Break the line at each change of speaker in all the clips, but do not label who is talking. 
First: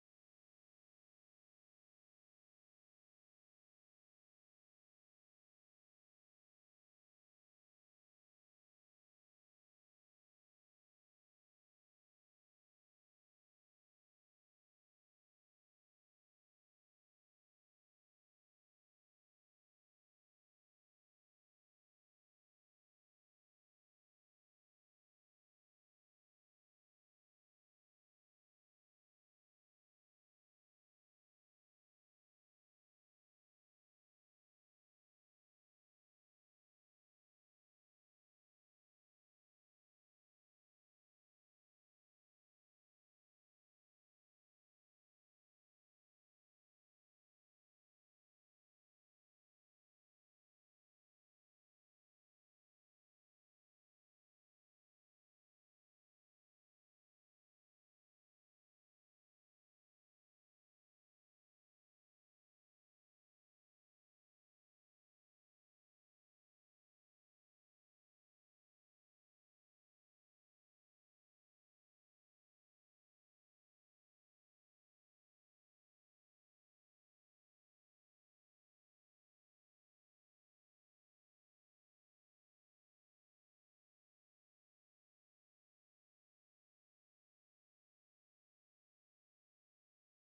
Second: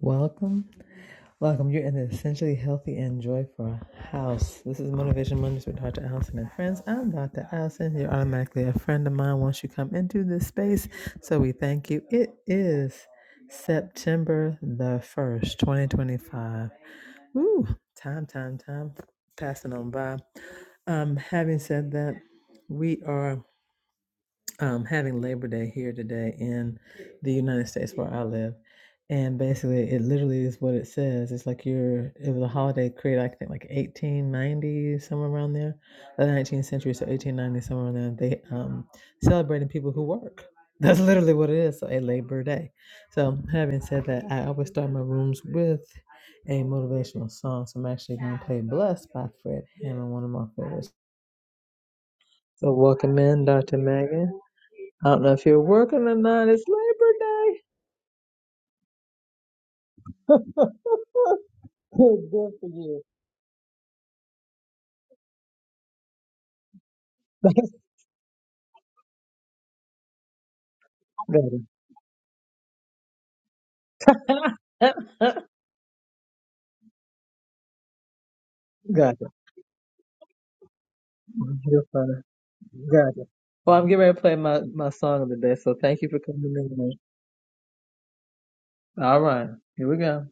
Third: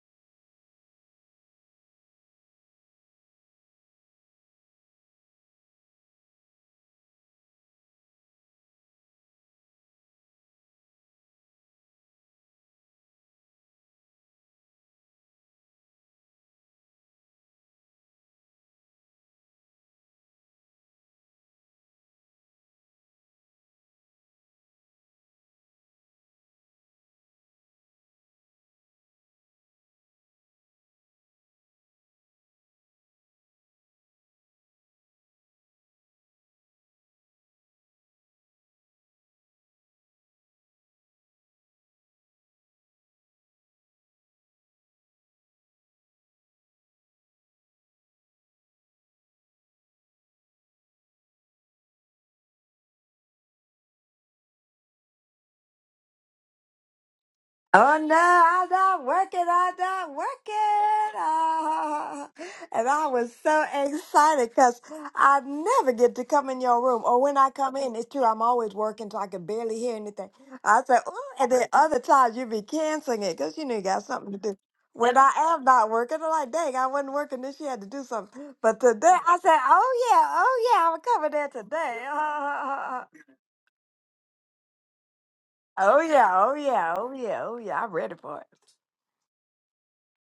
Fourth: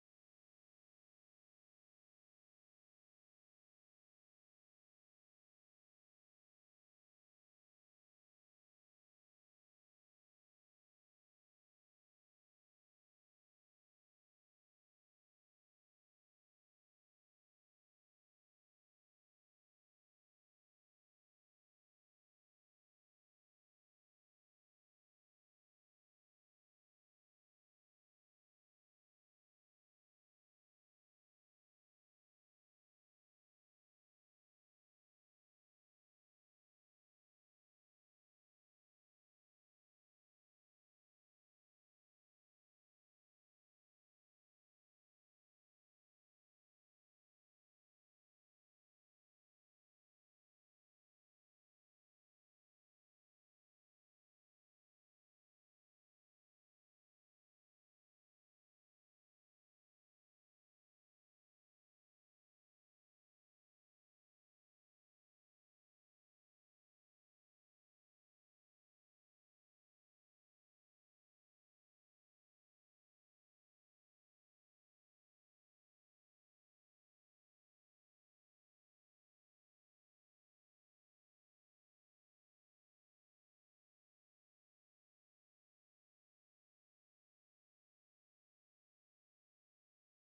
Welcome, welcome. You're in the Essentially Healthy and Joyful House. This is Motivation Mondays with Dr. Allison and friends. I'm Dr. Allison. You're automatically a friend of mine once you come into this space. So we thank you. It is September the 1st, 2025. Woo! Time, time, time. Passing on by. Um, having said that, we are um, having Labor Day here today in the United States where I live. And basically, it literally is what it says. It's like you're, it was a holiday created, I think, like 1890, somewhere around there, the 19th century, so 1890, somewhere around there. They um, celebrating people who work. That's literally what it is, so a Labor Day. So, having said that, I always start my rooms with a motivational song. So, I'm actually going to play Blessed by Fred Hammond, one of my favorites. So, welcome in, Dr. Megan. I don't know if you're working or not. It's Labor Day.
Oh no, I'm not working, I'm not working. Ah.
Good for
and
you.
I was so excited because I never get to come in your room. Or when I
That's
come in, it's true, I'm always working so I can barely hear anything. I said, oh, and
better.
then other times you be canceling it because you know you got something to do. When I am not working, I'm like, dang, I wasn't working this year, had to do something. But
Got
today,
it.
I said, oh yeah, oh yeah, I'm coming there today.
You're funny.
oh
Got it. Well, I'm getting ready to play my, my song of the day, so thank you for
yeah,
coming
oh yeah,
in.
oh yeah, oh yeah, I'm ready for it.
All right. Here we go.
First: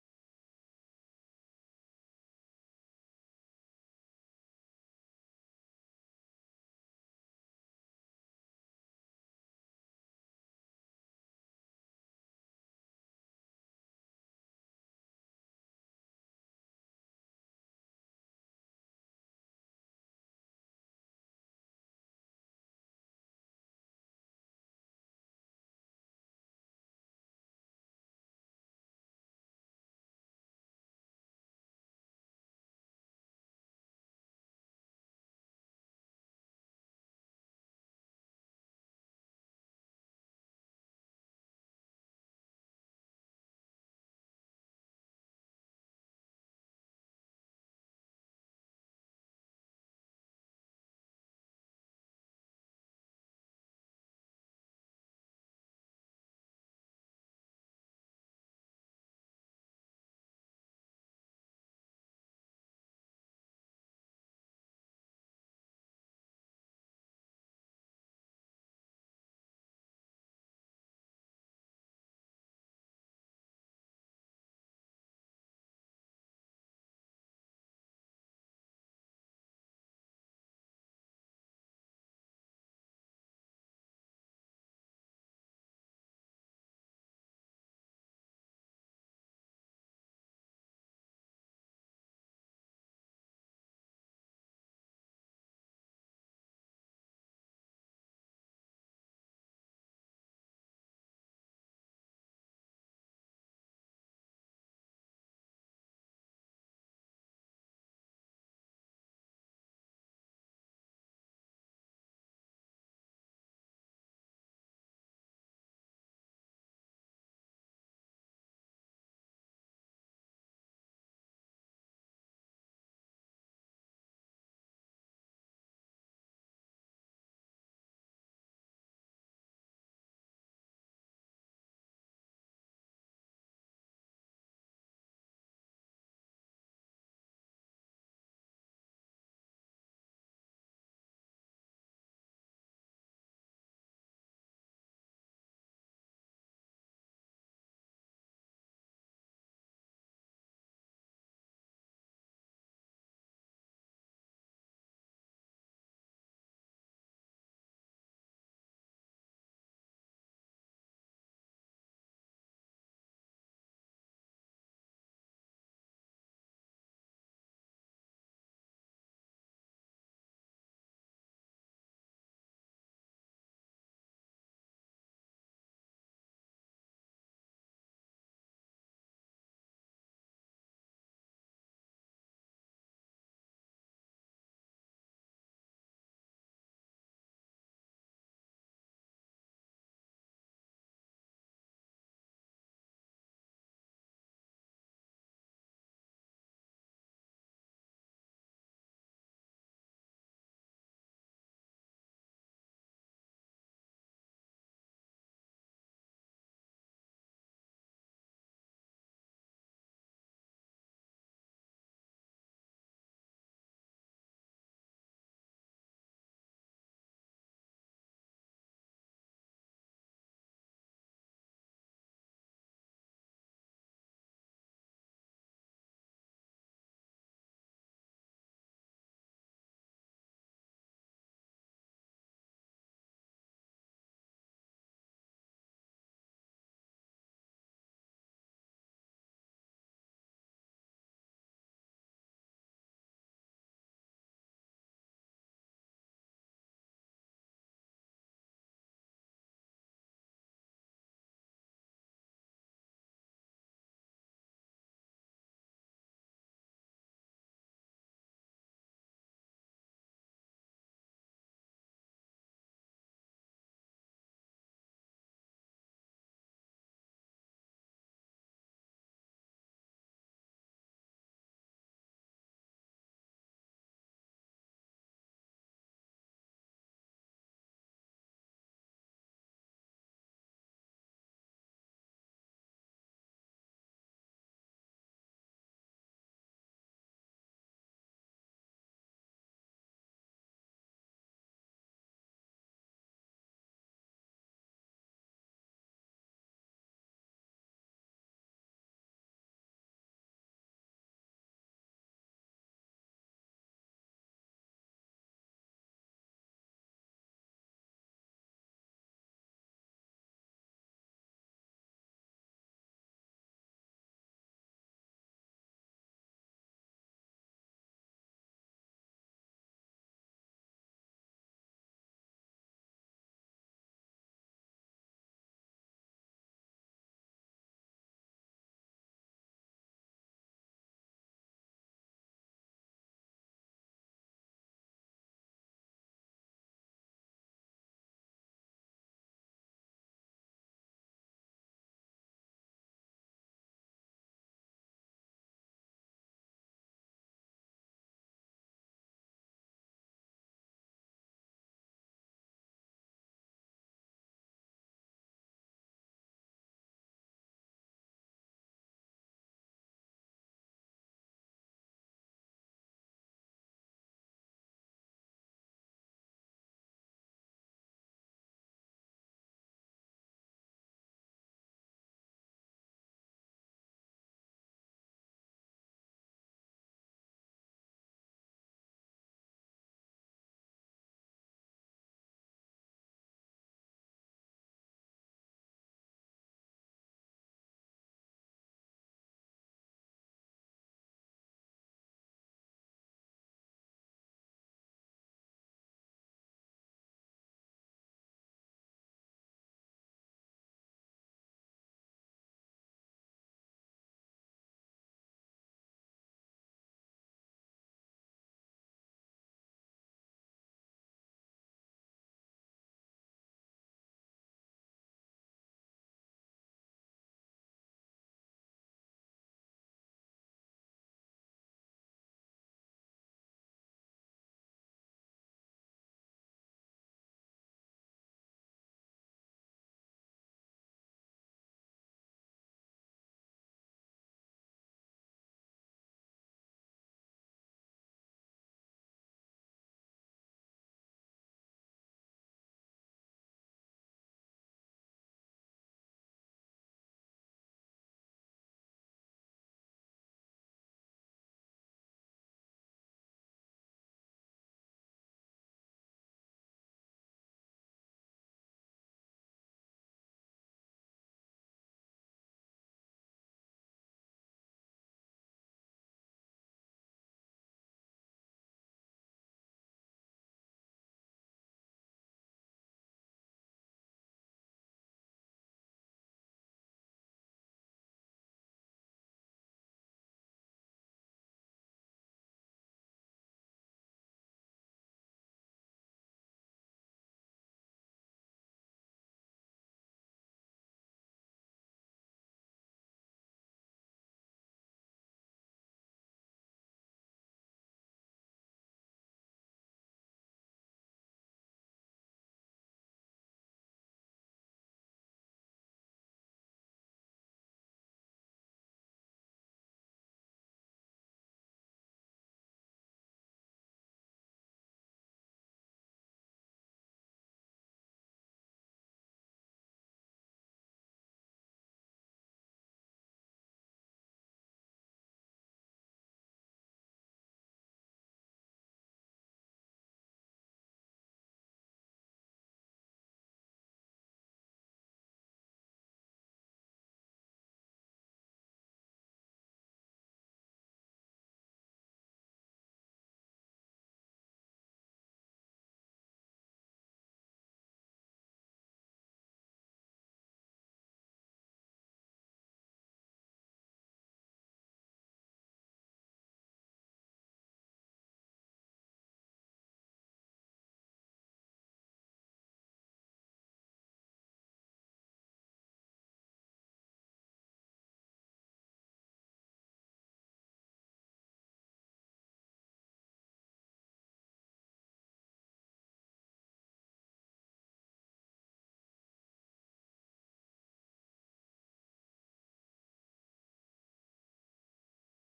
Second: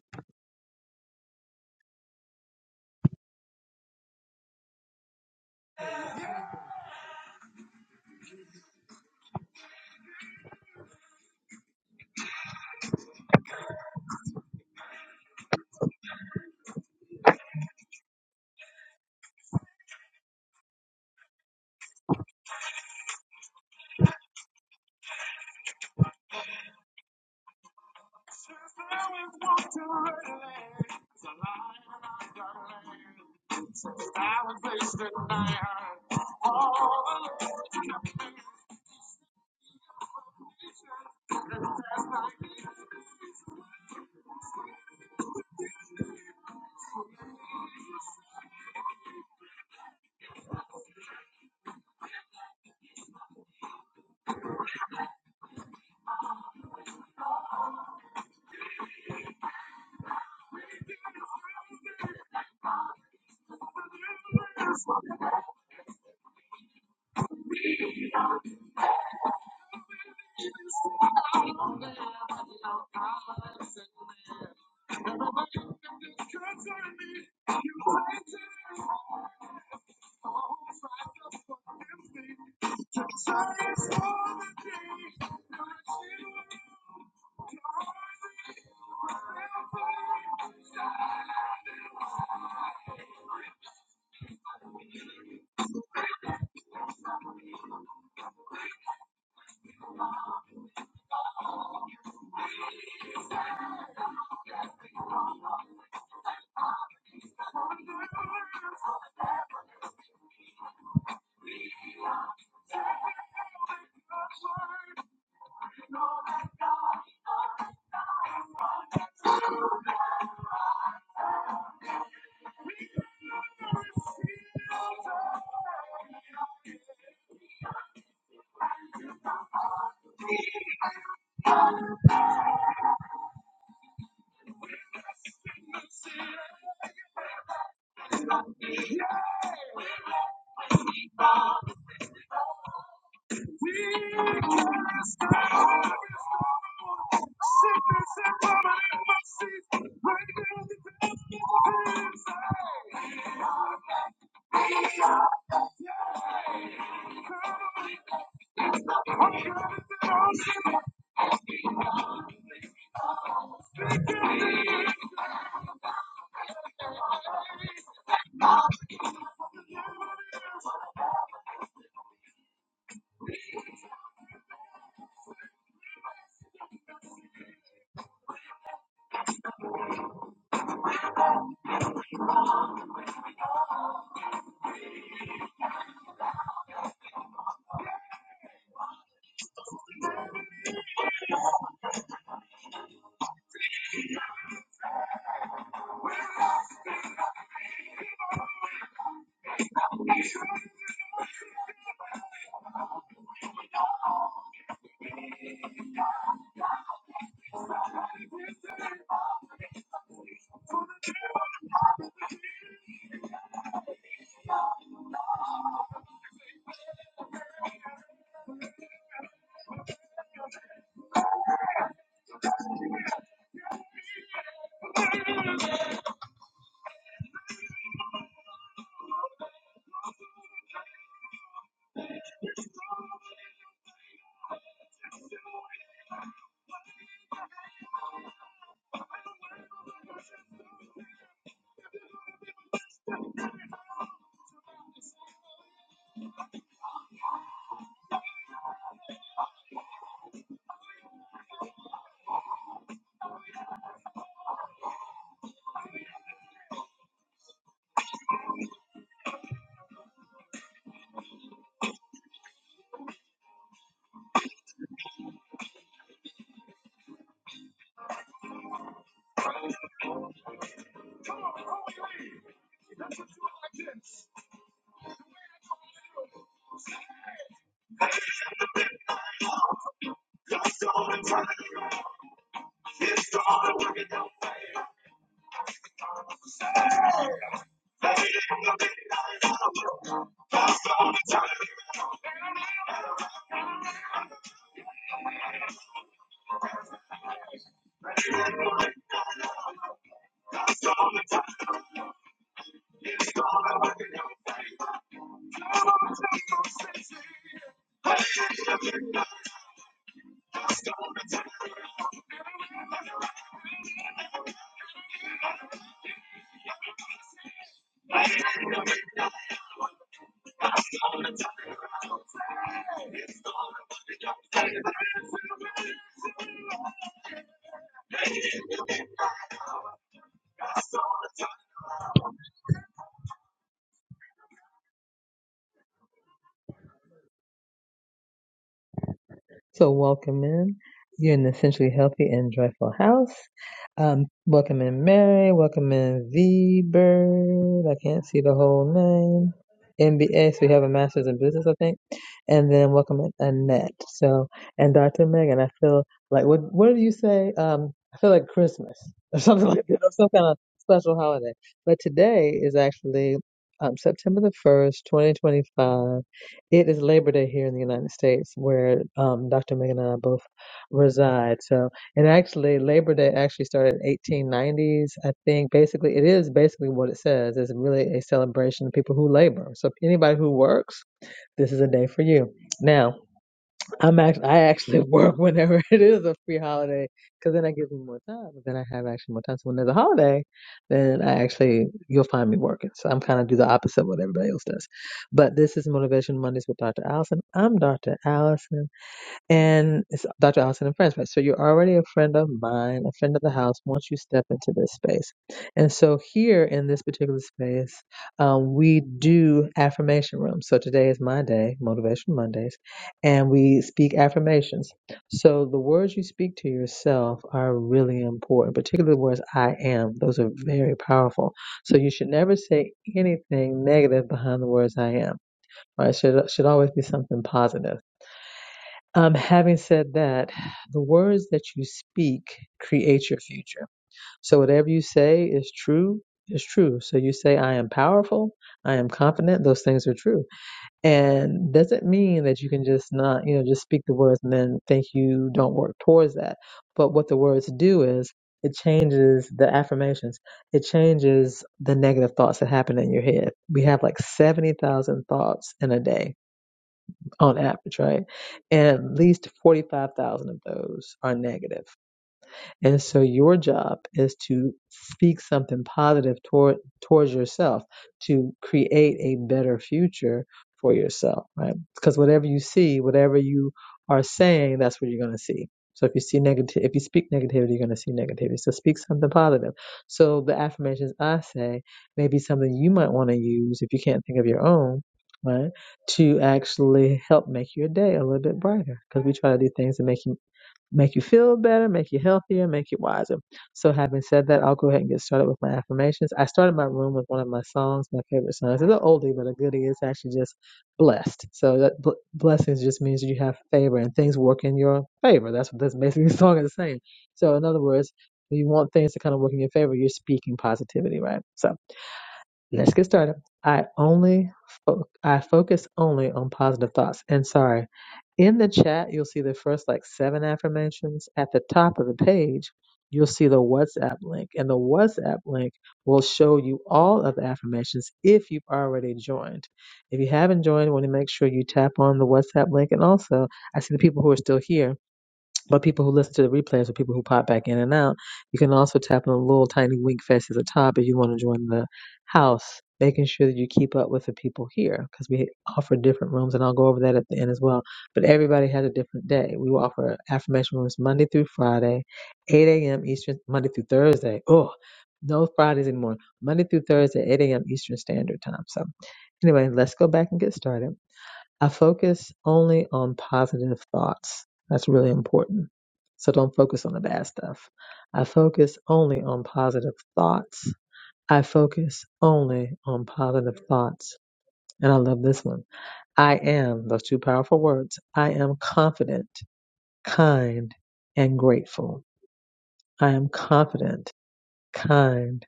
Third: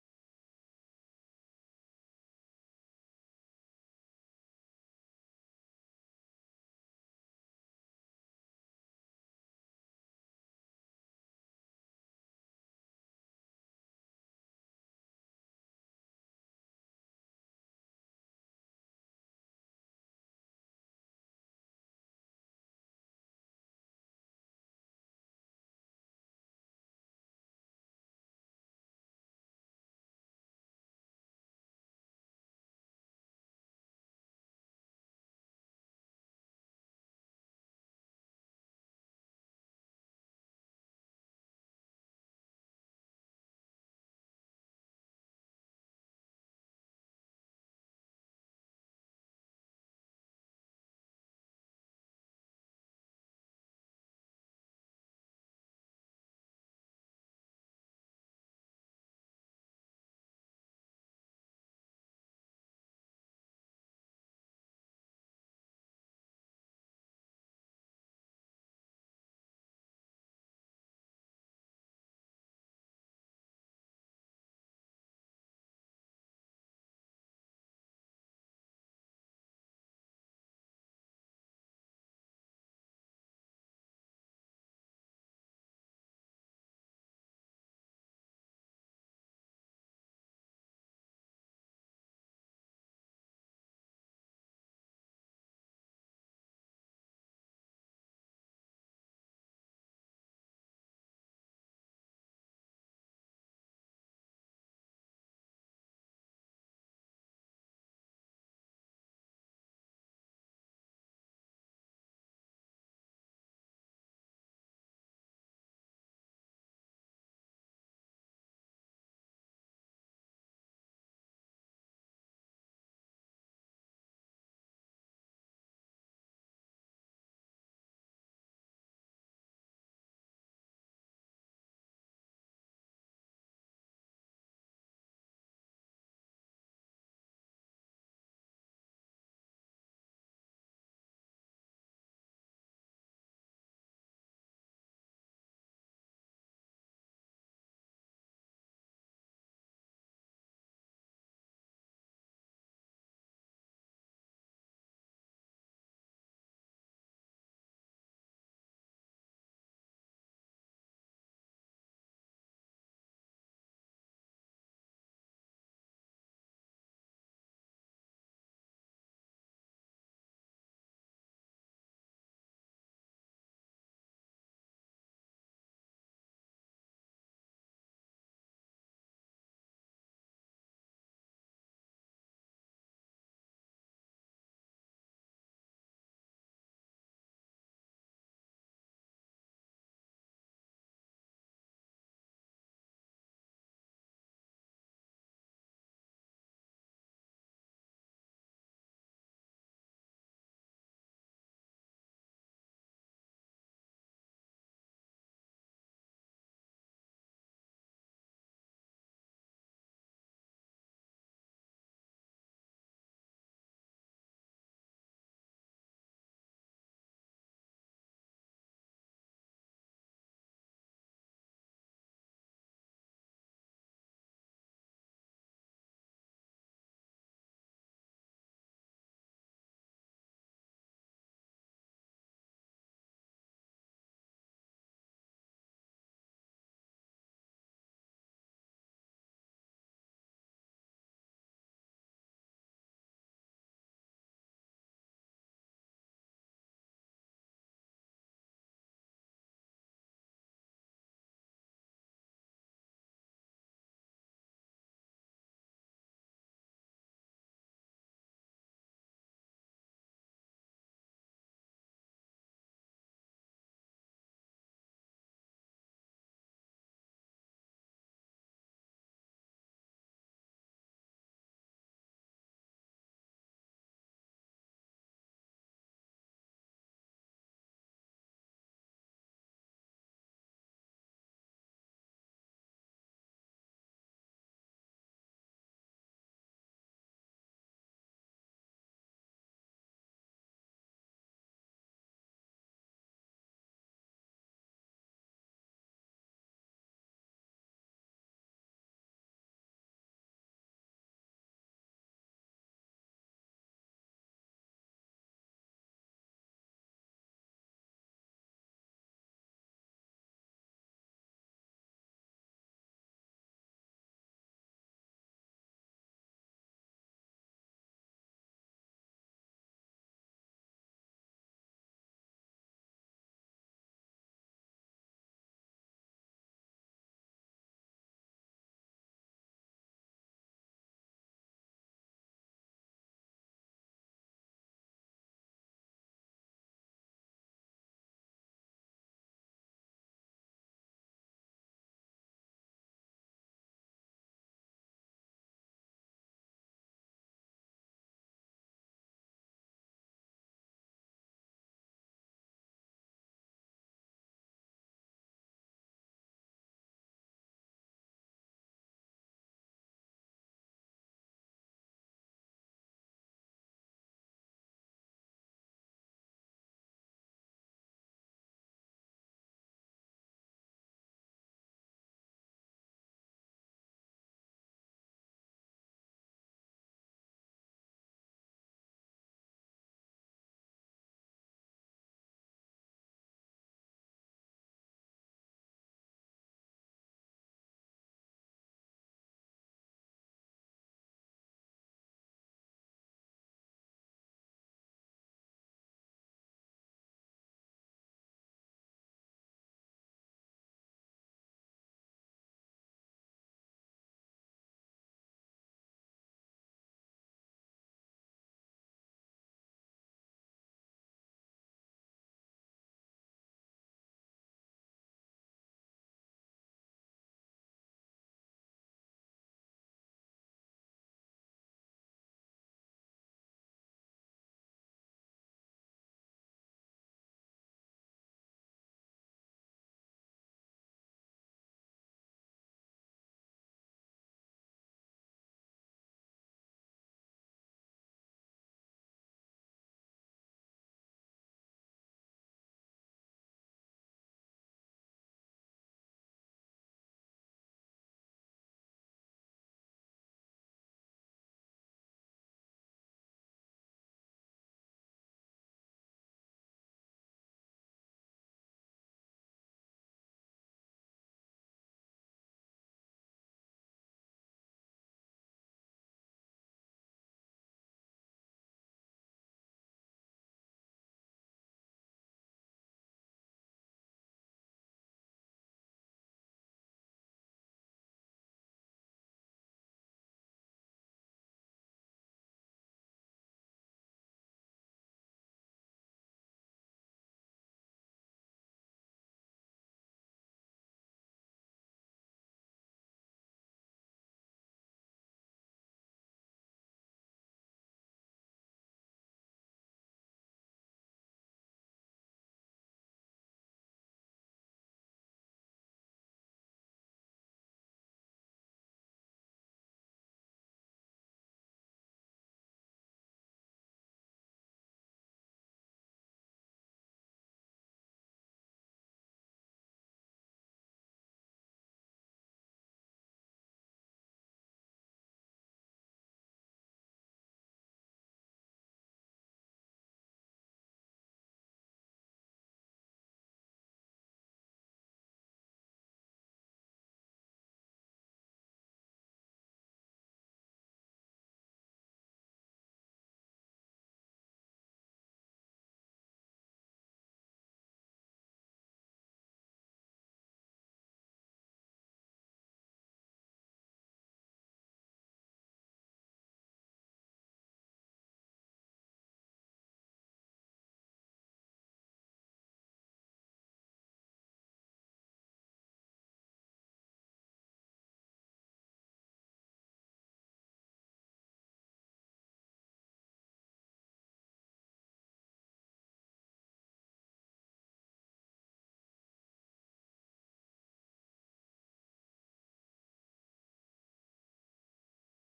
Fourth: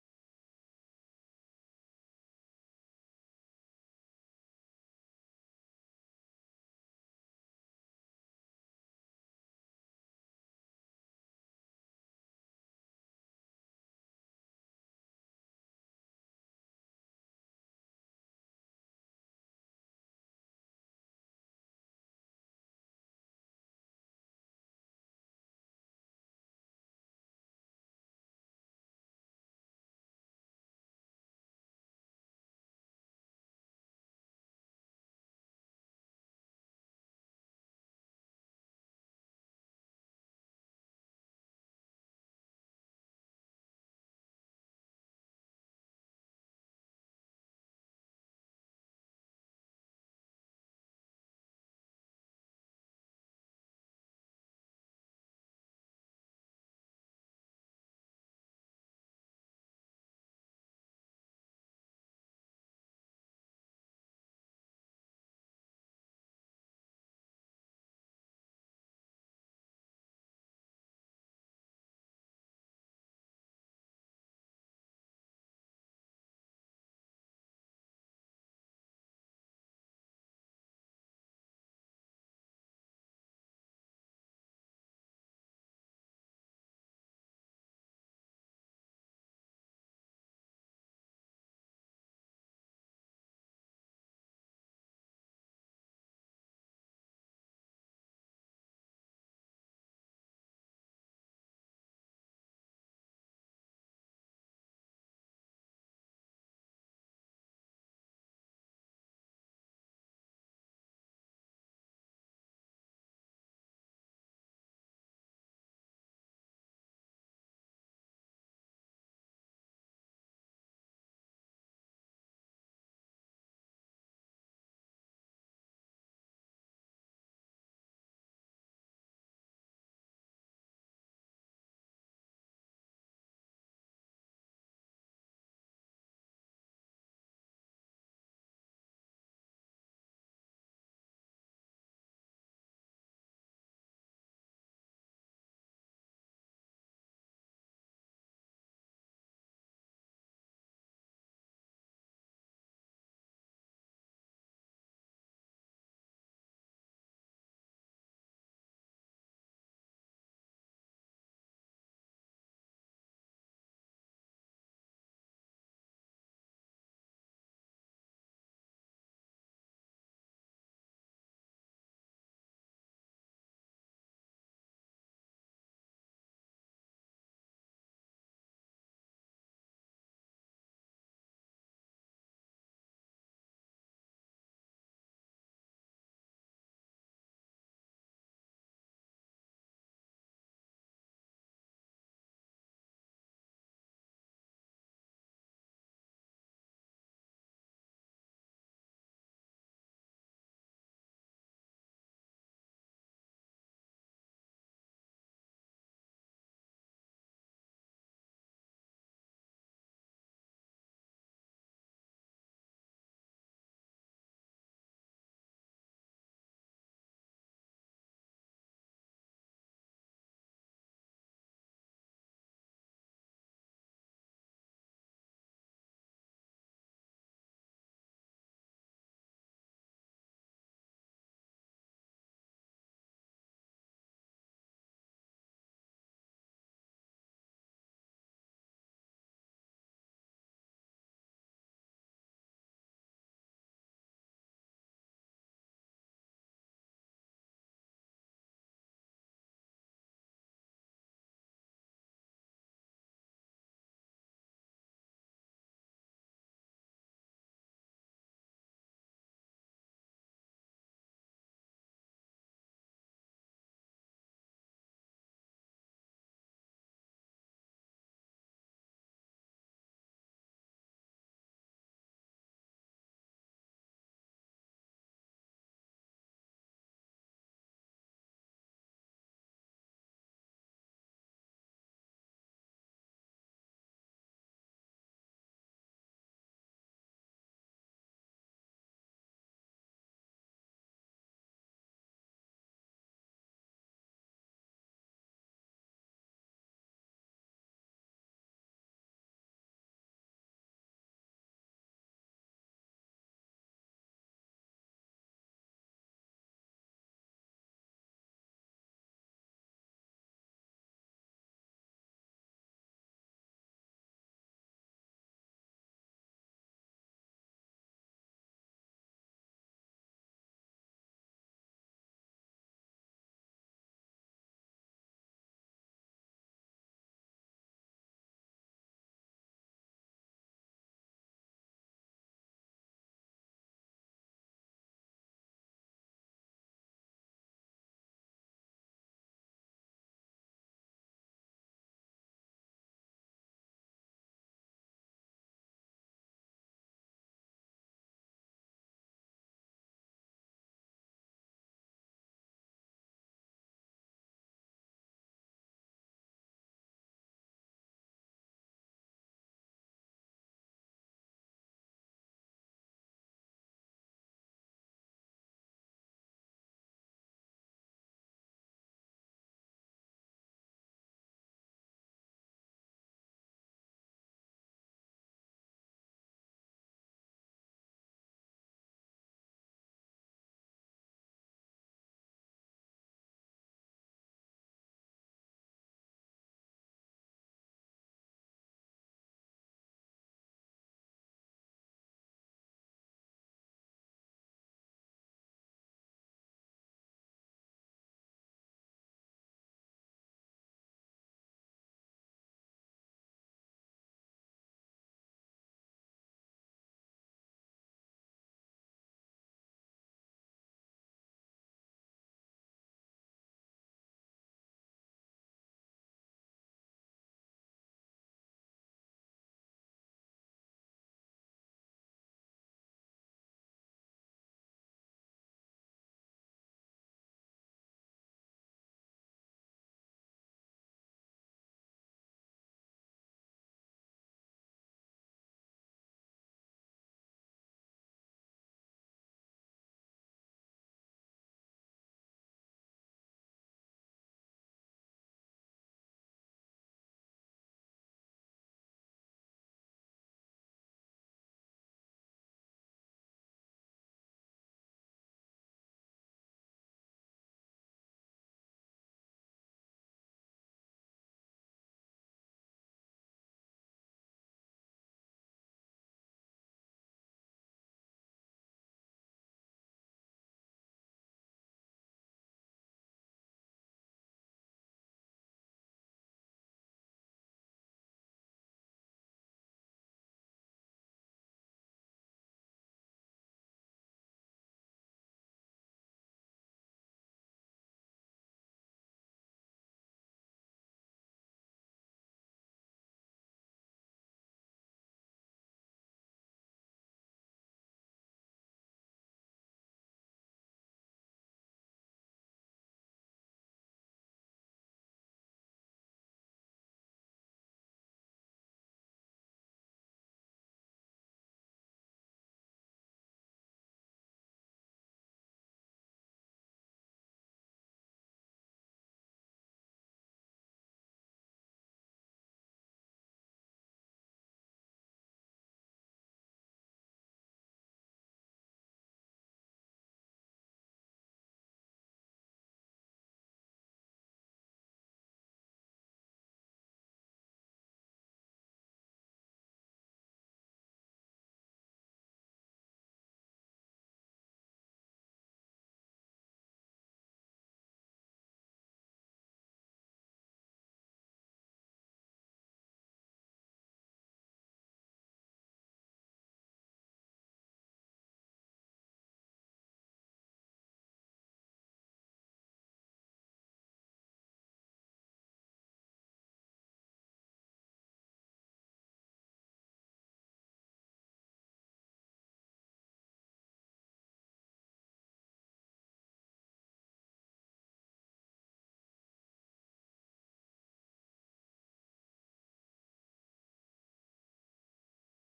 So welcome in. You're an essentially healthy and joyful house. Um, welcome in Mary. Welcome in V Bird. I can't see the whole name. MBA. So we have a master's in business, I think. And then welcome in Annette. So and Dr. Megan. I feel like what what did you say? Um, I feel like Christmas or something like that, or some kind of special holiday. But today is actually um, September the first, 2025 it is Labor Day here in the United States, where um, Dr. Megan and I both reside. So, and actually, Labor Day actually started in 1890s. I think basically, it is basically what it says. It's really a celebration of people who labor. So, anybody who works, this is a day for you. Now, I'm actually I actually work whenever it is a free holiday because then I give me more time. Then I have actually more time. So when there's a holiday, then I actually you'll find me working. So I'm kind of do the opposite of what everybody else does. But this is Motivation Mondays with Dr. Allison. I'm Dr. Allison. And it's Dr. Allison and Friends, right? So you're already a friend of mine, a friend of the house once you step into this space. And so here in this particular space, um, we do affirmation rooms. So today is my day, Motivation Mondays, and we speak affirmations. So the words you speak to yourself are really important, particularly the words I am. Those are very powerful. So you should never say anything negative behind the words I am. Right? Should should always be something positive. Um, having said that, the words that you speak create your future. So whatever you say is true, is true. So you say, I am powerful, I am confident, those things are true. And doesn't mean that you can just not, you know, just speak the words and then think you don't work towards that. But what the words do is it changes the affirmations. It changes the negative thoughts that happen in your head. We have like 70,000 thoughts in a day on average, right? And at least 45,000 of those are negative. And so your job is to speak something positive toward towards yourself to create a better future for yourself, right? Because whatever you see, whatever you are saying, that's what you're going to see. So if you see negative, if you speak negativity, you're going to see negativity. So speak something positive. So the affirmations I say may be something you might want to use if you can't think of your own, right? To actually help make your day a little bit brighter because we try to do things to make you make you feel better, make you healthier, make you wiser. So, having said that, I'll go ahead and get started with my affirmations. I started my room with one of my songs, my favorite songs. It's an oldie, but a goodie. It's actually just blessed. So, that bl- blessings just means you have favor and things work in your favor. That's what this basically the song is saying. So, in other words, you want things to kind of work in your favor, you're speaking positivity, right? So, Let's get started. I only fo- I focus only on positive thoughts. And sorry, in the chat you'll see the first like seven affirmations. At the top of the page, you'll see the WhatsApp link, and the WhatsApp link will show you all of the affirmations if you've already joined. If you haven't joined, want to make sure you tap on the WhatsApp link. And also, I see the people who are still here but people who listen to the replays or people who pop back in and out, you can also tap on the little tiny wink fest at the top if you want to join the house, making sure that you keep up with the people here because we offer different rooms, and I'll go over that at the end as well. But everybody has a different day. We will offer affirmation rooms Monday through Friday, 8 a.m. Eastern, Monday through Thursday. Oh, no Fridays anymore. Monday through Thursday, 8 a.m. Eastern Standard Time. So, anyway, let's go back and get started. I focus only on positive thoughts. That's really important. So don't focus on the bad stuff. I focus only on positive thoughts. I focus only on positive thoughts. And I love this one. I am, those two powerful words, I am confident, kind, and grateful. I am confident, kind,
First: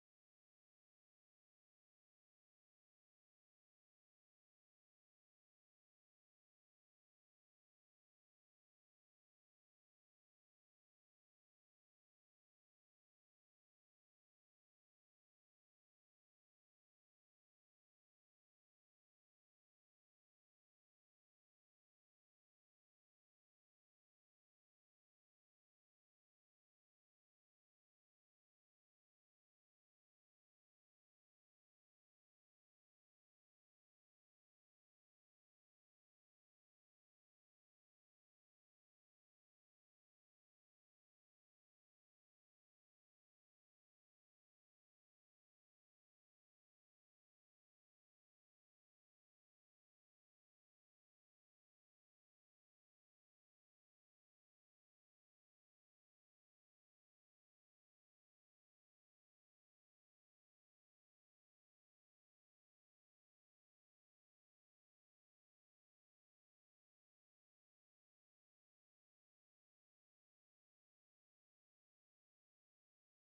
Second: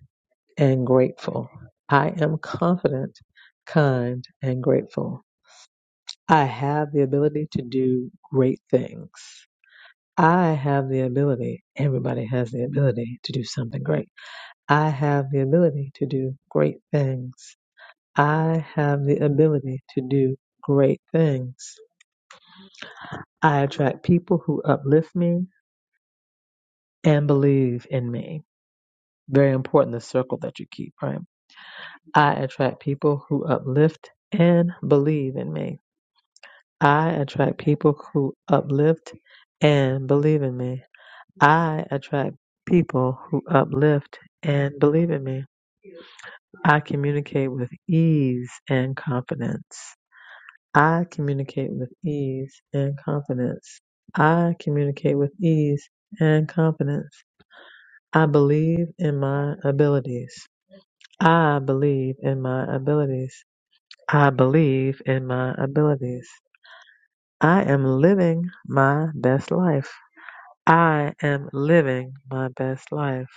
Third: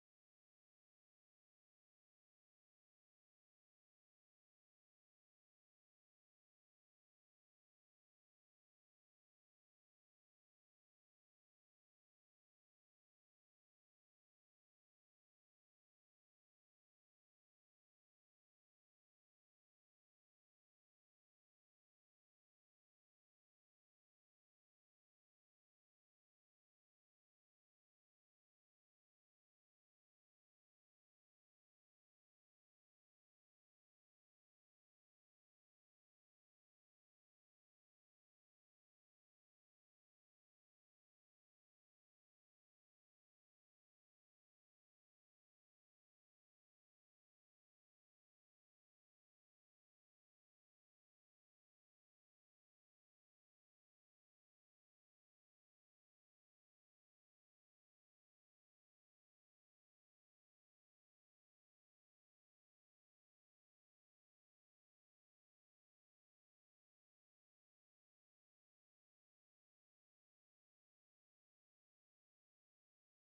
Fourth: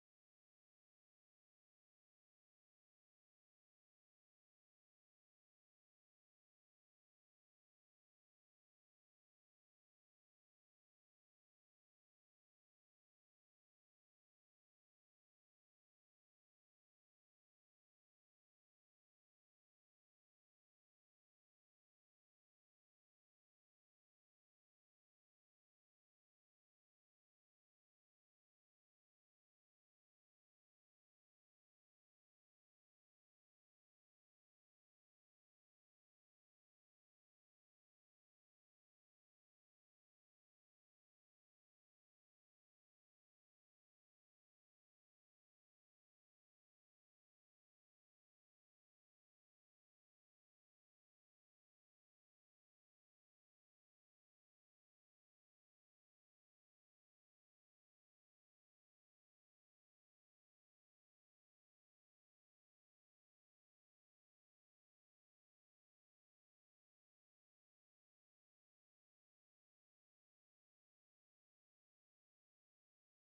and grateful. I am confident, kind, and grateful. I have the ability to do great things. I have the ability, everybody has the ability to do something great. I have the ability to do great things. I have the ability to do great things. I attract people who uplift me and believe in me. Very important, the circle that you keep, right? I attract people who uplift and believe in me. I attract people who uplift and believe in me. I attract people who uplift, and believe in me, I communicate with ease and confidence. I communicate with ease and confidence. I communicate with ease and confidence. I believe in my abilities. I believe in my abilities. I believe in my abilities. I am living my best life. I am living my best life.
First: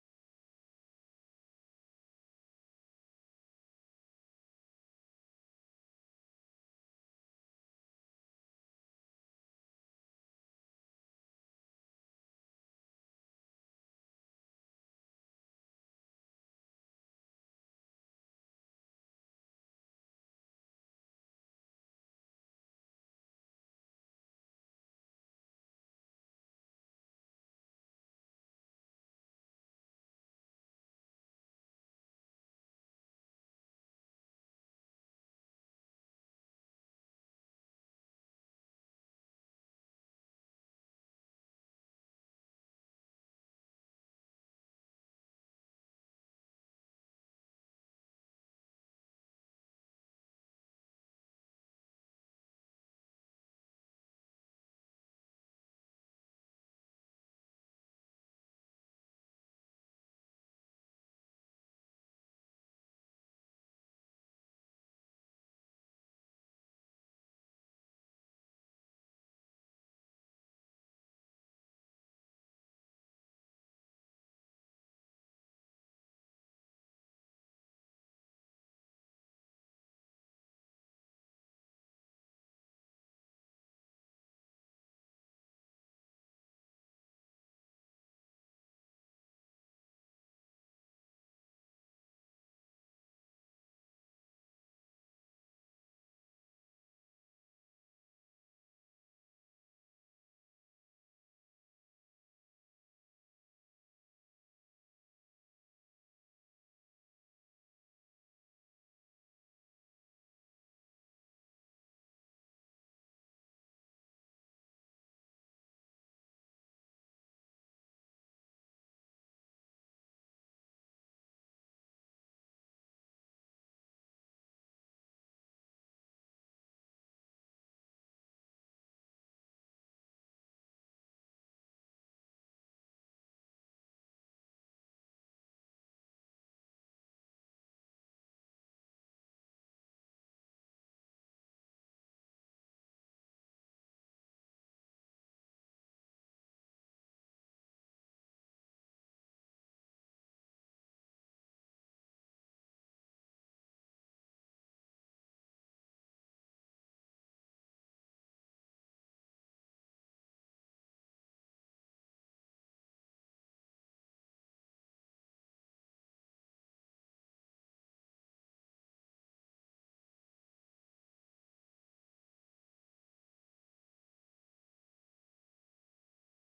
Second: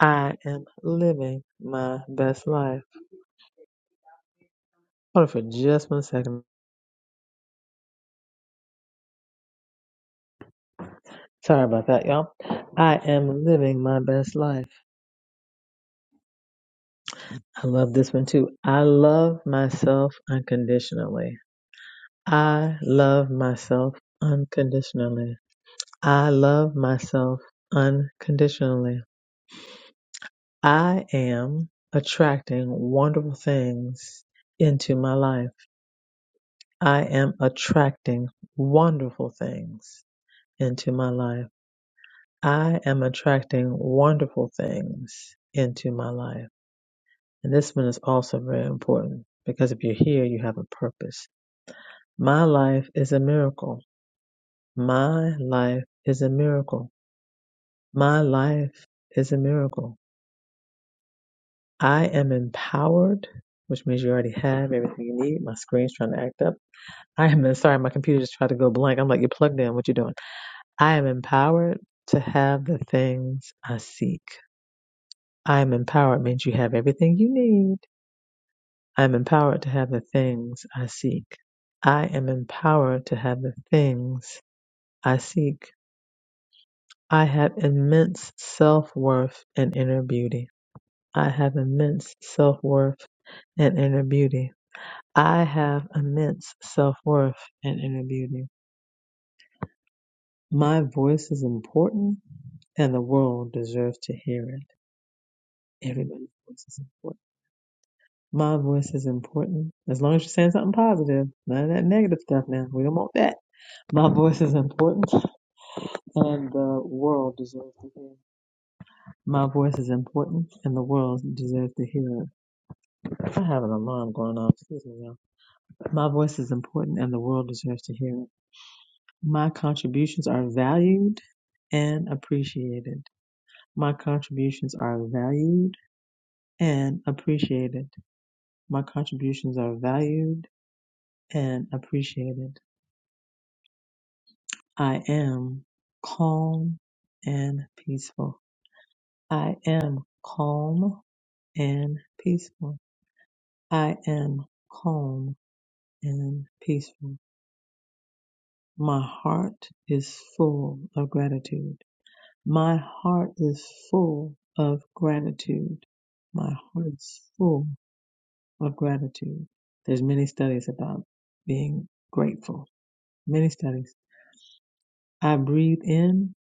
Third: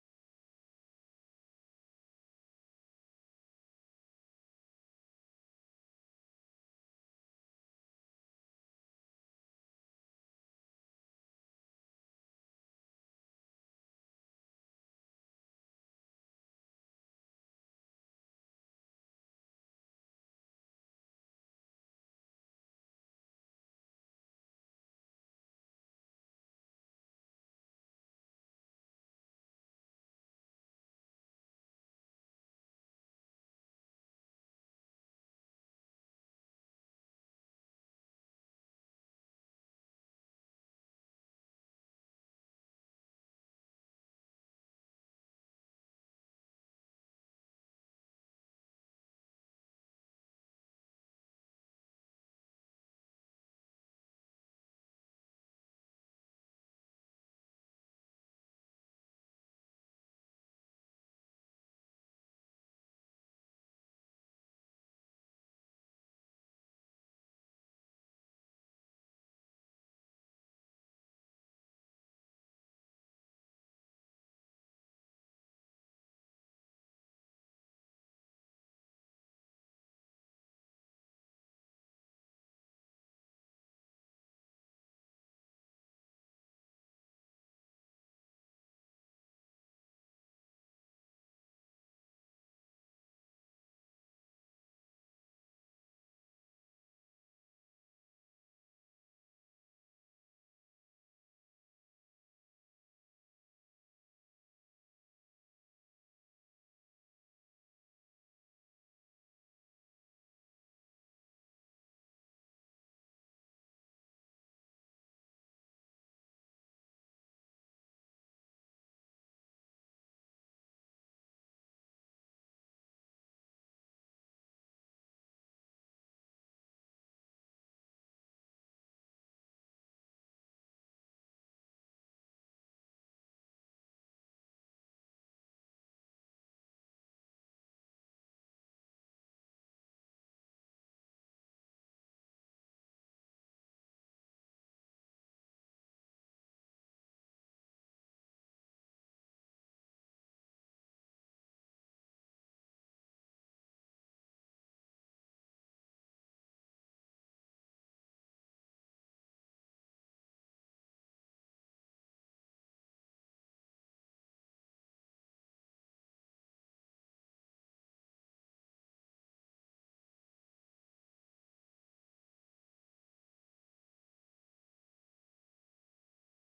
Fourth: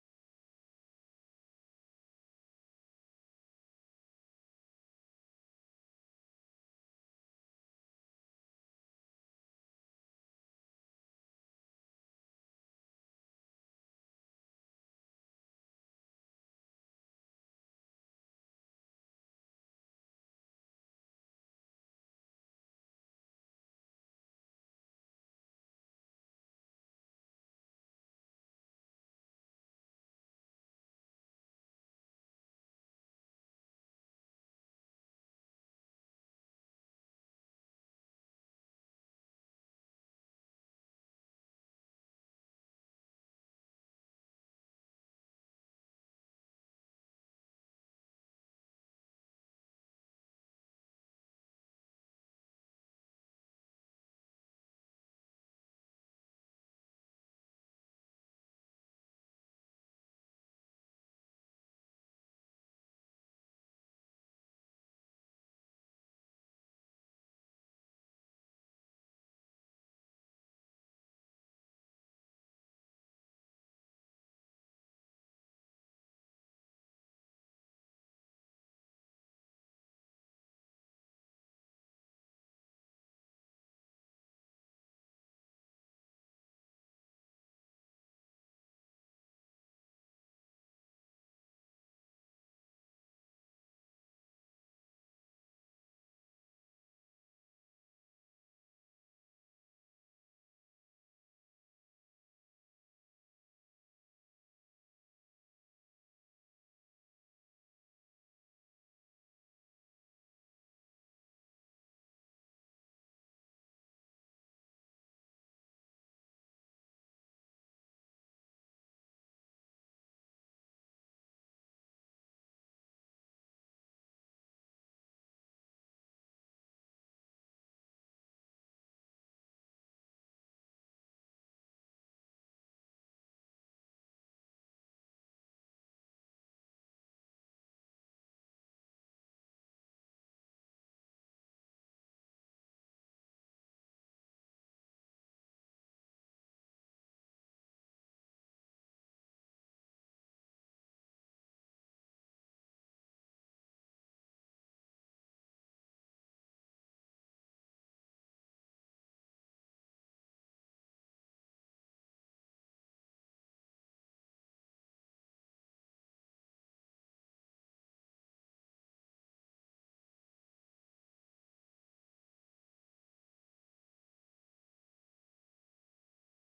I am living my best life. Hold on for just one second. Sorry about that, y'all. I am living my best life. I love this one too. I love myself unconditionally. I love myself unconditionally. I love myself unconditionally. I am attracting wonderful things into my life. I am attracting wonderful things into my life. I am attracting wonderful things into my life. And this one is also very important because if you're here, you have a purpose. My life is a miracle. My life is a miracle. My life is a miracle. I am empowered, which means you already have everything you need. My screen's trying to act up. I am sorry, my computer just tried to go blank. I'm like, you're plugged in. What you doing? I am empowered to have the things I seek. I am empowered means you have everything you need I am empowered to have the things I seek. I am empowered to have the things I seek. I have immense self worth and inner beauty. I have immense self worth and inner beauty. I have immense self worth and inner beauty. My voice is important and the world deserves to hear it. Everybody's voice is important. My voice is important. As long as you're saying something positive, none of that negative stuff now. We don't want that. My voice is important, and the world deserves to hear. My voice is important, and the world deserves to hear. it. I have an alarm going off. Excuse me, y'all. My voice is important, and the world deserves to hear. it. My contributions are valued and appreciated. My contributions are valued and appreciated. My contributions are valued and appreciated. I am calm and peaceful. I am calm and peaceful. I am calm and peaceful. My heart is full of gratitude. My heart is full of gratitude. My heart is full of gratitude. There's many studies about being grateful. Many studies. I breathe in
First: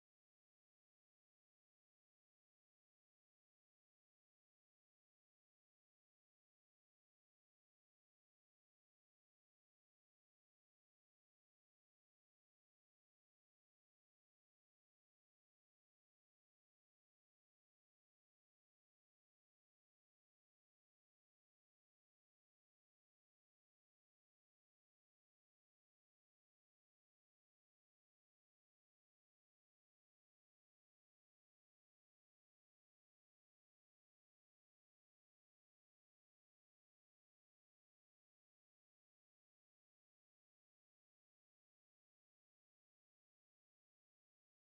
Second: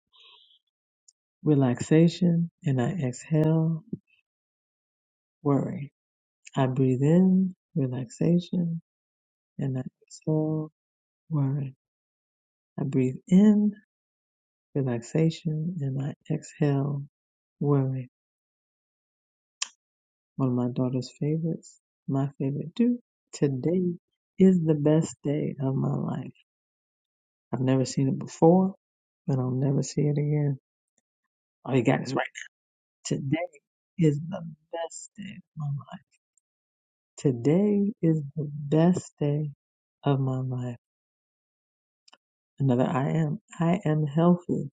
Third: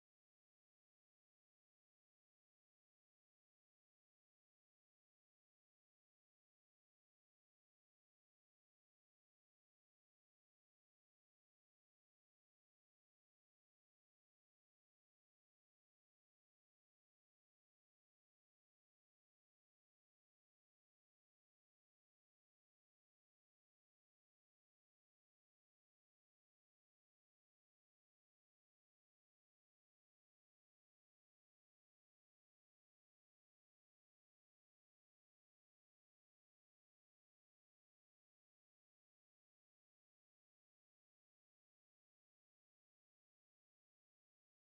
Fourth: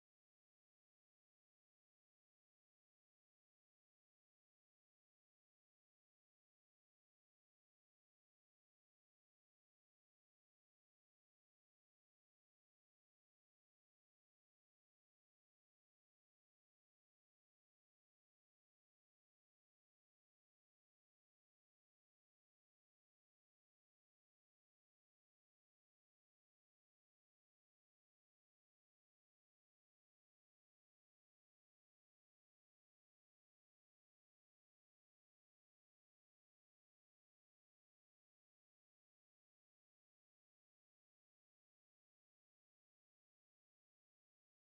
relaxation and I exhale worry. I breathe in relaxation and I exhale worry. I breathe in relaxation, and I exhale worry. One of my daughter's favorites, my favorite too. Today is the best day of my life. I've never seen it before, but I'll never see it again. All you got is right. Today is the best day of my life. Today is the best day of my life. Another I am. I am healthy,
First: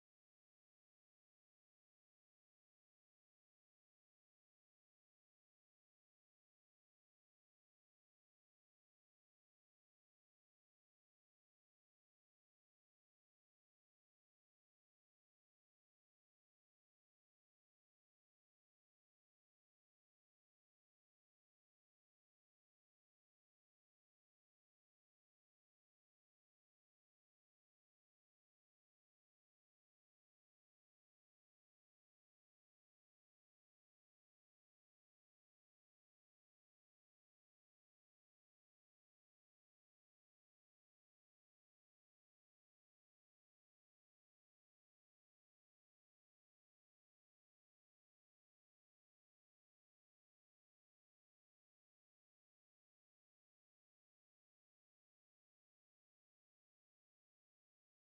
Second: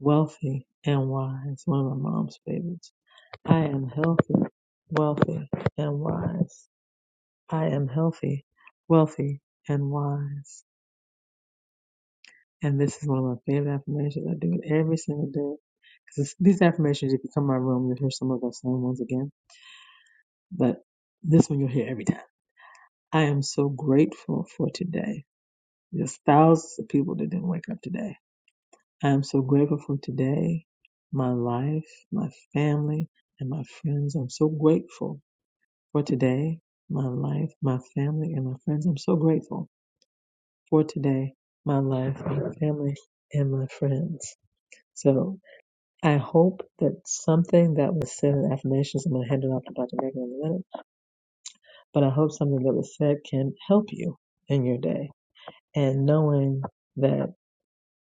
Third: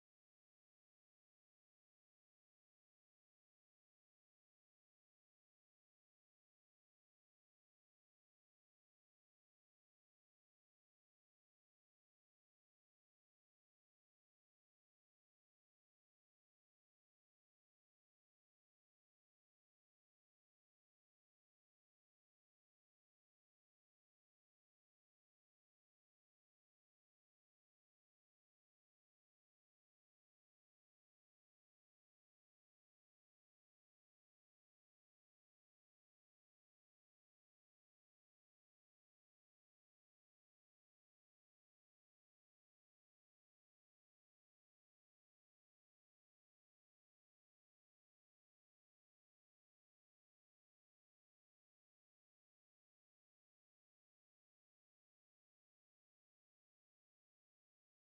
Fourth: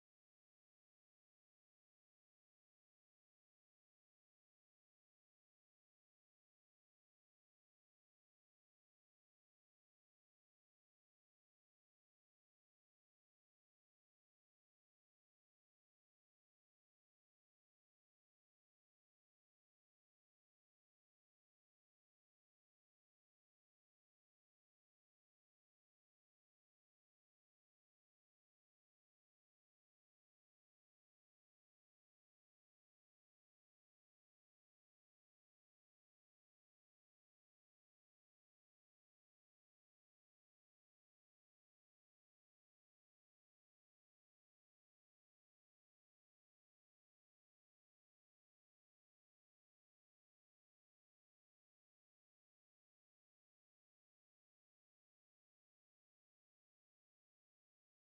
wealthy, and wise. One of my mom's favorites. I am healthy, wealthy, and wise. I am healthy, wealthy, and wise. And this is one of my favorite affirmations. I do it every single day. Because these affirmations, if you come in my room, you'll hear some of those same ones again. But this one you'll hear every time. I am so grateful for today. There's thousands of people that didn't wake up today. I am so grateful for today, my life, my family, and my friends. I'm so grateful for today, my life, my family, and my friends. I'm so grateful. for today, my life, my family, and my friends. So I hope that something that was said in affirmations, I'm going to hand it off to Dr. Megan in a minute, but I hope something that was said can help you in your day. And knowing that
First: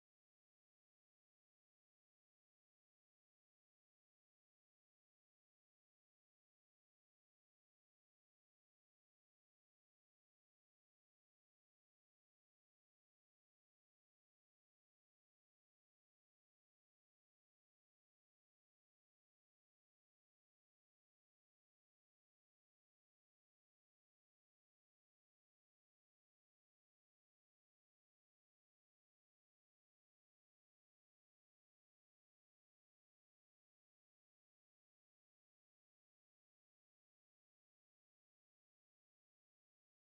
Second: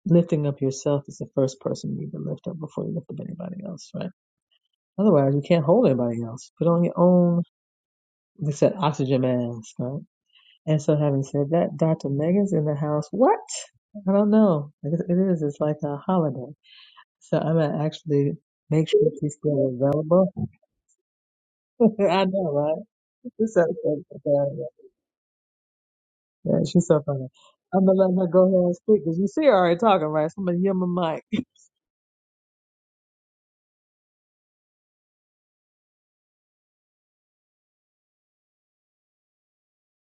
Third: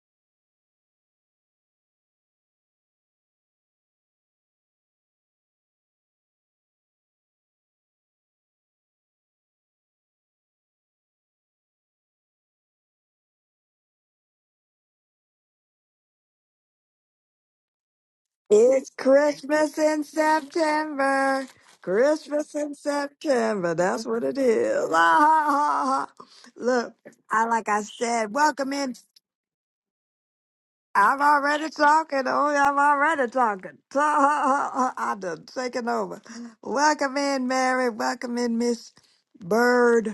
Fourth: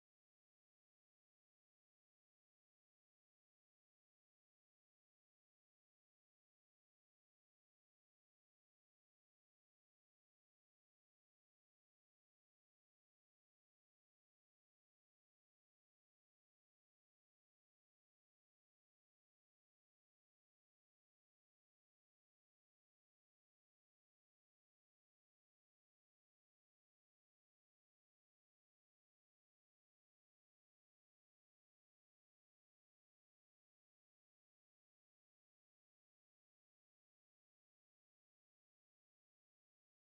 lifting up yourself is the first person you need to lift up before you lift up anybody else, right? Otherwise, you can't hold anybody else. Put on your own, they said oxygen mask, right? And so having said that, Dr. Megan's in the house. What? I don't know. it is. It's like a holiday. So I'm gonna actually make
It's
sure she's still
Christmas in
available.
September.
I know,
Christmas in
right? She's so,
September.
so-
That's
so
what it
funny.
is. Ah, ha, ha, ha.
Yeah, she's
Look,
so funny.
I like I
I'm gonna let her
said,
go ahead
welcome
and
in.
speak because you see her already talking, right? So I'm gonna yield my
I'm
mic.
already talking. Oh, yeah, I'm already talking. Ta- ha, ha, ha. I done taken over. Welcome in, Mary. Welcome in, Miss Bird.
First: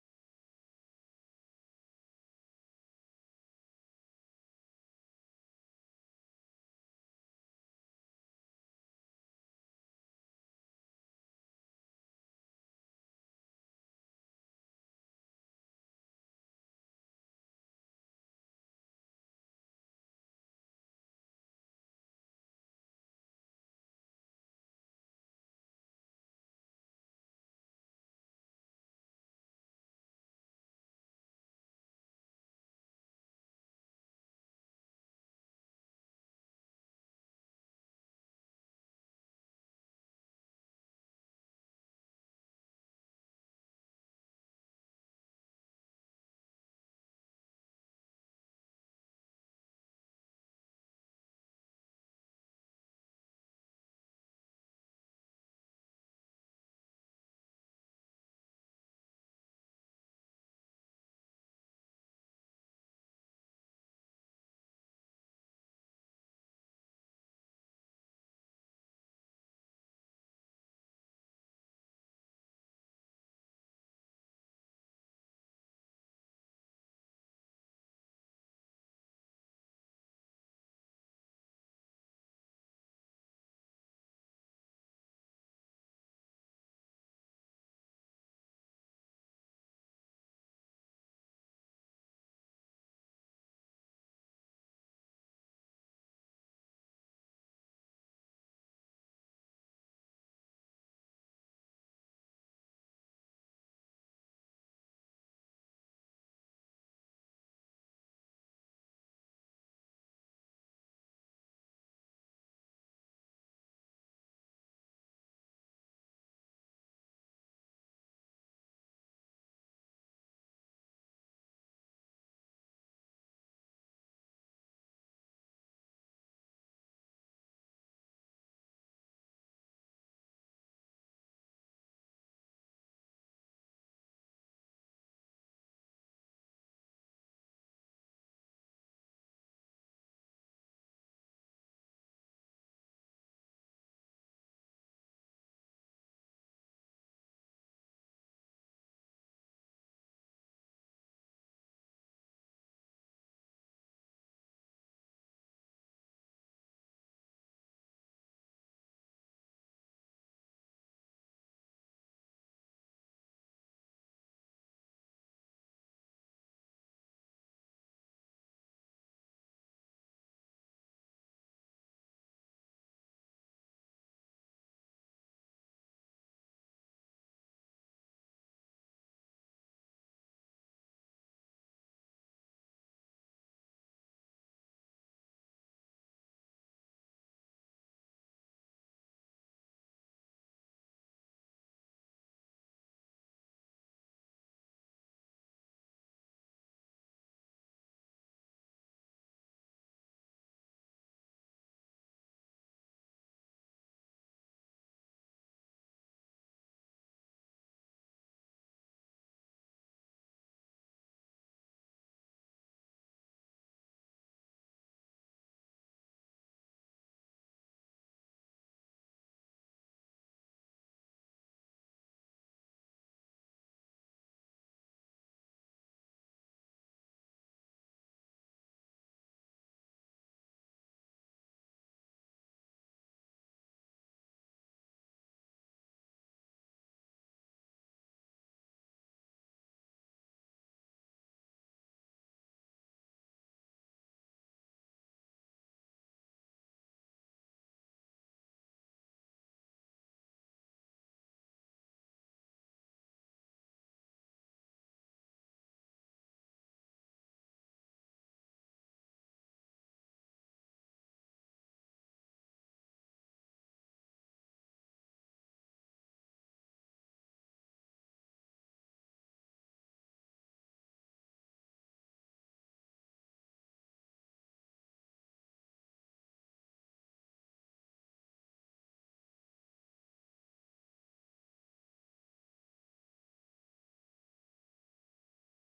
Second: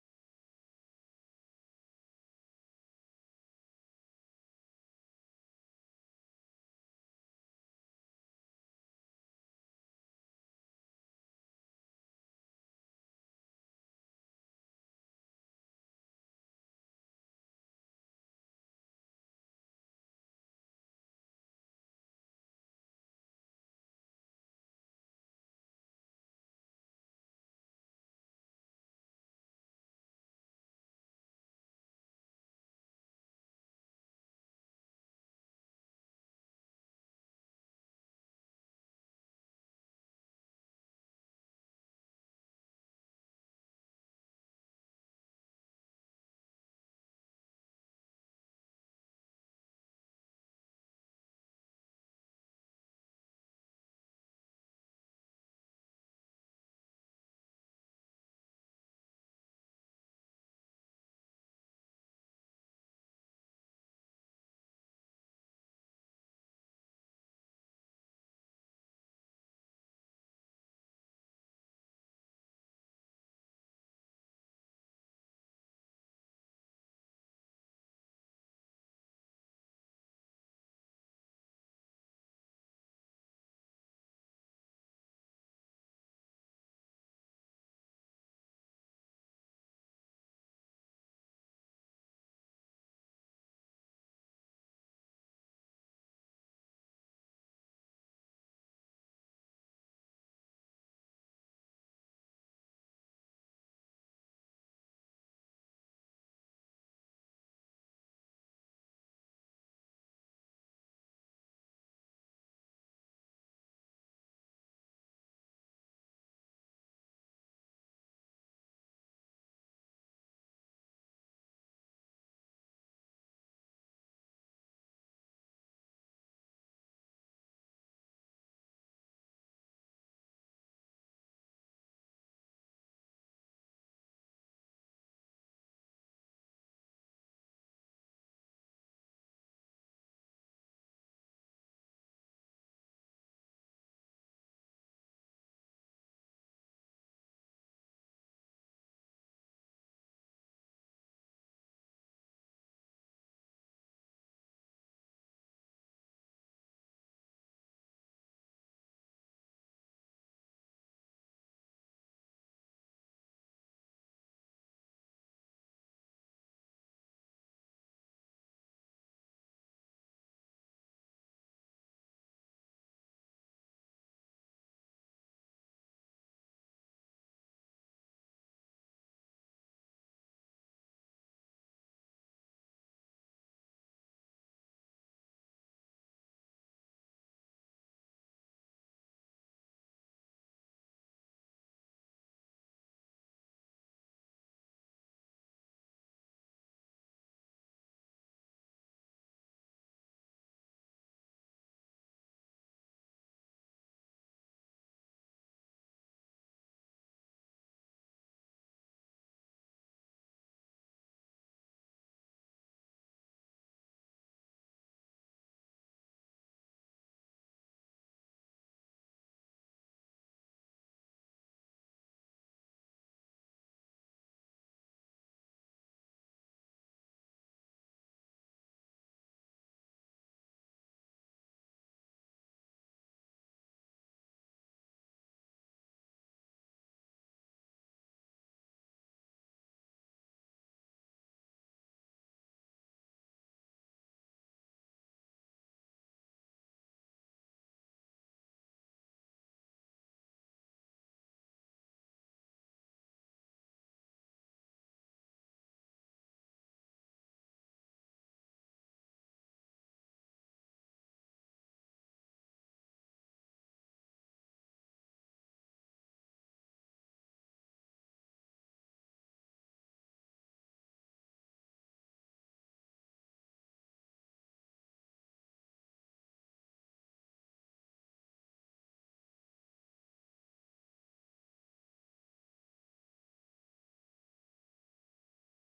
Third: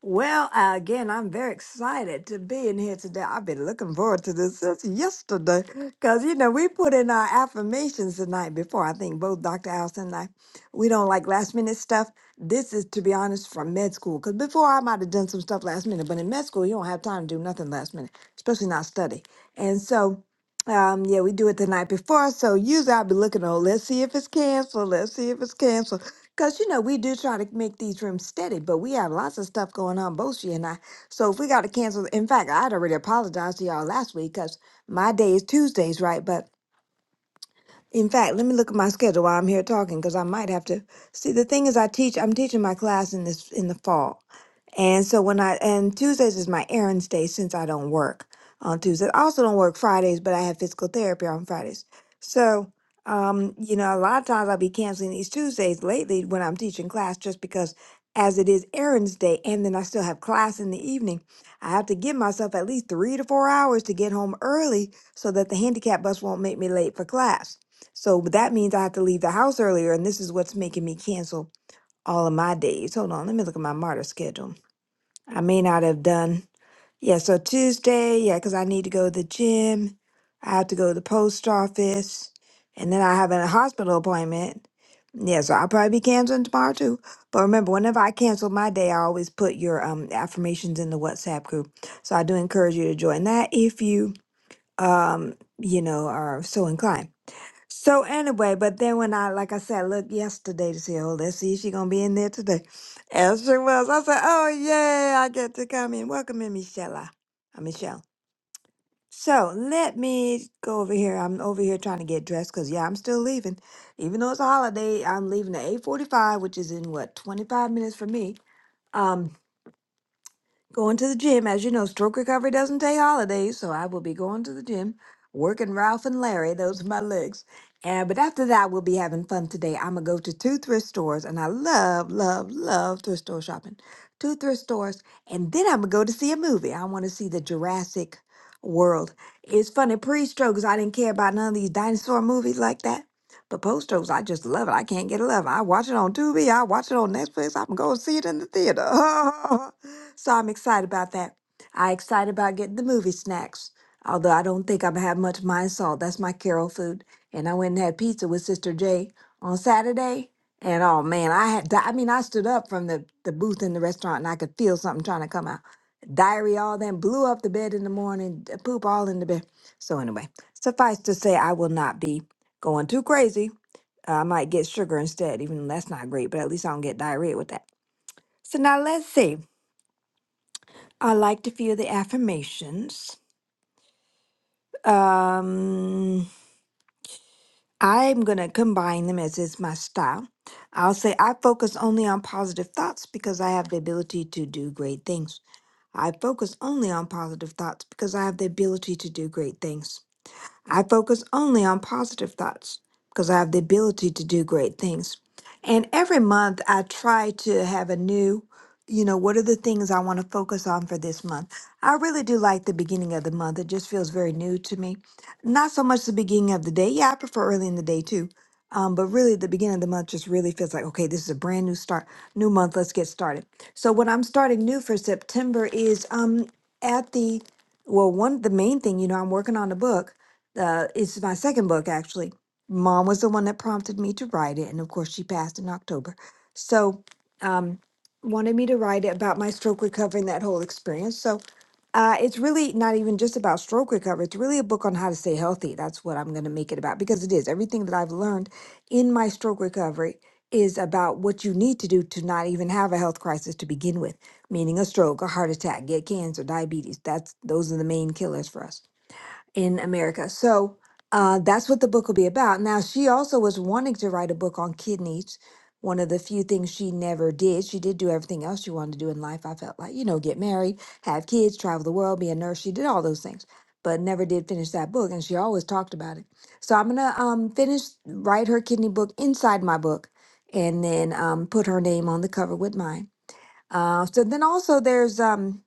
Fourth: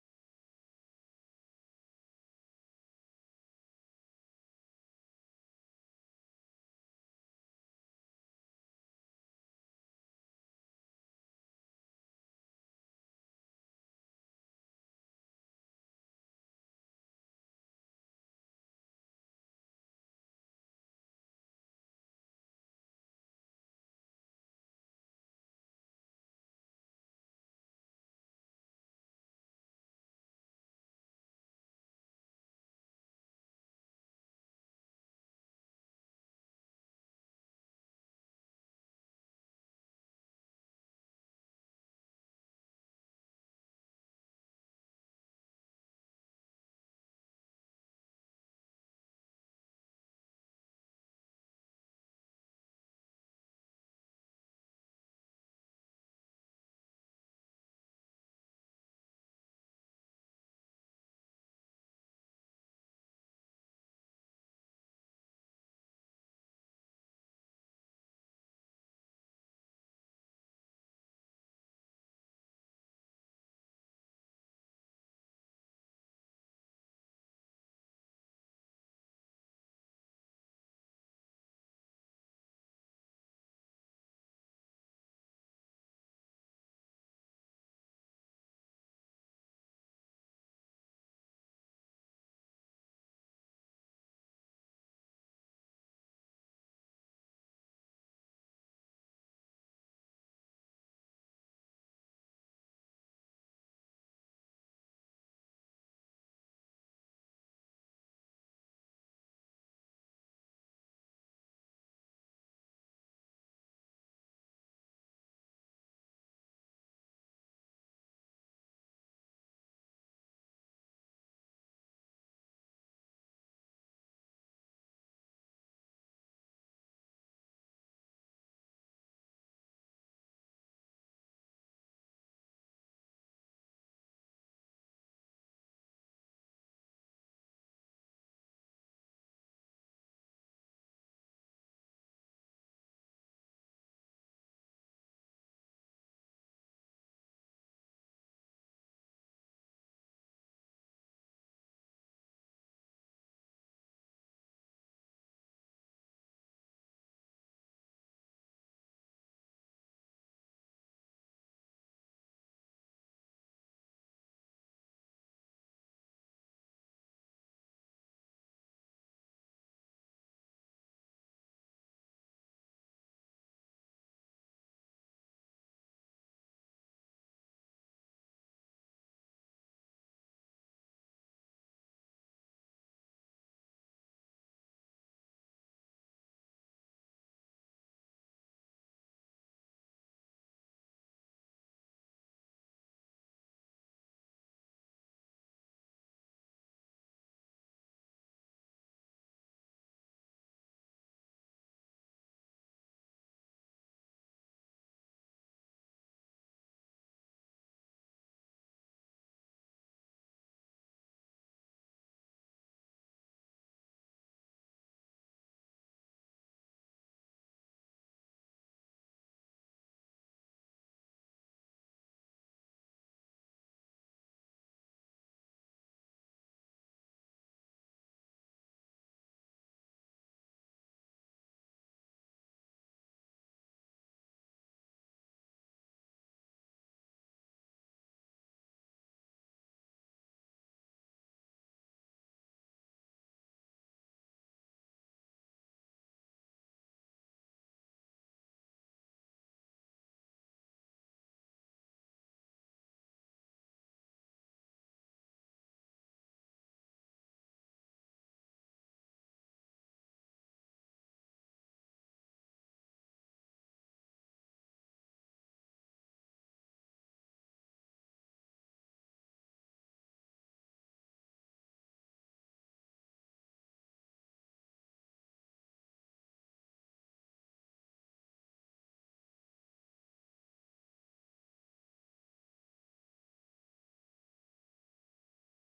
Well, uh, again, I'm very excited to be in here today. I've been looking forward to this since yesterday because, you know, we put in our affirmations the night before. I think both Dr. Allison and I, we don't like last minute stuff. This is, to be honest, from med school because before I might have done some stuff last minute, but in med school, you don't have time to do nothing last minute, especially not study. And so, um, yeah, we do it the night before. So usually I'll be looking, oh, let's see if it's canceled. Let's see if it's canceled. Cause you know we do try to make these rooms steady, but we have lots of stuff going on, both she and I. So if we got to cancel, in fact, I'd already apologized to y'all last week, cause my day is Tuesdays, right? But in fact, let me look at my schedule while I'm here talking because I might have to. See, the thing is, I teach. I'm teaching my class in this in the fall, and so when I and Tuesdays is my errands day since I don't work on Tuesdays. I also don't work Fridays, but I have physical therapy on Fridays. So, um, you know, a lot of times I'll be canceling these Tuesdays lately when I'm teaching class just because as it is errands day and then I still have class in the evening, I have to give myself at least three to four hours to get home early so that the handicap bus won't make me late for class. So but that means I have to leave the house earlier, and this is what's making me cancel all of my days. Hold on, let me look at my martyr schedule. I may not have done. Yeah, so Tuesday, yeah, because I need to go to the gym. I have to go to the post office, and then I have a hospital appointment. Yeah, so I'll probably be canceling tomorrow too. But remember, whenever I cancel my day, I always put your um affirmations in the WhatsApp group. So I do encourage you to join that if you um you know are so inclined. So anyway, but then when I, like I said, look yesterday to see, oh, let's see if she's gonna be in there today. As she was, I said, oh yeah, I get to come in. Welcome in, Michelle. am Michelle. So let me go over here. I'm over here trying to get dressed because yeah, I'm still leaving. Even though it's a holiday, I'm leaving at 8:45, which is in what 25 minutes for me. Um. Going to the gym. As you know, stroke recovery doesn't take holidays, so I will be going to the gym, working Ralph and Larry. Those are my legs. And but after that, we'll be having fun today. I'm gonna go to two thrift stores, and I love, love, love thrift store shopping. Two thrift stores, and then I'm gonna go to see a movie. I want to see the Jurassic World. It's funny pre-stroke strokes I didn't care about none of these dinosaur movies like that. But post-strokes, I just love it. I can't get enough. I watch it on Tubi. I watch it on Netflix. I'm going to see it in the theater. So I'm excited about that. I excited about getting the movie snacks. Although I don't think I'm gonna have much of mine salt. That's my Carol food. And I went and had pizza with Sister J on Saturday. And oh man, I had di- I mean I stood up from the, the booth in the restaurant and I could feel something trying to come out. Diarrhea all then blew up the bed in the morning, d- poop all in the bed. So anyway, suffice to say I will not be going too crazy. I might get sugar instead, even though that's not great, but at least I don't get diarrhea with that. So now let's see. I liked a few of the affirmations. Um, I'm going to combine them as is my style. I'll say I focus only on positive thoughts because I have the ability to do great things. I focus only on positive thoughts because I have the ability to do great things. I focus only on positive thoughts because I have the ability to do great things. And every month I try to have a new, you know, what are the things I want to focus on for this month? I really do like the beginning of the month. It just feels very new to me. Not so much the beginning of the day. Yeah, I prefer early in the day too. Um, but really, the beginning of the month just really feels like, okay, this is a brand new start, new month. Let's get started. So, what I'm starting new for September is um, at the, well, one, the main thing, you know, I'm working on a book uh, it's my second book actually. Mom was the one that prompted me to write it, and of course, she passed in October. So, um, wanted me to write it about my stroke recovery and that whole experience. So, uh, it's really not even just about stroke recovery. It's really a book on how to stay healthy. That's what I'm going to make it about because it is everything that I've learned in my stroke recovery is about what you need to do to not even have a health crisis to begin with, meaning a stroke, a heart attack, get cancer, diabetes. That's those are the main killers for us in America. So uh, that's what the book will be about. Now, she also was wanting to write a book on kidneys, one of the few things she never did. She did do everything else she wanted to do in life. I felt like, you know, get married, have kids, travel the world, be a nurse. She did all those things, but never did finish that book. And she always talked about it. So I'm going to um, finish, write her kidney book inside my book, and then um, put her name on the cover with mine. Uh, so then also there's um,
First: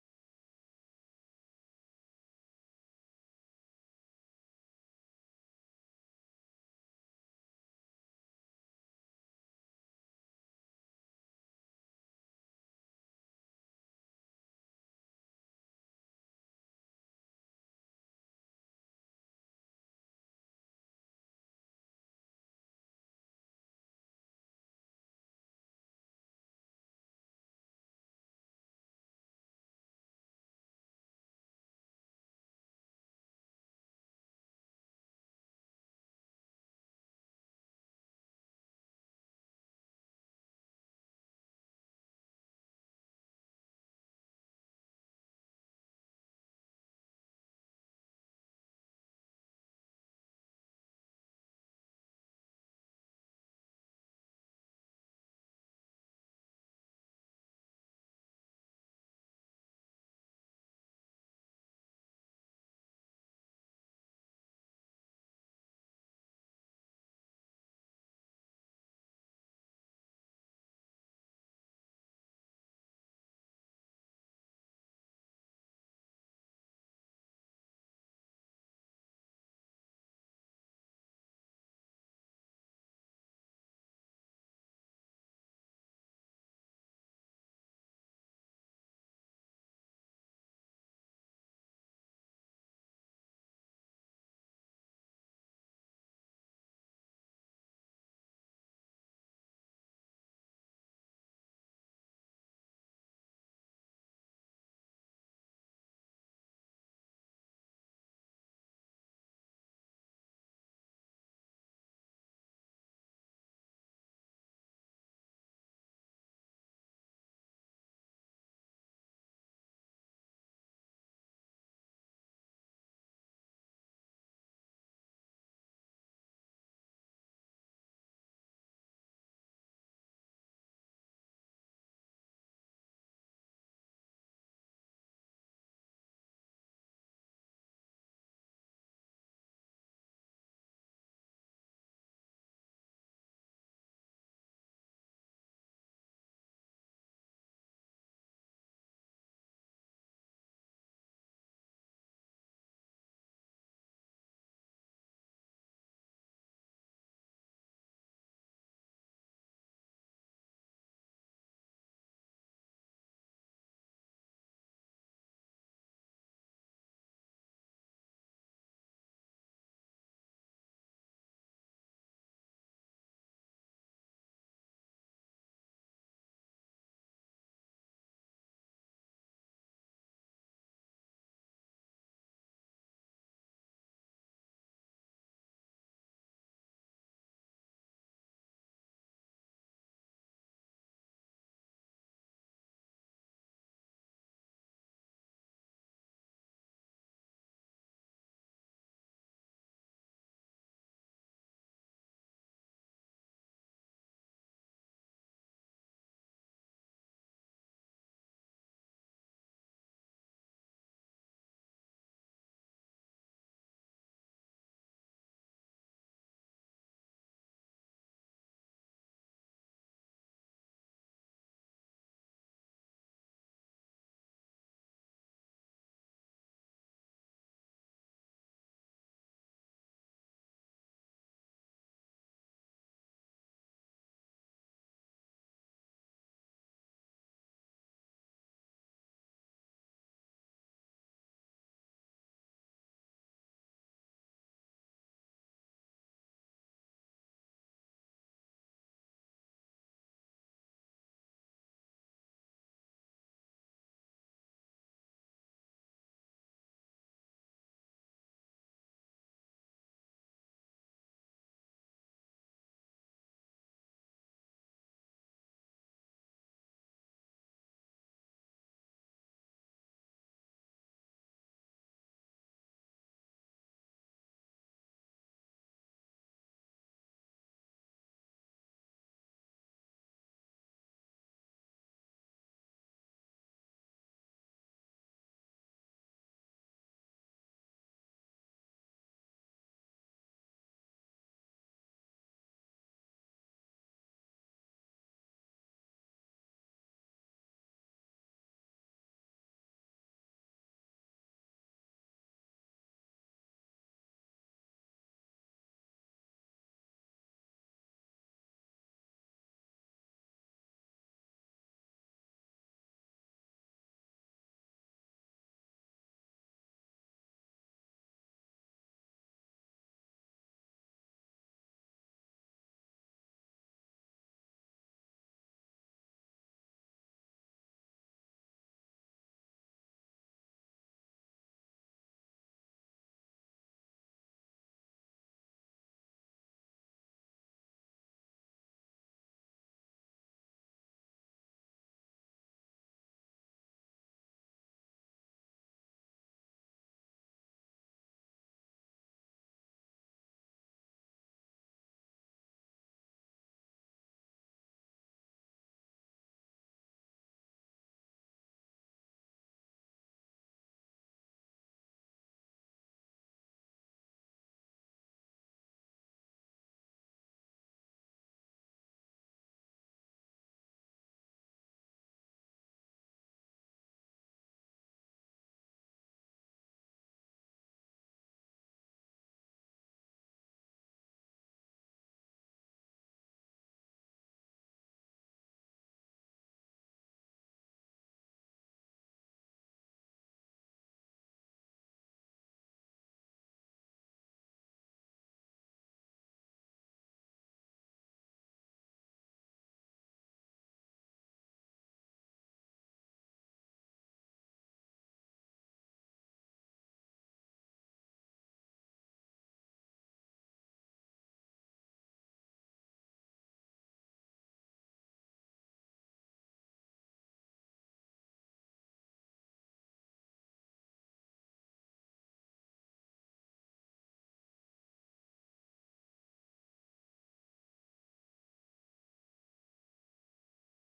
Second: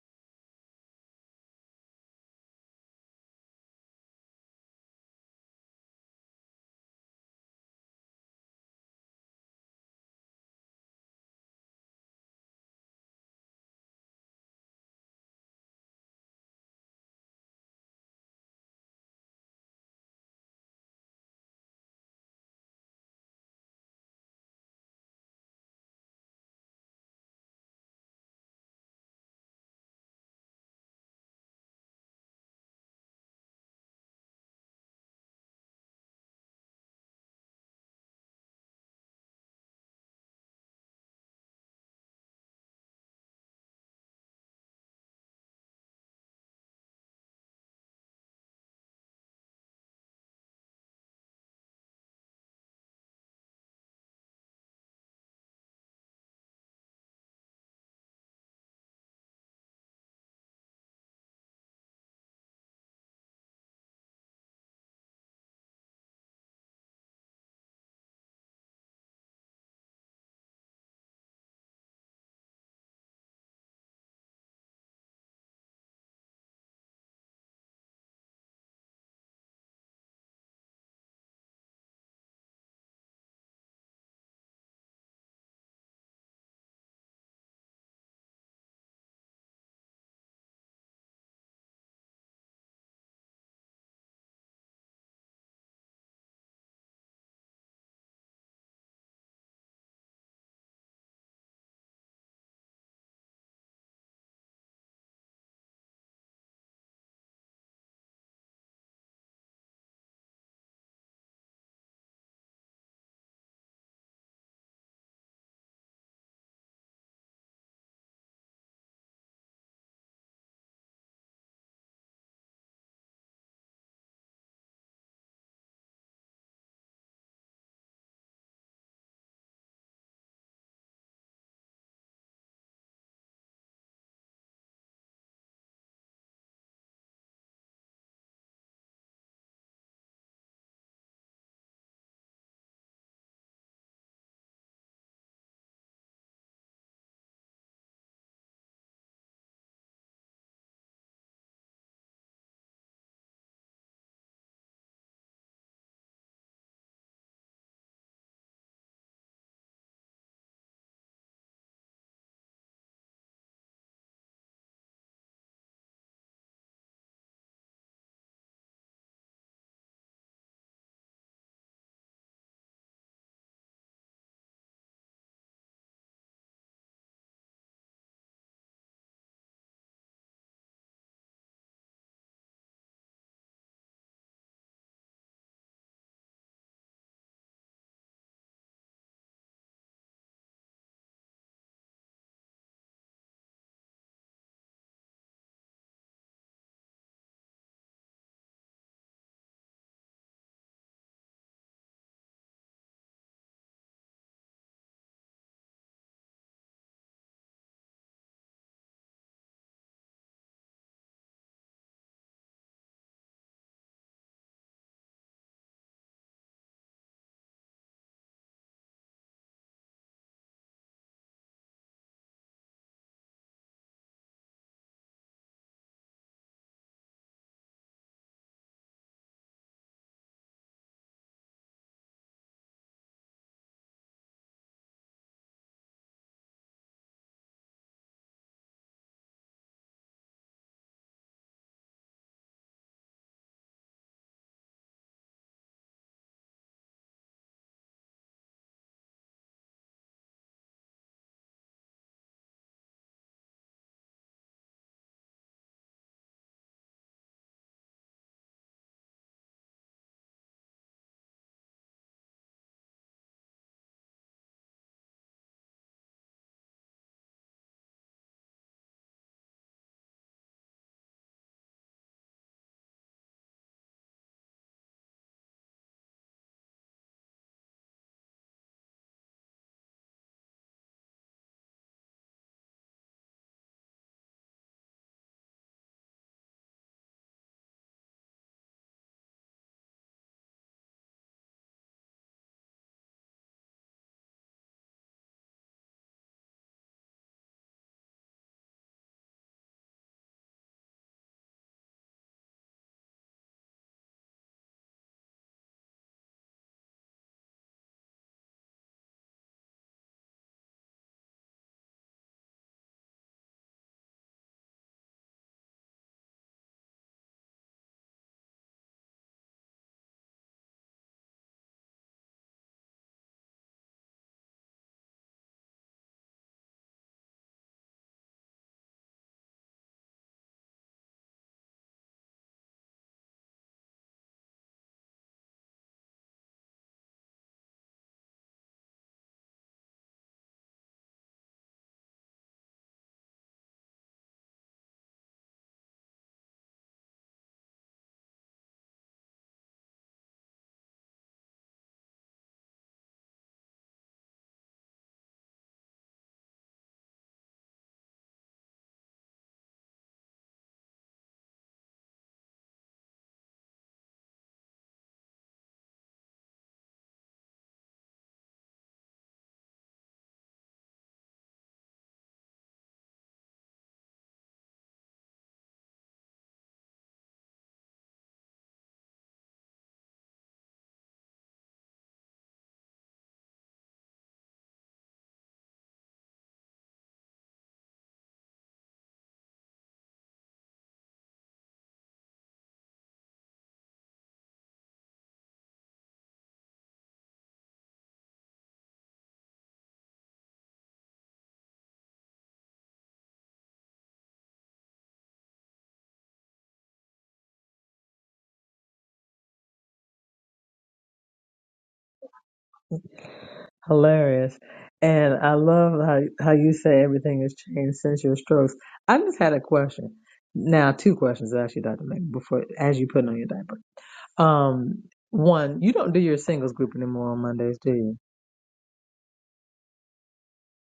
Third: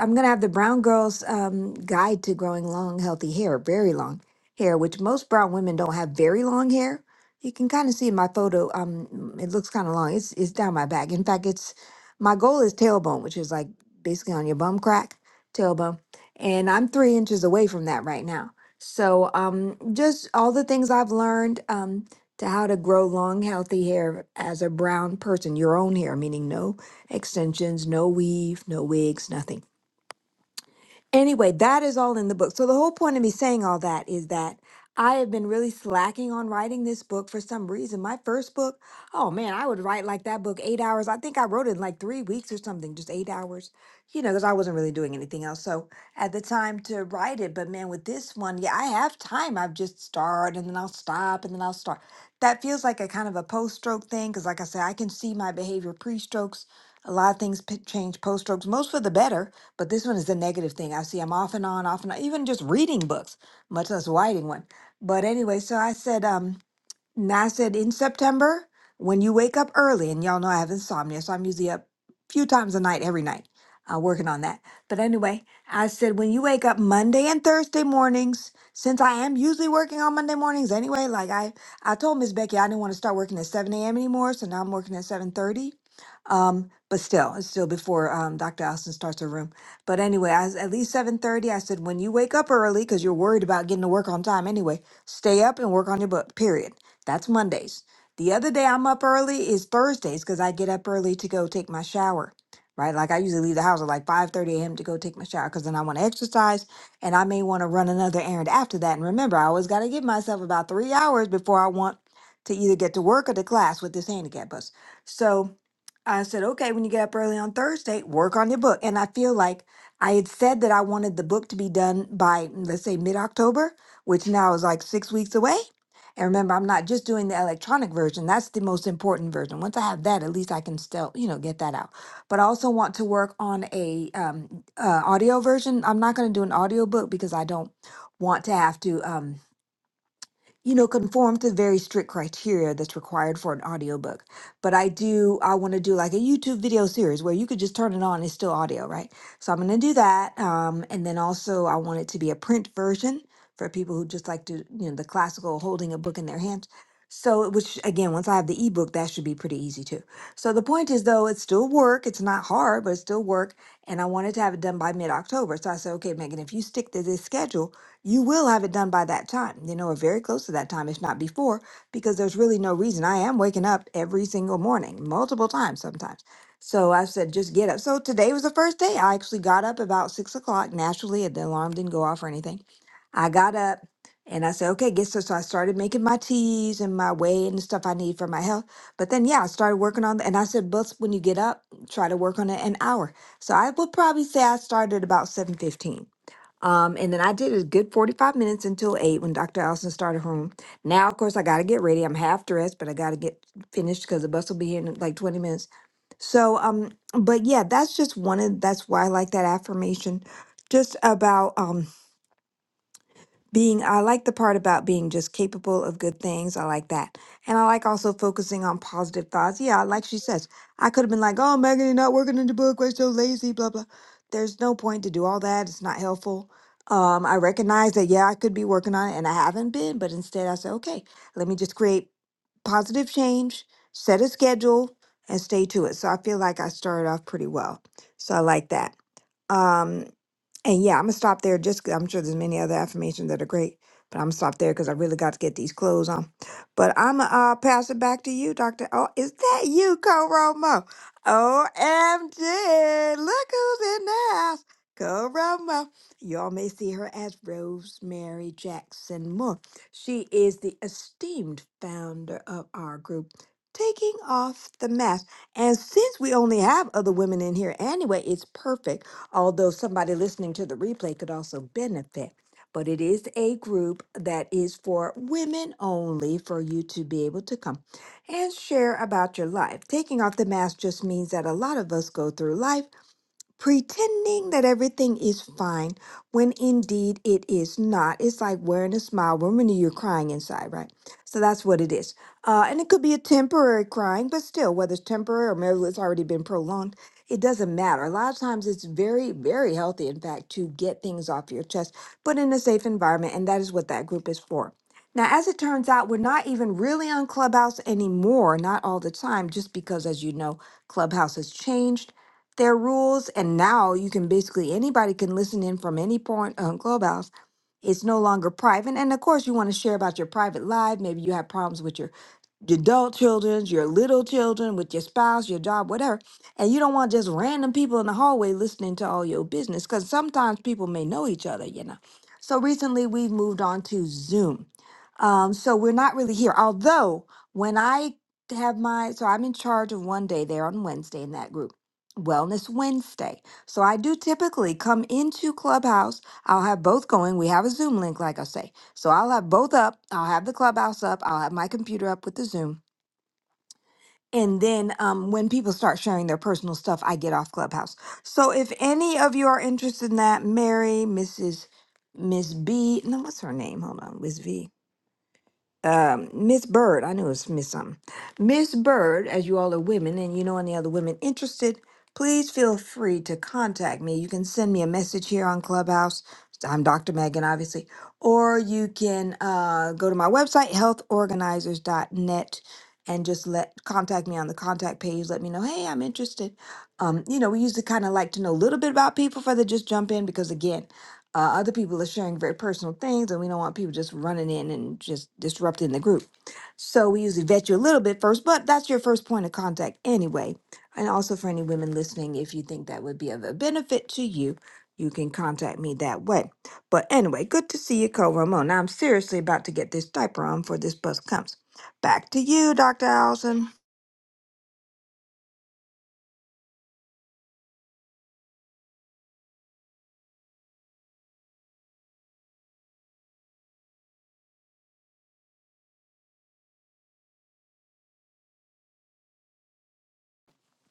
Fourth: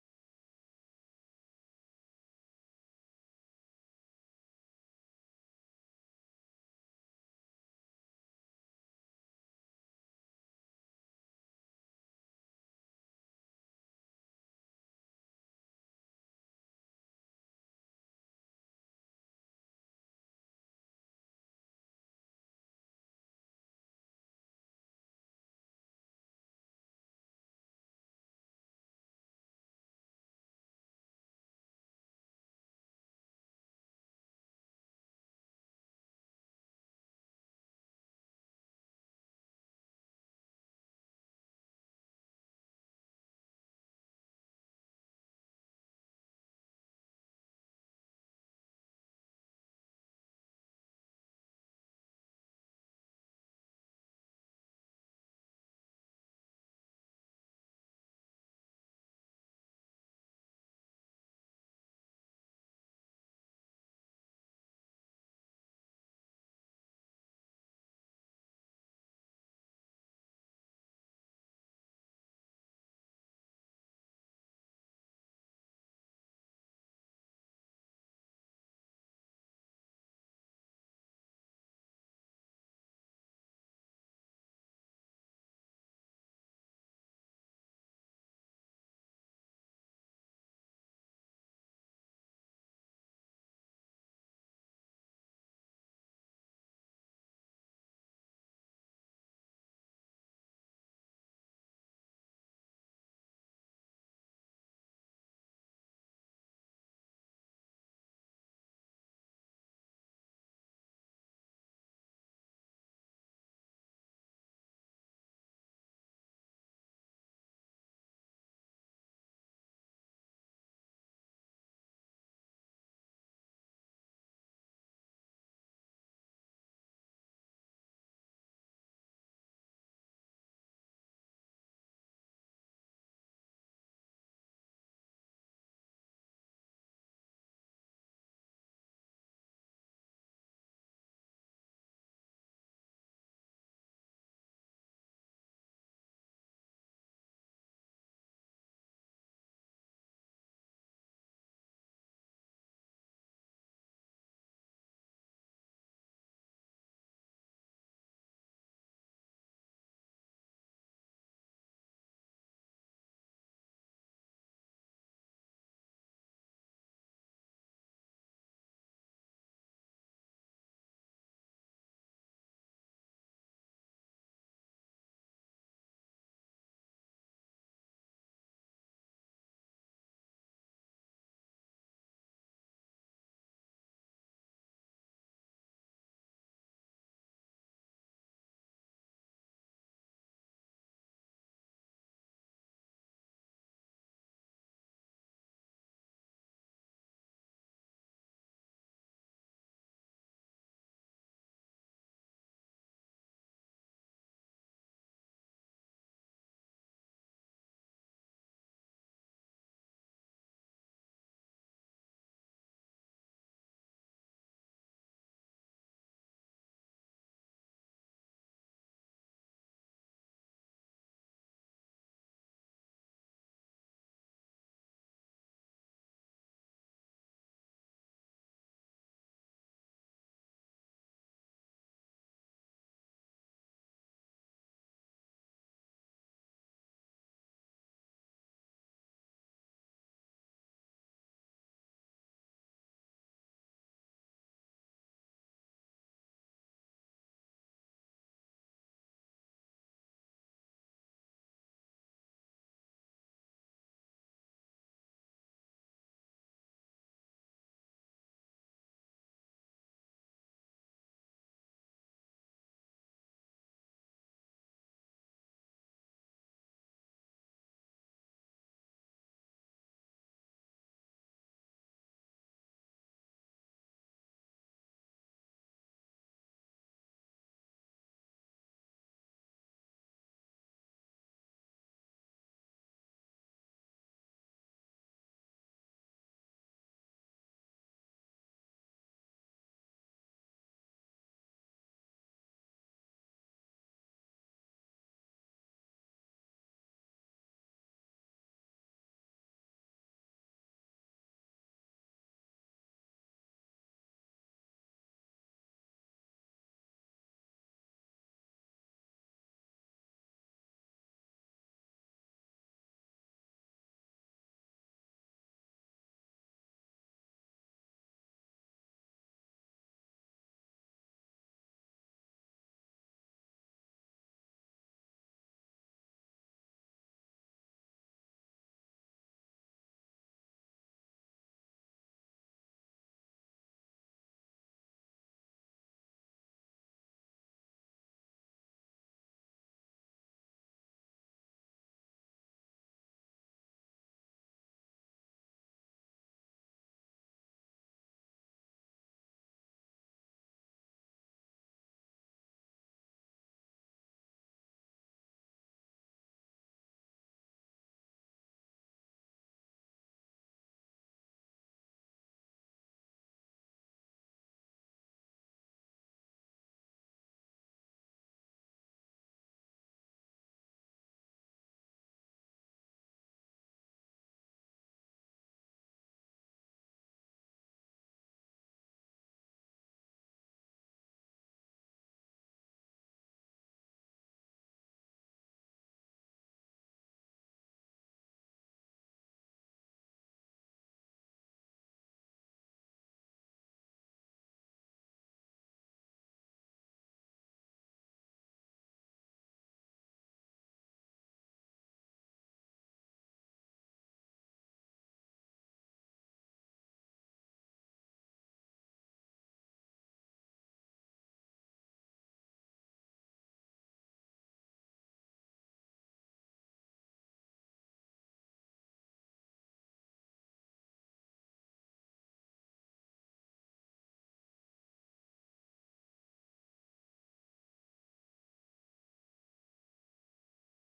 I'm gonna have the Brown Girls um, Guide to Growing Long, Healthy Hair, very long hair, which most brown women don't have very long hair. You can kind of see in my photo. Um, it looks kind of long. It's it's down my back. In fact, it's my goal is tailbone, which is like basically on your bum crack, tailbone, and I'm three inches away from that right now. So um, just all the things I've learned um to how to grow long, healthy hair as a brown person, your own hair, meaning no extensions, no weave, no wigs, nothing Anyway, that is all in the book. So the whole point of me saying all that is that I have been really slacking on writing this book for some reason. My first book, oh man, I would write like that book eight hours. I think I wrote it in like three weeks or something, just eight hours, you know, because I wasn't really doing anything else. So at the time to write it, but man, with this one, yeah, I have time. I've just started and then I'll stop and then I'll start. That feels like a kind of a post-stroke thing because, like I said, I can see my behavior pre-strokes. A lot of things p- change post-strokes, most for the better but this one is the negative thing. I see I'm off and on, off and on, even just reading books, much less writing one. But anyway, so I said, um, and I said in September, when you wake up early, and y'all know I have insomnia, so I'm usually up a few times a night every night, uh, working on that. But anyway, I said when you wake up Monday and Thursday mornings, since I am usually working on Monday mornings anyway, like I I told Miss Becky I didn't want to start working at 7 a.m. anymore, so now I'm working at 7:30. Um, but still, it's still before um, Dr. Allison starts her room. But anyway, I was at least 7:30. I said when you wake up early, because you're worried about getting to work on time anyway, stay up and work on your book. Period. That's Mondays. The other day I'm up early is Thursdays because I get up early to go take my shower. Right? Like I usually leave the house at like 5 30 a.m. to go take my shower because then I want to exercise and I may want to run another errand after that. And remember, I always got to give myself about three hours before I want to either get to work or to class with this handicap bus. So I said, okay, when you get up early on Thursday, work on your book. And I feel like I had said that I wanted the book to be done by, mm, let's say, mid October, which now is like six weeks away. And remember, I'm not just doing the electronic version. That's the most important version. Once I have that, at least I can still, you know, get that out. But I also want to work on a um, uh, audio version. I'm not going to do an audio book because I don't want to have to. Um, you know, conform to very strict criteria that's required for an audiobook. But I do, I want to do like a YouTube video series where you could just turn it on, it's still audio, right? So I'm going to do that. Um, and then also, I want it to be a print version for people who just like to, you know, the classical holding a book in their hands. So, which again, once I have the ebook, that should be pretty easy too. So the point is, though, it's still work. It's not hard, but it's still work. And I wanted to have it done by mid October. So I said, okay, Megan, if you stick to this schedule, you will have it done by that time, you know, or very close to that time, if not before, because there's really no reason. I am waking up every single morning, multiple times sometimes. So I said, just get up. So today was the first day. I actually got up about six o'clock naturally. The alarm didn't go off or anything. I got up and I said, okay, get so. So I started making my teas and my whey and the stuff I need for my health. But then, yeah, I started working on, it. and I said, but when you get up, try to work on it an hour. So I would probably say I started about 7:15 um, and then I did a good 45 minutes until eight when Dr. Allison started home. Now, of course, I got to get ready. I'm half dressed, but I got to get finished because the bus will be here in like 20 minutes. So, um, but yeah, that's just one of that's why I like that affirmation just about, um being i like the part about being just capable of good things i like that and i like also focusing on positive thoughts yeah like she says i could have been like oh megan you're not working in the book we're so lazy blah blah there's no point to do all that it's not helpful um, i recognize that yeah i could be working on it and i haven't been but instead i said okay let me just create positive change, set a schedule, and stay to it. So I feel like I started off pretty well. So I like that. Um, and yeah, I'm gonna stop there. Just 'cause I'm sure there's many other affirmations that are great, but I'm gonna stop there because I really got to get these clothes on. But I'm gonna uh, pass it back to you, Doctor. Oh, is that you, Coromo? Omg, look who's in the house, Coromo. Y'all may see her as Rosemary Jackson Moore. She is the esteemed founder of our group. Taking off the mask. And since we only have other women in here anyway, it's perfect although somebody listening to the replay could also benefit. But it is a group that is for women only for you to be able to come and share about your life. Taking off the mask just means that a lot of us go through life pretending that everything is fine when indeed it is not. It's like wearing a smile when really you're crying inside, right? So that's what it is. Uh, and it could be a temporary crying, but still, whether it's temporary or maybe it's already been prolonged, it doesn't matter. A lot of times it's very, very healthy, in fact, to get things off your chest, but in a safe environment. And that is what that group is for. Now, as it turns out, we're not even really on Clubhouse anymore, not all the time, just because, as you know, Clubhouse has changed their rules and now you can basically anybody can listen in from any point on clubhouse it's no longer private and of course you want to share about your private life maybe you have problems with your your adult children, your little children, with your spouse, your job, whatever. And you don't want just random people in the hallway listening to all your business because sometimes people may know each other, you know. So recently we've moved on to Zoom. Um, so we're not really here. Although, when I have my, so I'm in charge of one day there on Wednesday in that group, Wellness Wednesday. So I do typically come into Clubhouse. I'll have both going. We have a Zoom link, like I say. So I'll have both up. I'll have the clubhouse up. I'll have my computer up with the Zoom. And then um, when people start sharing their personal stuff, I get off clubhouse. So if any of you are interested in that, Mary, Mrs. Miss B, no, what's her name? Hold on, Miss V um, Miss Bird, I knew it was Miss something. Miss Bird, as you all are women and you know any other women interested, please feel free to contact me. You can send me a message here on Clubhouse. I'm Dr. Megan, obviously, or you can uh, go to my website, healthorganizers.net, and just let contact me on the contact page. Let me know, hey, I'm interested. Um, you know, we usually kind of like to know a little bit about people before they just jump in because, again, uh, other people are sharing very personal things, and we don't want people just running in and just disrupting the group. So we usually vet you a little bit first, but that's your first point of contact anyway. And also for any women listening, if you think that would be of a benefit to you, you can contact me that way. But anyway, good to see you, Co Ramon. Now I'm seriously about to get this diaper on before this bus comes. Back to you, Dr. Allison.
Hilarious. And I love how how you say everything has changed since your strokes. I just had a question. Now, two questions actually, Dr. Meg, before as you put on your diaper. Um, one, you don't do your singles group anymore on Mondays, do you?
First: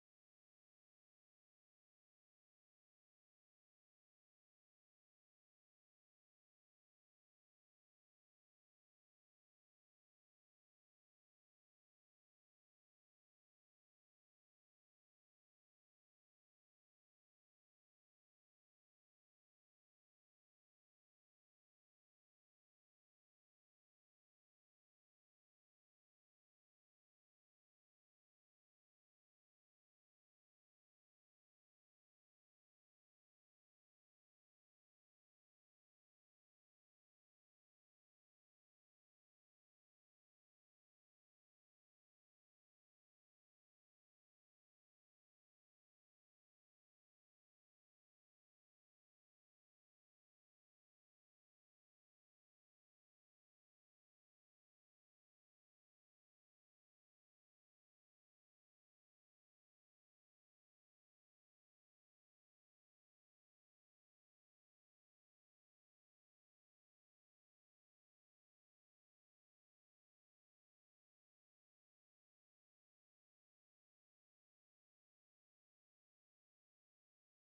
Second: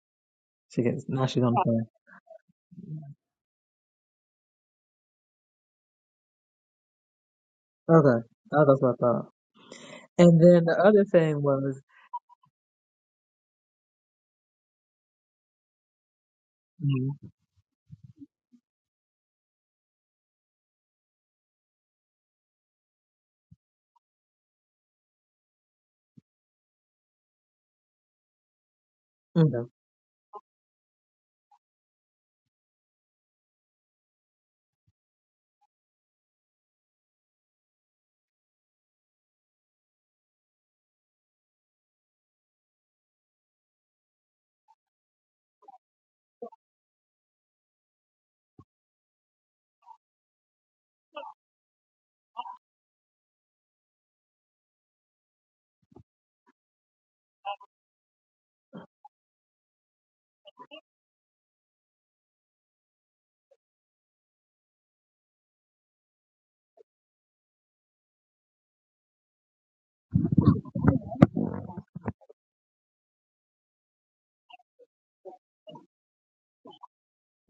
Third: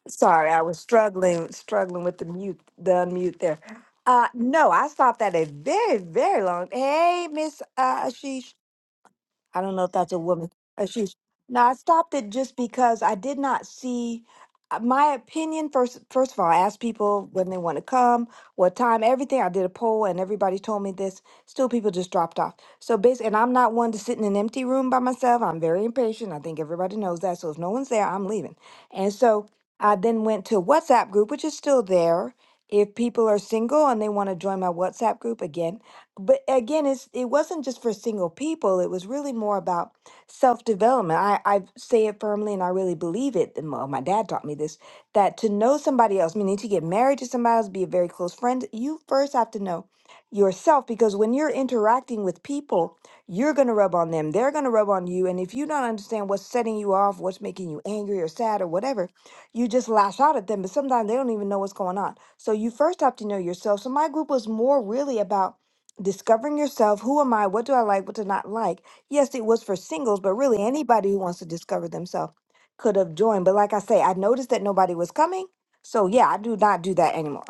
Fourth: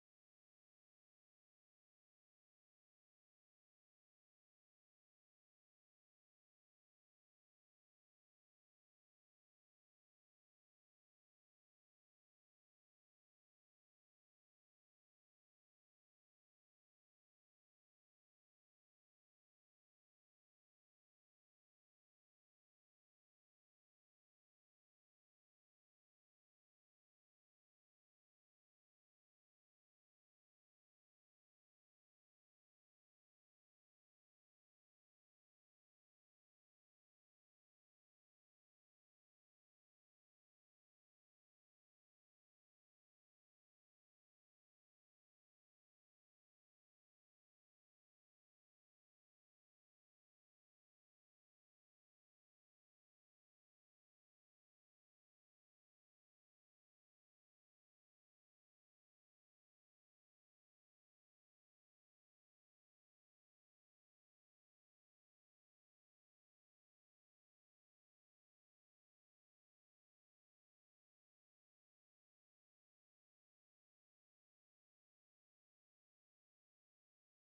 Sorry, I was
She gets now she's
struggling
on the phone.
struggling with the mute the unmute there. Uh no, I stopped at a very, very long. Hey, Miss uh
Okay.
Ashish.
Oh, That's what I thought.
I don't know if that's a
And
woman.
then the
Uh,
other
She's
thing
now. I
was,
stopped it just because I did not see uh, my opinion. First, first of all, I asked
mm,
people when they want to come, what time, everything. I did a poll, and everybody told me this. Still, people just dropped off. So basically, and I'm not one to sit in an empty room by myself. I'm very impatient. I think everybody knows that. So if no one's there, I'm leaving. And so
okay,
I then went to WhatsApp group, which is still there. If people are single and they want to join my WhatsApp group again, but again it's it wasn't just for single people it was really more about self-development i i say it firmly and i really believe it and my my dad taught me this that to know somebody else meaning to get married to somebody else be a very close friend you first have to know yourself because when you're interacting with people you're going to rub on them they're going to rub on you and if you don't understand what's setting you off what's making you angry or sad or whatever you just lash out at them but sometimes they don't even know what's going on so you first have to know yourself so my group was more really about discovering yourself who am i what do i like what do i not like yes it was for singles but really anybody who wants to discover themselves could have joined but like i say i noticed that nobody was coming so yeah i do not do that anymore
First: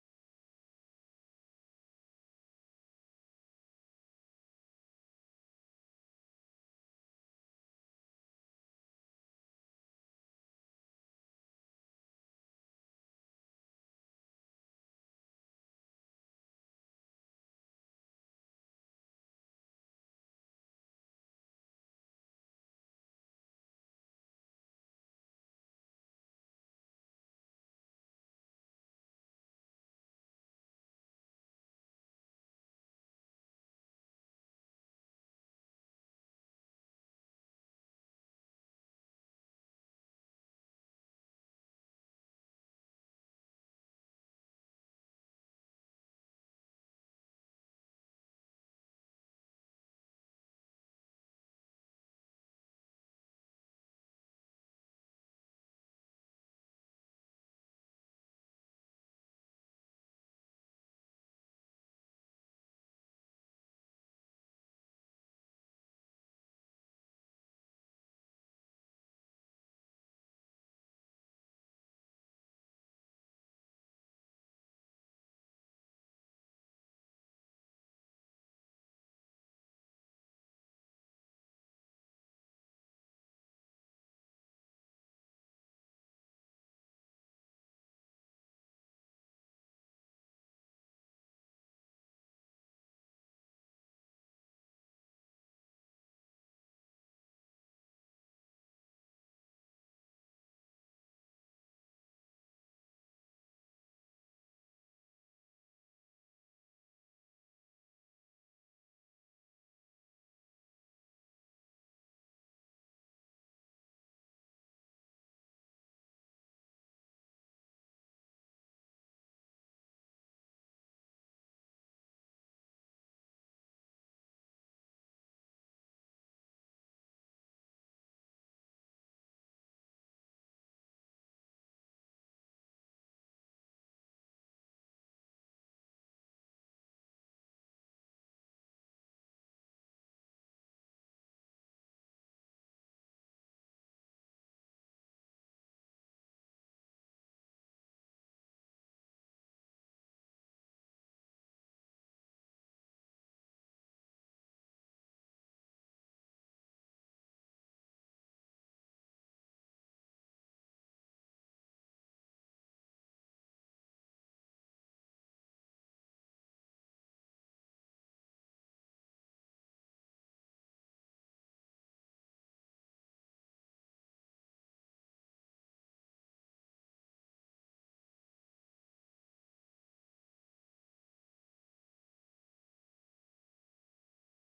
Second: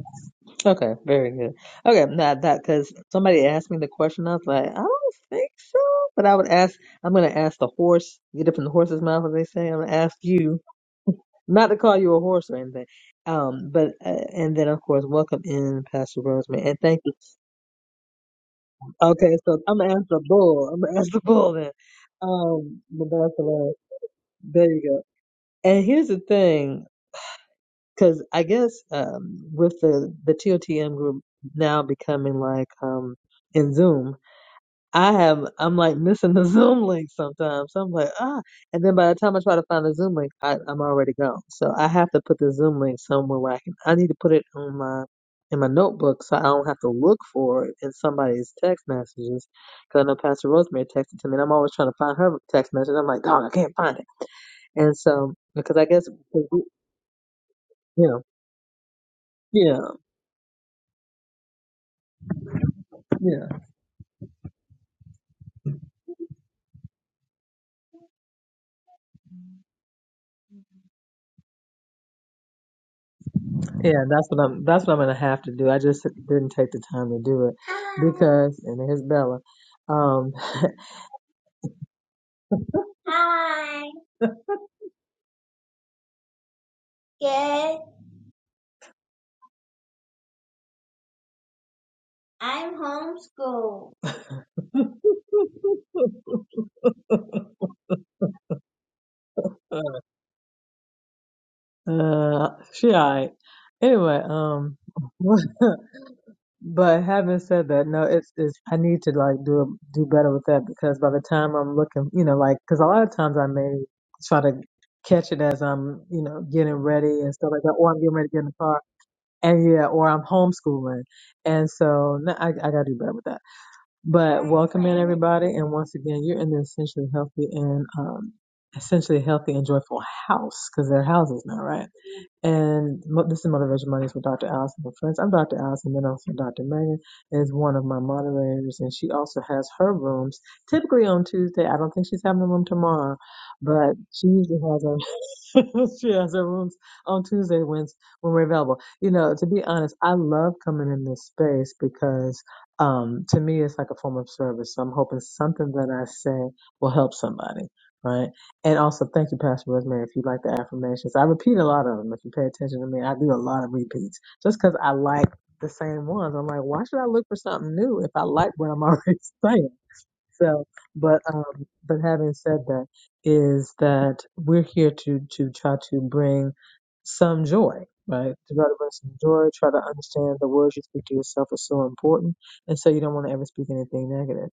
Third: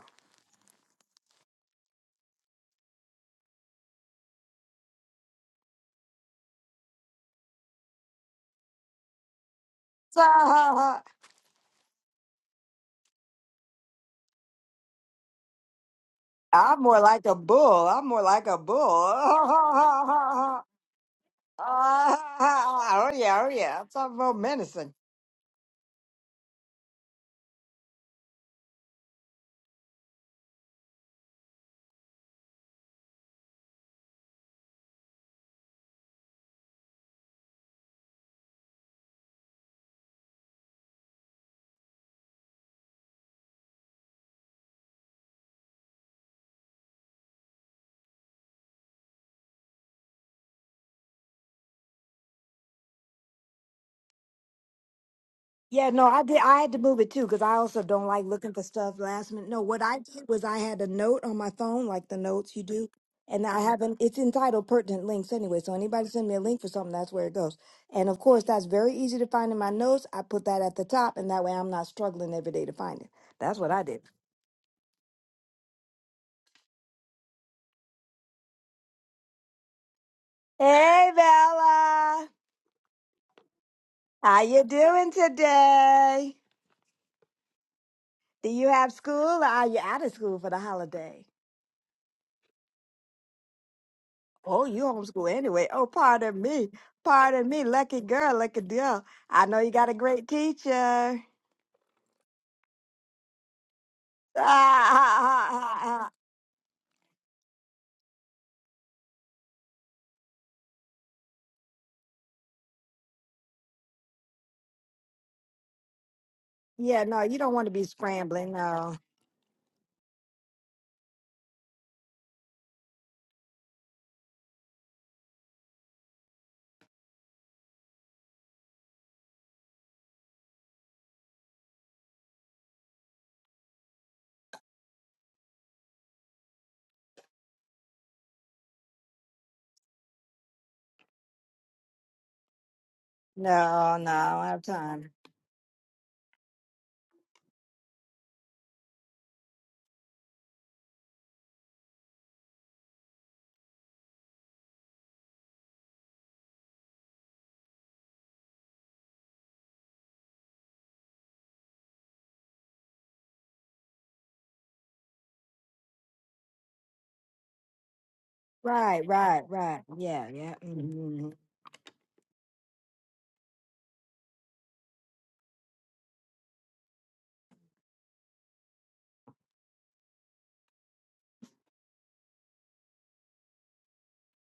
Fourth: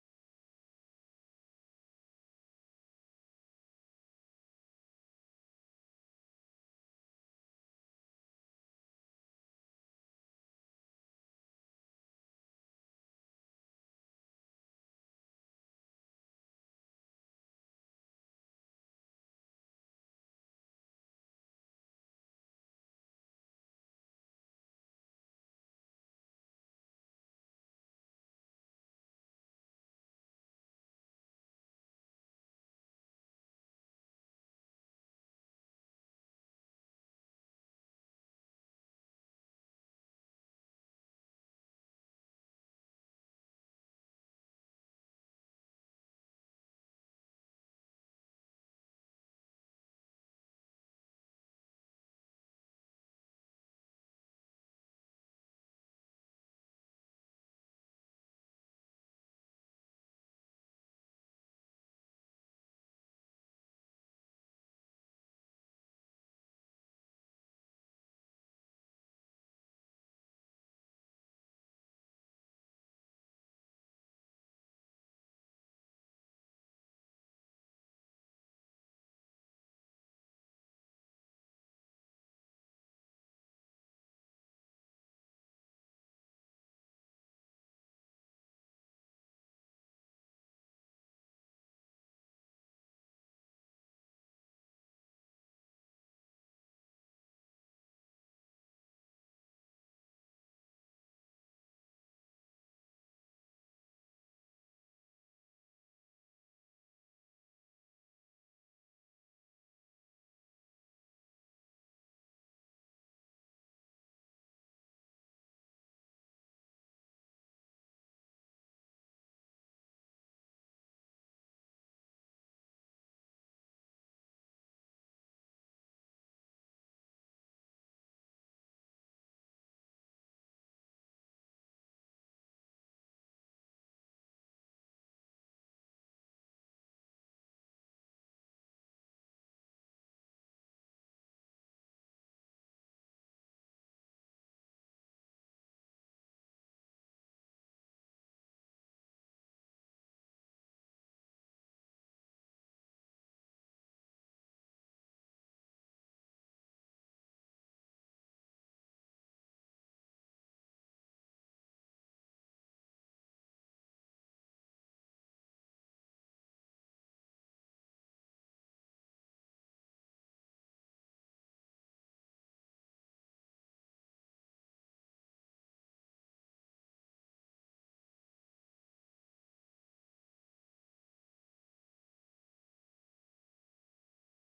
okay, very good. Okay, not that because somebody asked me the question. I was like, I don't think so, but I would ask. I'm gonna ask the horse. Get it from the horse's mouth, as they say. I'm gonna ask you not to call you a horse or anything. Um, but uh, and then of course, welcome in Pastor Rosemary, and
i'm more
thank you.
like a bull i'm more like a bull
Okay, so I'm gonna ask the bull. I'm gonna ask the bull then. Um, but
oh
that's
yeah
the
oh
last.
yeah i'm talking about
There you
menacing
go. And here's the thing. Because I guess um, with the the TOTM group now becoming like um, in Zoom, I have I'm like missing the Zoom link sometimes. So I'm like ah, and then by the time I try to find the Zoom link, I, I'm already gone. So I have to put the Zoom link somewhere where I can. I need to put it on my in my notebook so I don't have to look for it in somebody's text messages. Because I know Pastor Rosemary texted to me, and I'm always trying to find her text message. I'm like, God, I can't find it. And so because I
Yeah, no,
guess
I did. I had to move it too because I also don't
you know,
like looking for stuff last minute. No,
yeah,
what I did was I had a note on my phone, like the notes you do,
yeah.
and I haven't. It's entitled pertinent links anyway. So anybody send me a link for something, that's where it goes. And of course, that's very easy to find in my notes. I put that at the top, and that way I'm not struggling every day to find it. That's what I
Yeah,
did.
that's what I'm. That's what I'm gonna have to do. I just didn't take the time to do it because, and here's Bella. Um,
Hey, Bella,
Hi,
how you doing today?
good.
Do you have school? Or are you out of school for the holiday?
I'm homeschooled.
Oh, you homeschool anyway. Oh, pardon me. Pardon me. Lucky girl, lucky girl. I know you got a great teacher.
uh, she alright. Anyway,
Ah,
um,
ah, ah, ah, ah.
but having said that, no, it's it's. I need to like do do better with that because by the time I'm looking, you know, like because a lot of times I may try to catch it as I'm, you know, getting
yeah, no,
ready and
you
stuff
don't
like
want to
that,
be
or I'm getting ready to get in
scrambling.
the car
No,
And yeah, or I'm homeschooling. And so no, I, I gotta do better with that. But welcome in everybody. And once again, you're in the essentially healthy and, um, essentially healthy and joyful house because they're houses now, right? And mo- this is Motivation Mondays with Dr. Allison and friends. I'm Dr. Allison, then also Dr. Megan is one of my moderators and she also has her rooms typically on Tuesday. I don't think she's having a room tomorrow, but
no, no,
she
I
usually
have
has a
time.
she has her rooms on Tuesday when when we're available. You know, to be honest, I love coming in this space because um, to me it's like a form of service. So I'm hoping something that I say will help somebody, right? And also, thank you, Pastor Rosemary, if you like the affirmations. I repeat a lot of them. If you pay attention to me, I do a lot of repeats just because I like the same ones. I'm like, why should I look for something new if I like what I'm
Right,
already
right,
saying?
right. Yeah, yeah.
So, but
hmm
um, but having said that, is that we're here to to try to bring some joy, right? To try to bring some joy, try to understand the words you speak to yourself are so important, and so you don't want to ever speak anything negative.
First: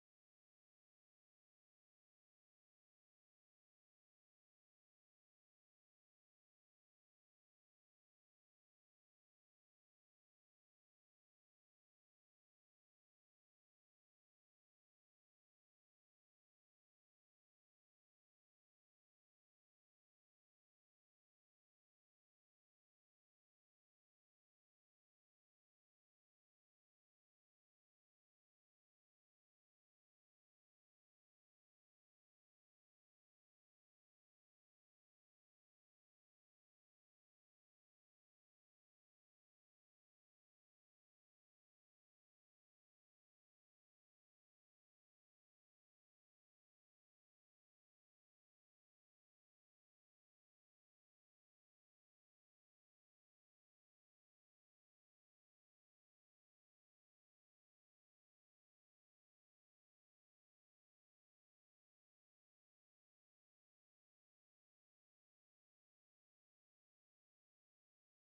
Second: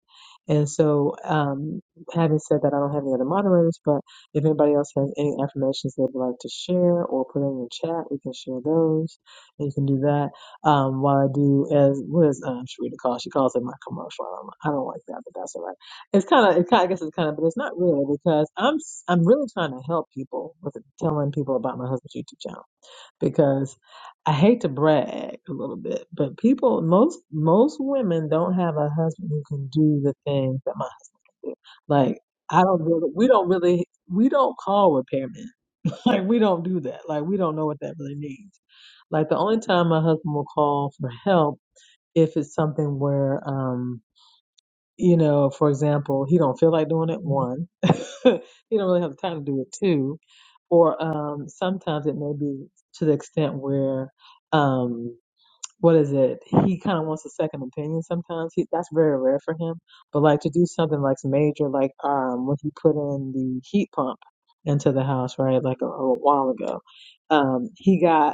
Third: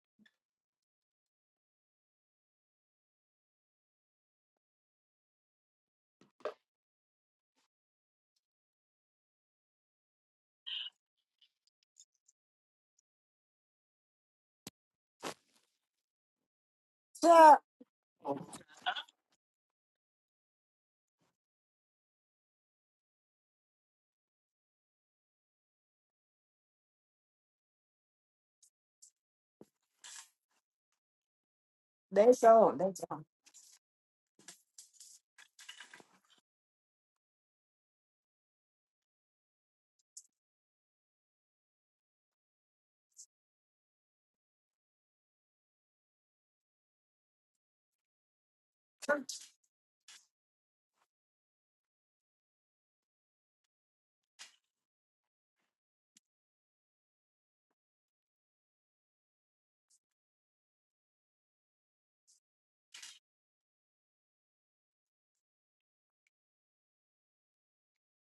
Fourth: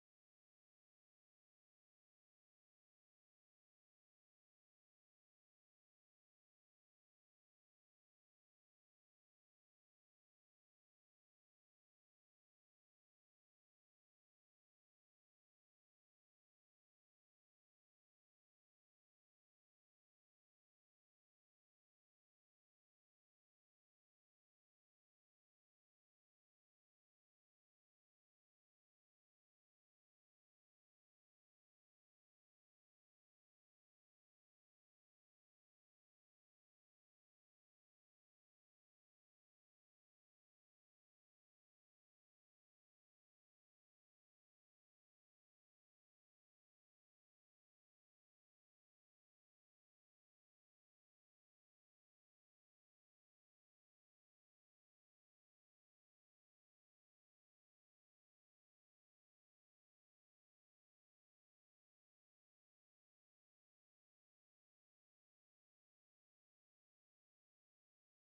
And so, um, having said that, I don't have any other moderators, but if anybody else has any affirmations they'd like to share or put in the chat, we can share those, and you can do that um, while I do as what is um, Sharita call? She calls it my commercial. I don't, I don't like that, but that's all right it's kind of, it's kind. I guess it's kind of, but
So,
it's not really because I'm, s- I'm really trying to help people with telling people about my husband's YouTube channel because I hate to brag a little bit, but people, most, most women don't have a husband who can do the things that my husband. Like
they
I
so,
don't
they
really, we
so.
don't really, we don't call repairmen. Like we don't do that. Like we don't know what that really means. Like the only time my husband will call for help if it's something where, um you know, for example, he don't feel like doing it. One, he don't really have the time to do it. Two, or um, sometimes it may be to the extent where, um, what is it? He kind of wants a second opinion. Sometimes he, that's very rare for him. But like to do something like major, like um, when he put in the heat pump into the house, right? Like a, a while ago, um, he got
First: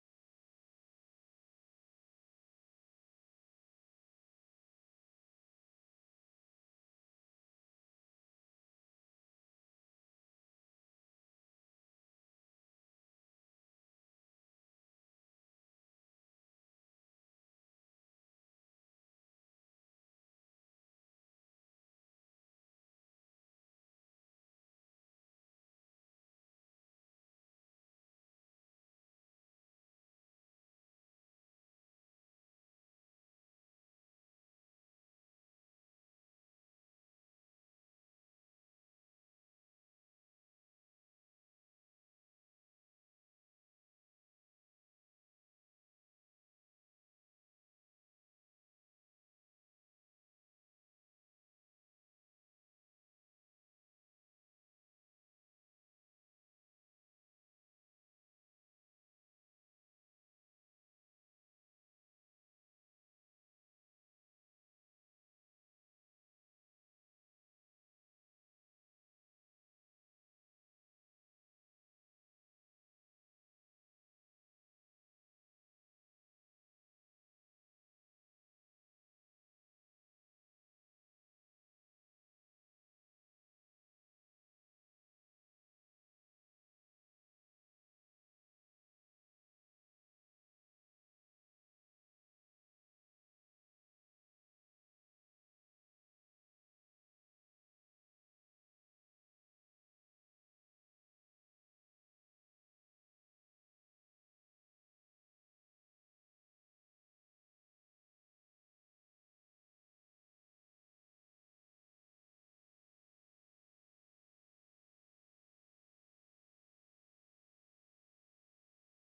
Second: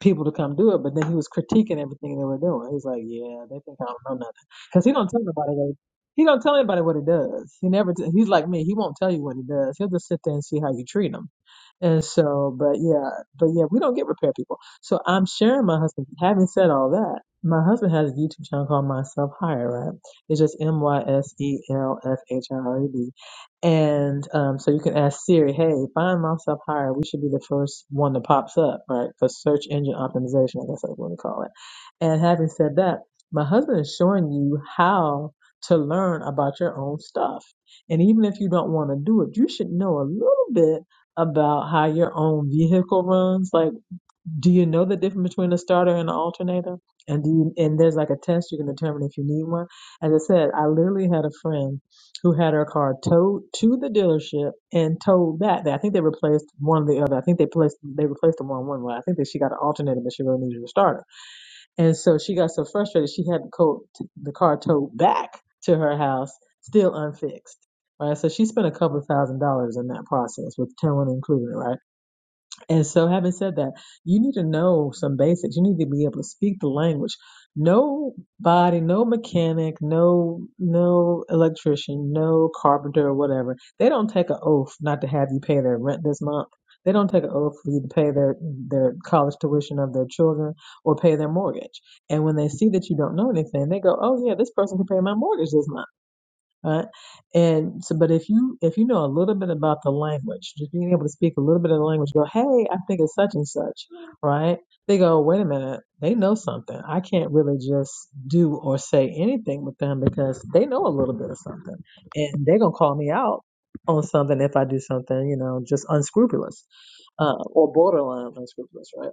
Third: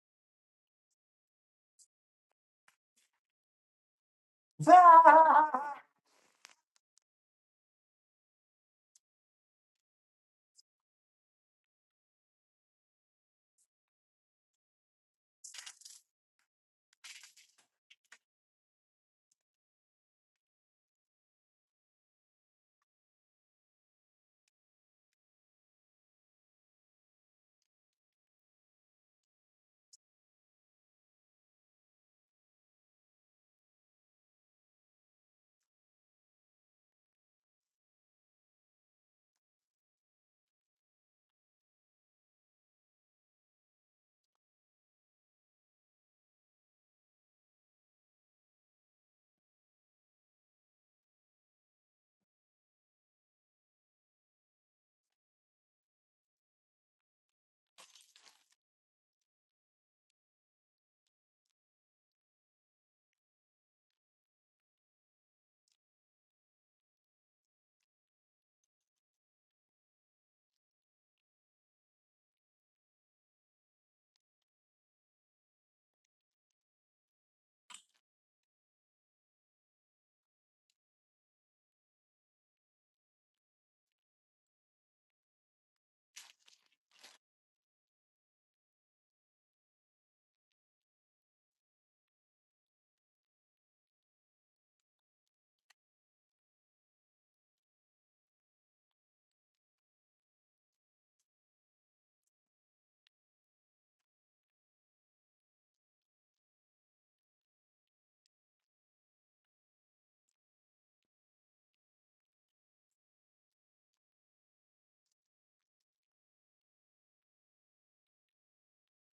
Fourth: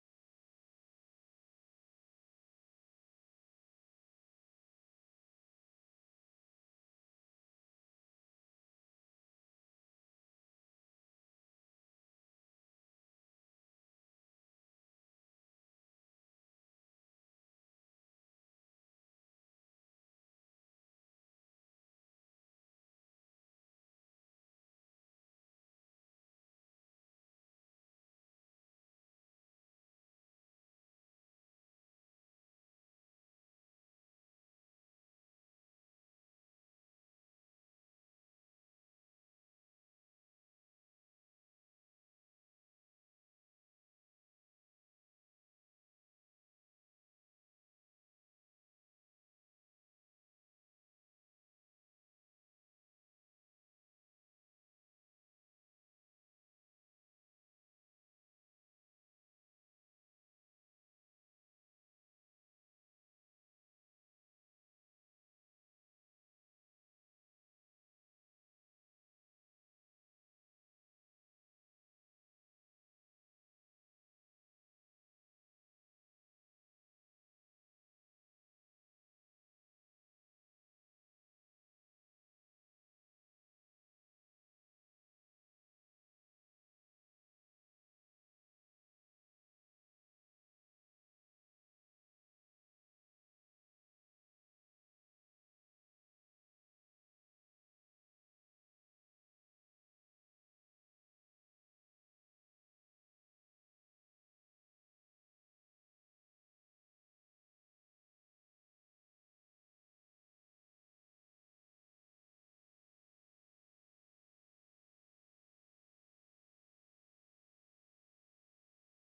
people to come do it, but then he was critiquing everything they were doing. He's like, yeah, they think I don't know nothing, because he don't tell
So-
nobody what he don't tell anybody what he does. He never. T- he's like me. He won't tell you what he does. He'll just sit there and see how you treat him. And so, but yeah, but yeah, we don't get repair people. So I'm sharing my husband. Having said all that, my husband has a YouTube channel called Myself Higher. Right? It's just M Y S E L F H I R E D and um, so you can ask Siri, hey, find myself higher. We should be the first one that pops up, right? For search engine optimization, I guess that's what we call it. And having said that, my husband is showing you how to learn about your own stuff. And even if you don't want to do it, you should know a little bit about how your own vehicle runs. Like, do you know the difference between a starter and an alternator? And do you, and there's like a test you can determine if you need one. As I said, I literally had a friend who had her car towed to the dealership and towed back. there. I think they replaced one or the other. I think they placed they replaced them on one way. I think that she got an alternator, but she really needed a starter. And so she got so frustrated she had the co- the car towed back to her house, still unfixed. Right. So she spent a couple thousand dollars in that process with towing included, right? And so, having said that, you need to know some basics. You need to be able to speak the language. No body, no mechanic, no no electrician, no carpenter or whatever. They don't take an oath not to have you pay their rent this month. They don't take an oath for you to pay their their college tuition of their children or pay their mortgage. And when they see that you don't know anything, they go, "Oh yeah, this person can pay my mortgage this month." right? And so, but if you if you know a little bit about the language, just being able to speak a little bit of the language, go, hey, I think it's such and such, right? They go, wait a minute, they know something. I can't really just do or say anything with them because they know a little bit of something, and they're gonna call me out on something if I do something, you know, just unscrupulous uh, or borderline unscrupulous, right?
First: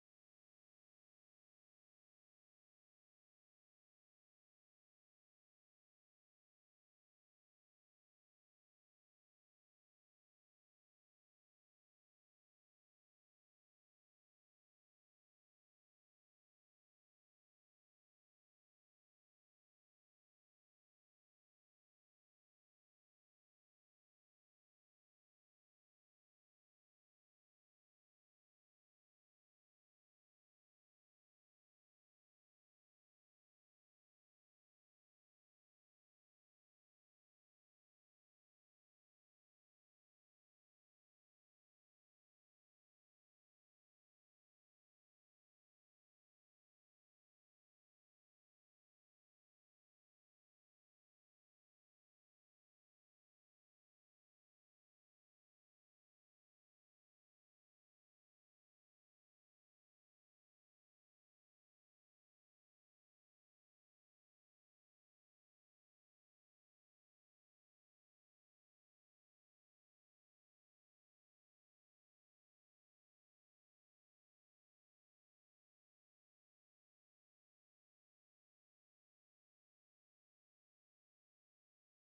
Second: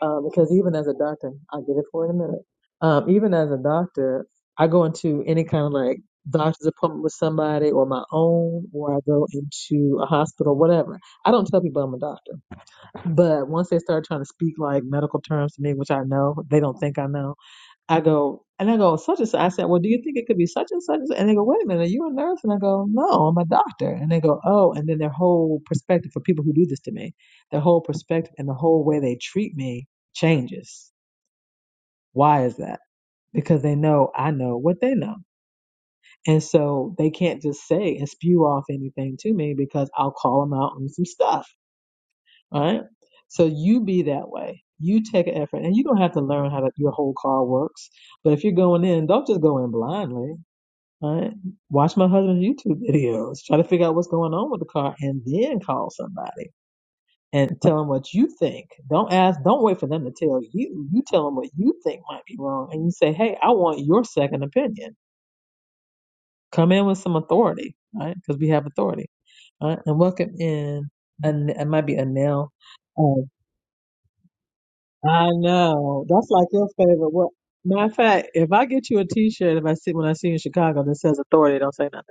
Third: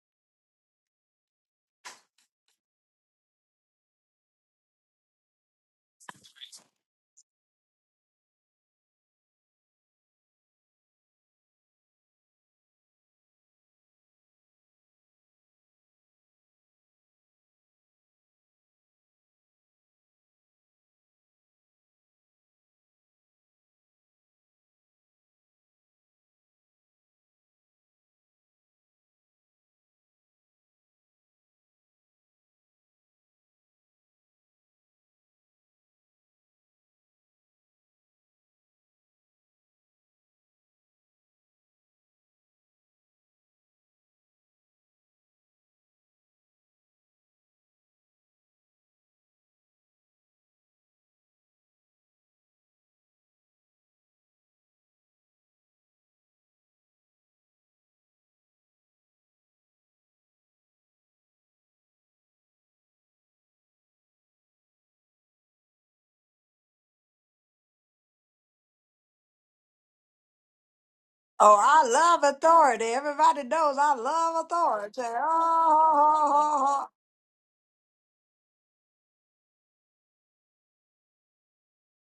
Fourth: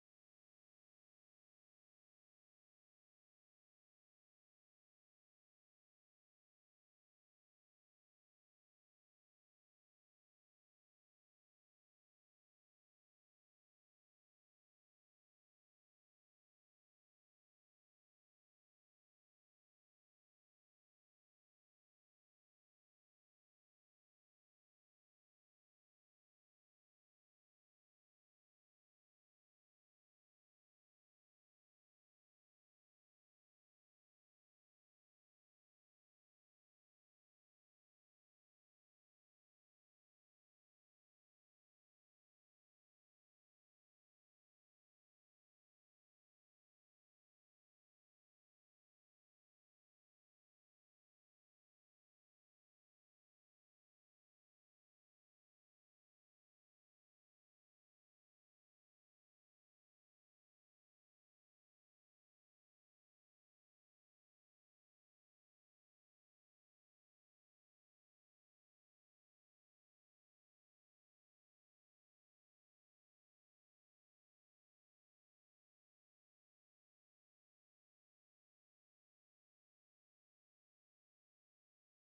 um, because even as a doctor, I'll get it for in a minute. Um, even as a doctor, I go into any kind of like doctor's appointment with somebody or my own, or I go into a hospital, whatever. I don't tell people I'm a doctor, but once they start trying to speak like medical terms to me, which I know they don't think I know, I go, and I go, such and such. I said, well, do you think it could be such and such? And they go, wait a minute, are you a nurse? And I go, no, I'm a doctor. And they go, oh, and then their whole perspective for people who do this to me, their whole perspective and the whole way they treat me changes. Why is that? Because they know I know what they know. And so they can't just say and spew off anything to me because I'll call them out on some stuff, right? So you be that way. You take an effort and you don't have to learn how to, your whole car works. But if you're going in, don't just go in blindly Right? Watch my husband's YouTube videos. Try to figure out what's going on with the car and then call somebody and tell them what you think. Don't ask, don't wait for them to tell you. You tell them what you think might be wrong and you say, hey, I want your second opinion. Come in with some authority, right? Because we have authority. Right? And welcome in, and
Oh,
it might
I
be a
love
nail.
authority.
Oh,
Everybody knows I love authority.
I know. That's like your
Oh,
favorite word. Matter of fact, if I get you a t shirt, if I see when I see you in Chicago that says authority, don't say nothing.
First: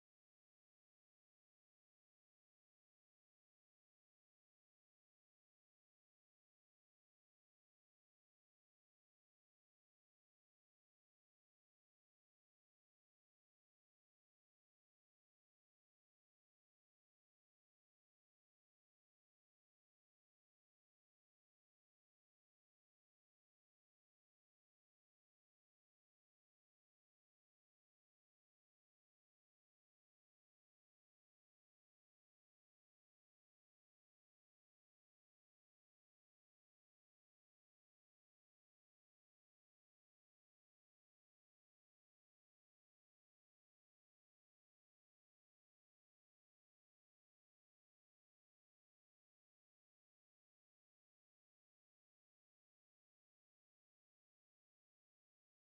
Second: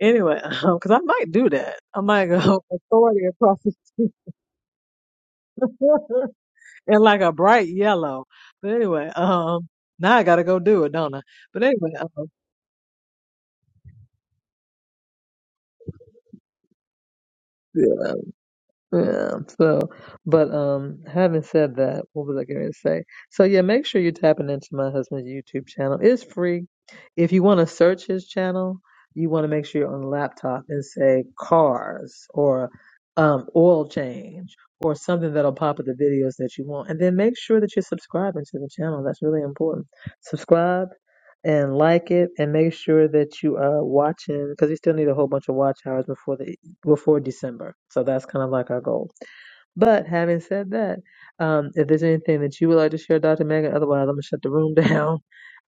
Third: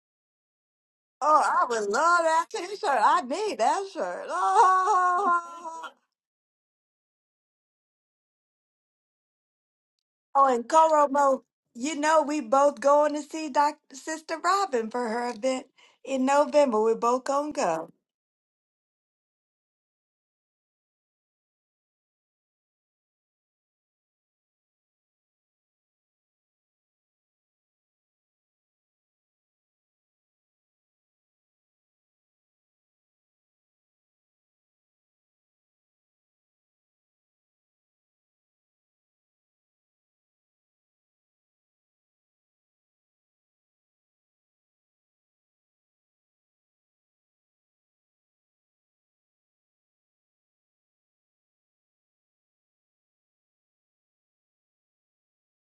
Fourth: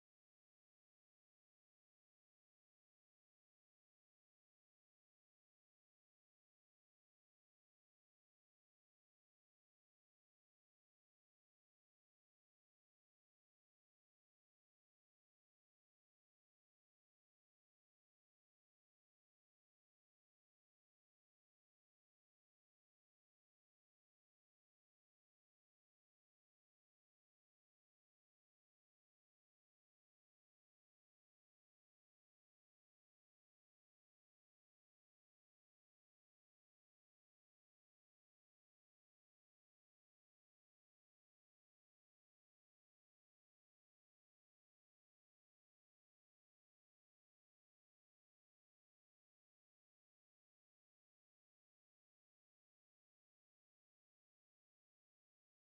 Anyway, because I might
Oh,
do
I
that.
would
I
love
might go
that T-shirt. I
authority across
need
the
that
street
shirt.
in like a bright yellow. But anyway, um, now I gotta
Oh, oh
go
and
do it, don't I?
Koromo,
But anyway,
you know
um,
we both going to see Doc Sister Robin for her event in November. We're both gonna go.
Yeah, so, but um, having said that, what was I going to say? So yeah, make sure you're tapping into my husband's YouTube channel. It's free. If you want to search his channel, you want to make sure you're on the laptop and say cars or um, oil change or something that'll pop up the videos that you want, and then make sure that you're subscribing to the channel. That's really important. Subscribe and like it, and make sure that you are watching because we still need a whole bunch of watch hours before the before December. So that's kind of like our goal. But having said that, um, if there's anything that you would like to share, Dr. Megan, otherwise I'm gonna shut the room down.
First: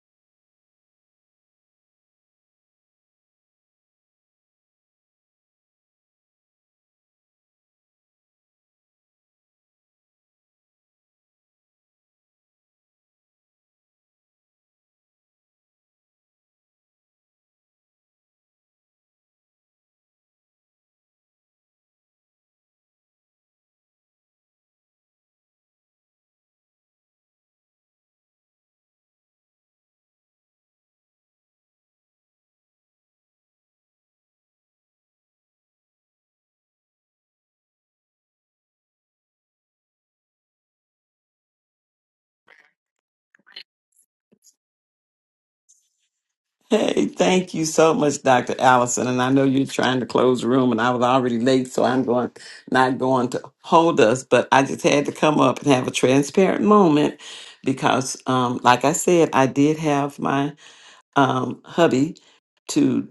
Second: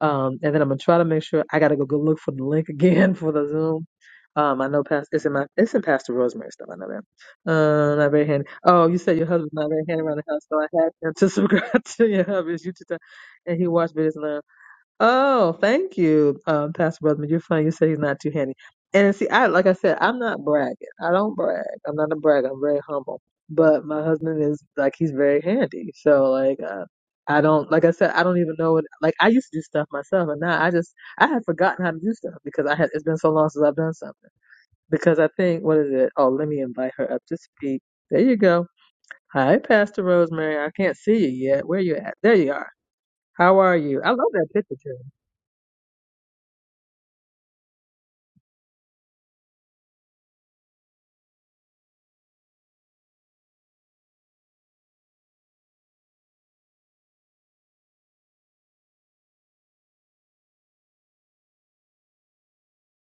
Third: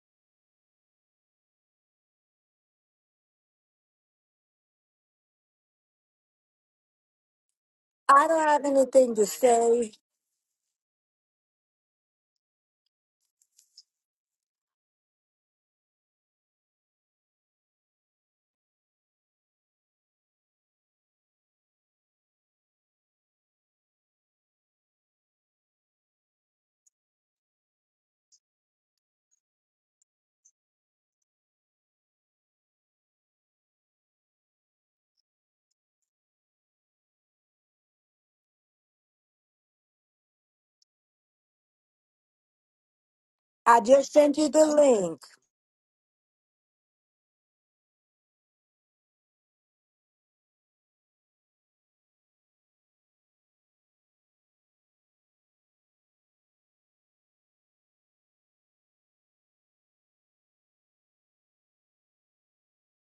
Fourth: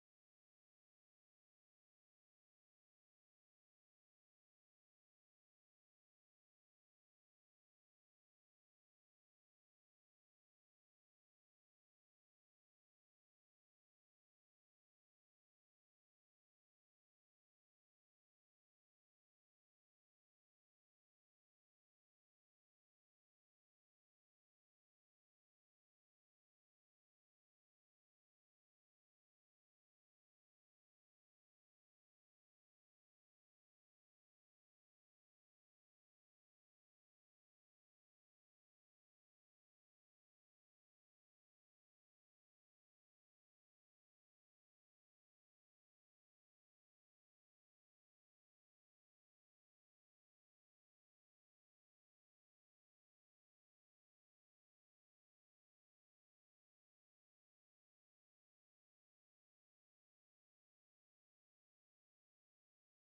Um, and then I'm gonna try to make sure I gotta go go look for the link again for the Zoom. Um, I know past it's in my it's in Pastor Rosemary's stuff. I know that. Uh, not very
I don't
handy.
have
Oh, you
anything
said
to
your husband's not very
say.
handy around the house, so I had him to subscribe to your hubby's YouTube channel, and he watched videos. Oh, thank you, um, Pastor Brotherman. You're funny. You said he's not too handy. And see, I like I said, I'm not bragging. I don't brag. I'm not a bragger. I'm very humble. But my husband is like he's very handy. So like uh, I don't like I said I don't even know what like I used to do stuff myself, and now I just I had forgotten how to do stuff because I had it's been so long since I've done something. Because I think what is it? Oh, let me invite her up to speak. There you go. Hi, Pastor Rosemary. I can't see you yet. Where you at? There you are. How are
I
you? I
just
love
sent you
that
the
picture. too.
link.
Hey, thank you so much, Dr. Allison. And I know you're trying to close the room, and I was already late, so I'm going not going to hold us. But I just had to come up and have a transparent moment because, um, like I said, I did have my um, hubby to,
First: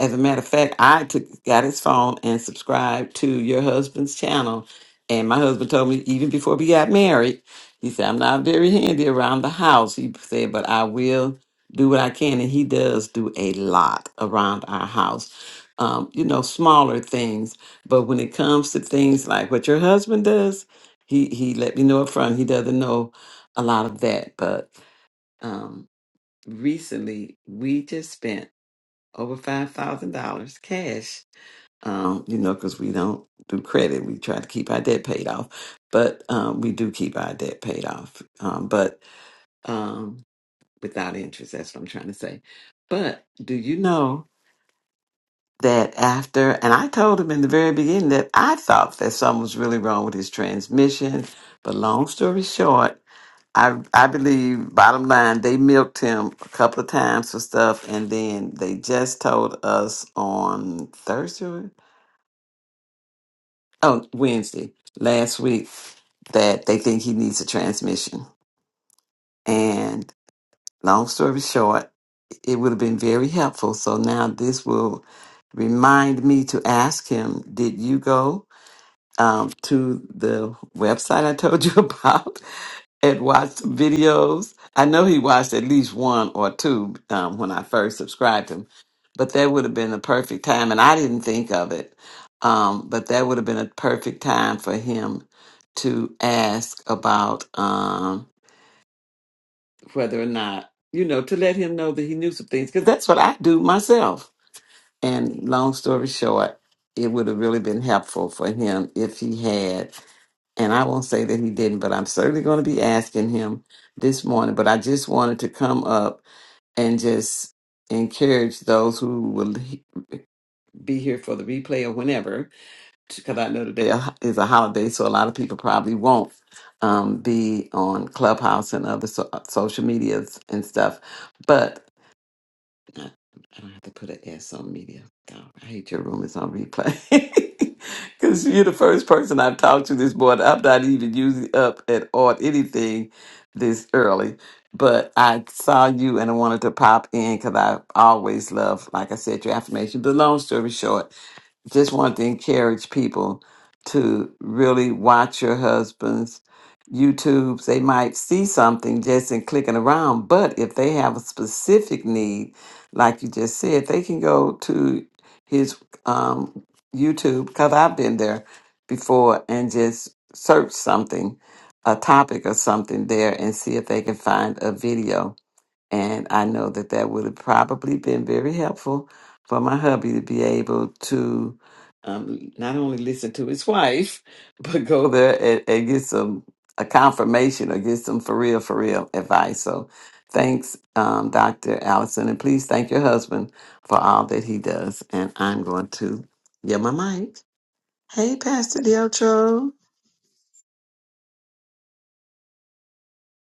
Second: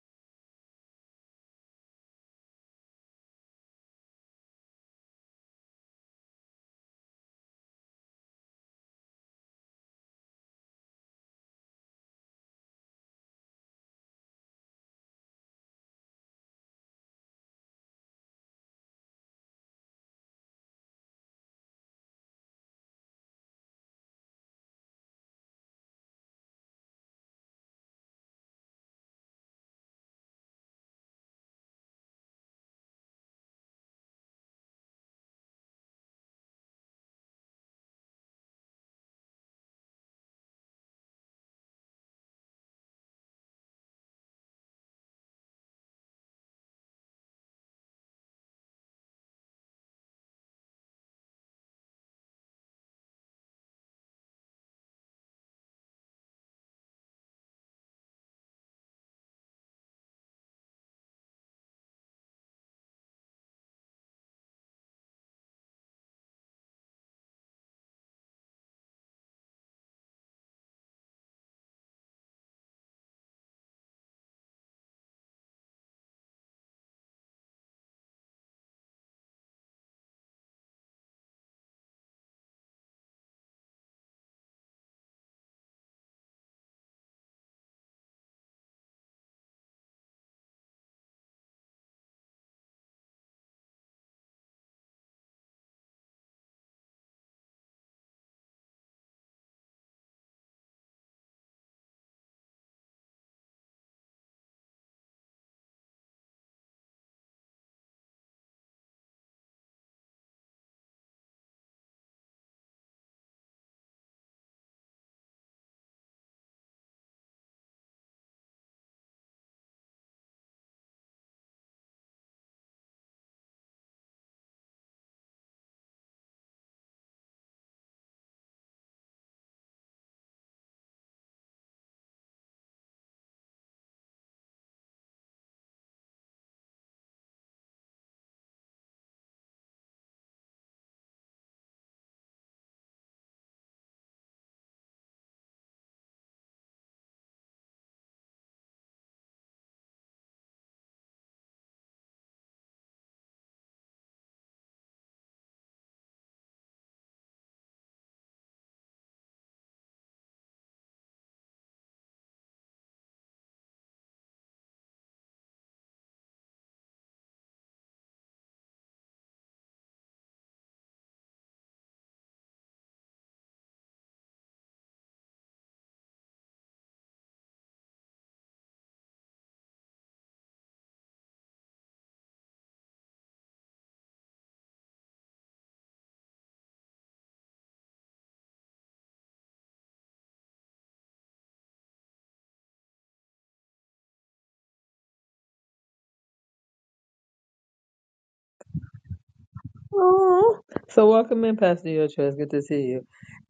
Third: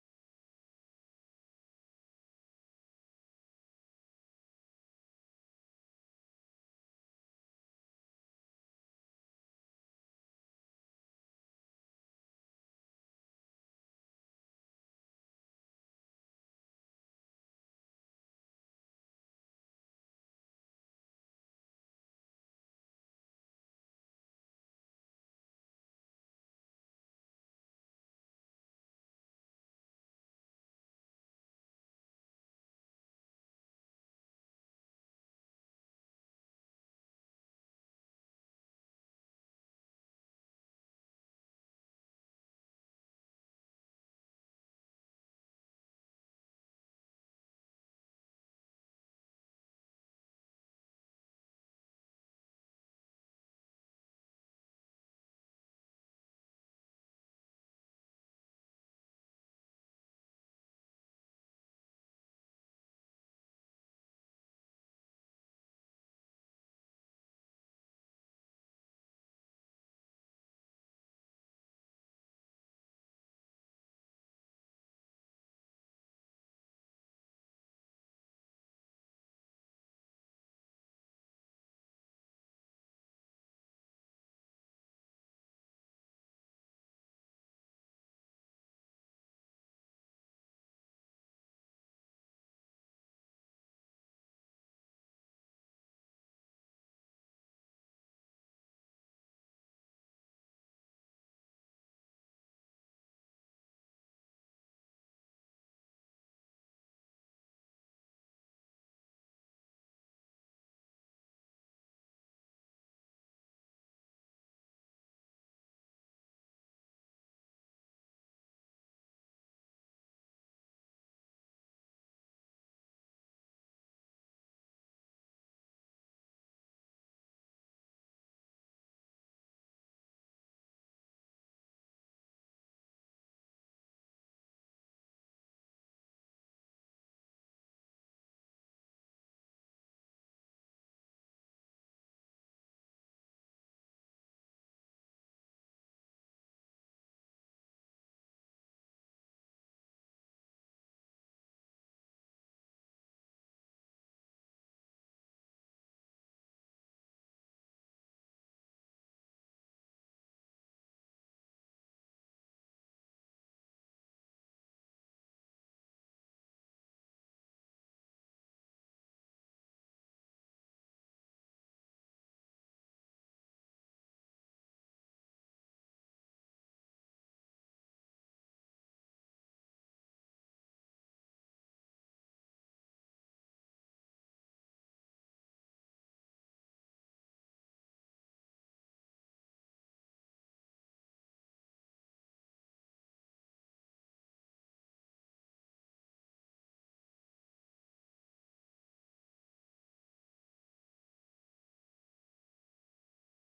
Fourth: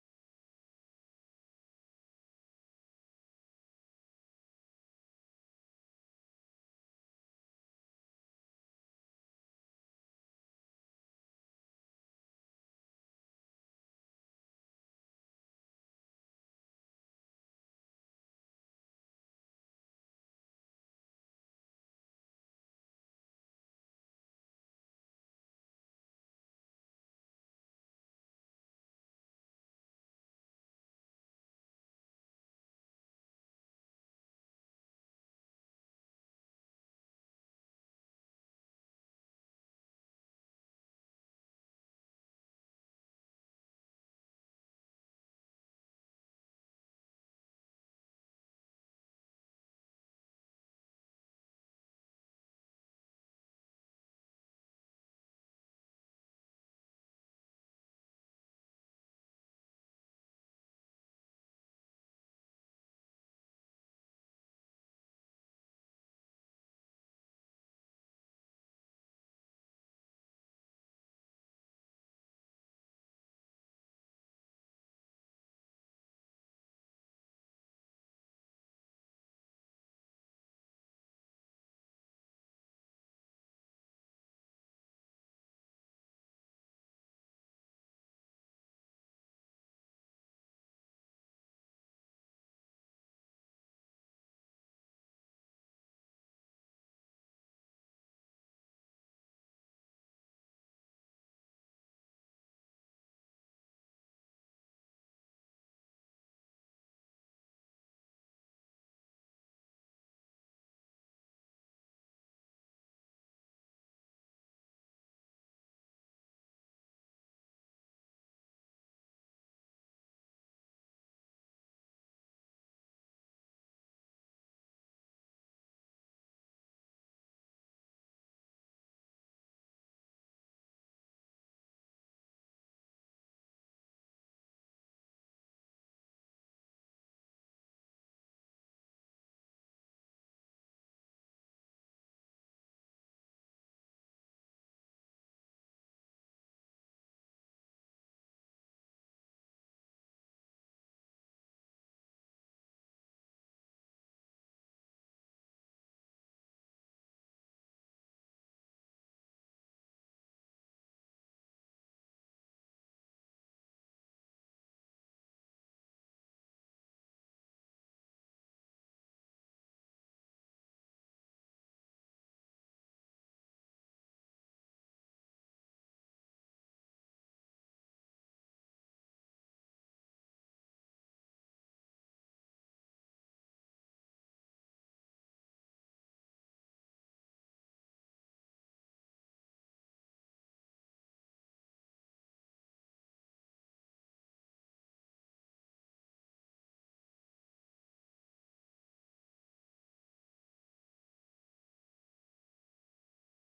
as a matter of fact, I took got his phone and subscribed to your husband's channel. And my husband told me even before we got married, he said, I'm not very handy around the house. He said, but I will do what I can. And he does do a lot around our house. Um, you know, smaller things. But when it comes to things like what your husband does, he, he let me know up front. He doesn't know a lot of that. But um recently we just spent over five thousand dollars cash. Um, you know, because we don't do credit, we try to keep our debt paid off, but um, we do keep our debt paid off, um, but um, without interest. That's what I'm trying to say. But do you know? that after, and I told him in the very beginning that I thought that something was really wrong with his transmission. But long story short, I I believe bottom line they milked him a couple of times for stuff, and then they just told us on Thursday, oh Wednesday last week that they think he needs a transmission. And long story short, it would have been very helpful. So now this will remind me to ask him, did you go? um, to the website I told you about and watch some videos. I know he watched at least one or two um, when I first subscribed him, but that would have been the perfect time, and I didn't think of it. Um, but that would have been a perfect time for him to ask about um, whether or not, you know, to let him know that he knew some things, because that's what I do myself. And long story short, it would have really been helpful for him if he had and I won't say that he didn't, but I'm certainly going to be asking him this morning. But I just wanted to come up and just encourage those who will he- be here for the replay or whenever, because I know today is a holiday, so a lot of people probably won't um, be on Clubhouse and other so- uh, social medias and stuff. I I don't have to put an S on media. God, I hate your room. It's on replay. Because you're the first person I've talked to this morning. I'm not even using up at on anything this early. But I saw you and I wanted to pop in because I always love, like I said, your affirmation. But long story short, just want to encourage people to really watch your husband's YouTubes. They might see something just in clicking around, but if they have a specific need, like you just said, they can go to his um, YouTube because I've been there before and just search something, a topic or something there, and see if they can find a video and I know that that would have probably been very helpful for my hubby to be able to um, not only listen to his wife, but go there and, and get some a confirmation or get some for real, for real advice. So thanks, um, Dr. Allison. And please thank your husband for all that he does. And I'm going to get my mic. Hey, Pastor Deltro.
Aw. So welcome in, Pastor Yocho. It's good to see you.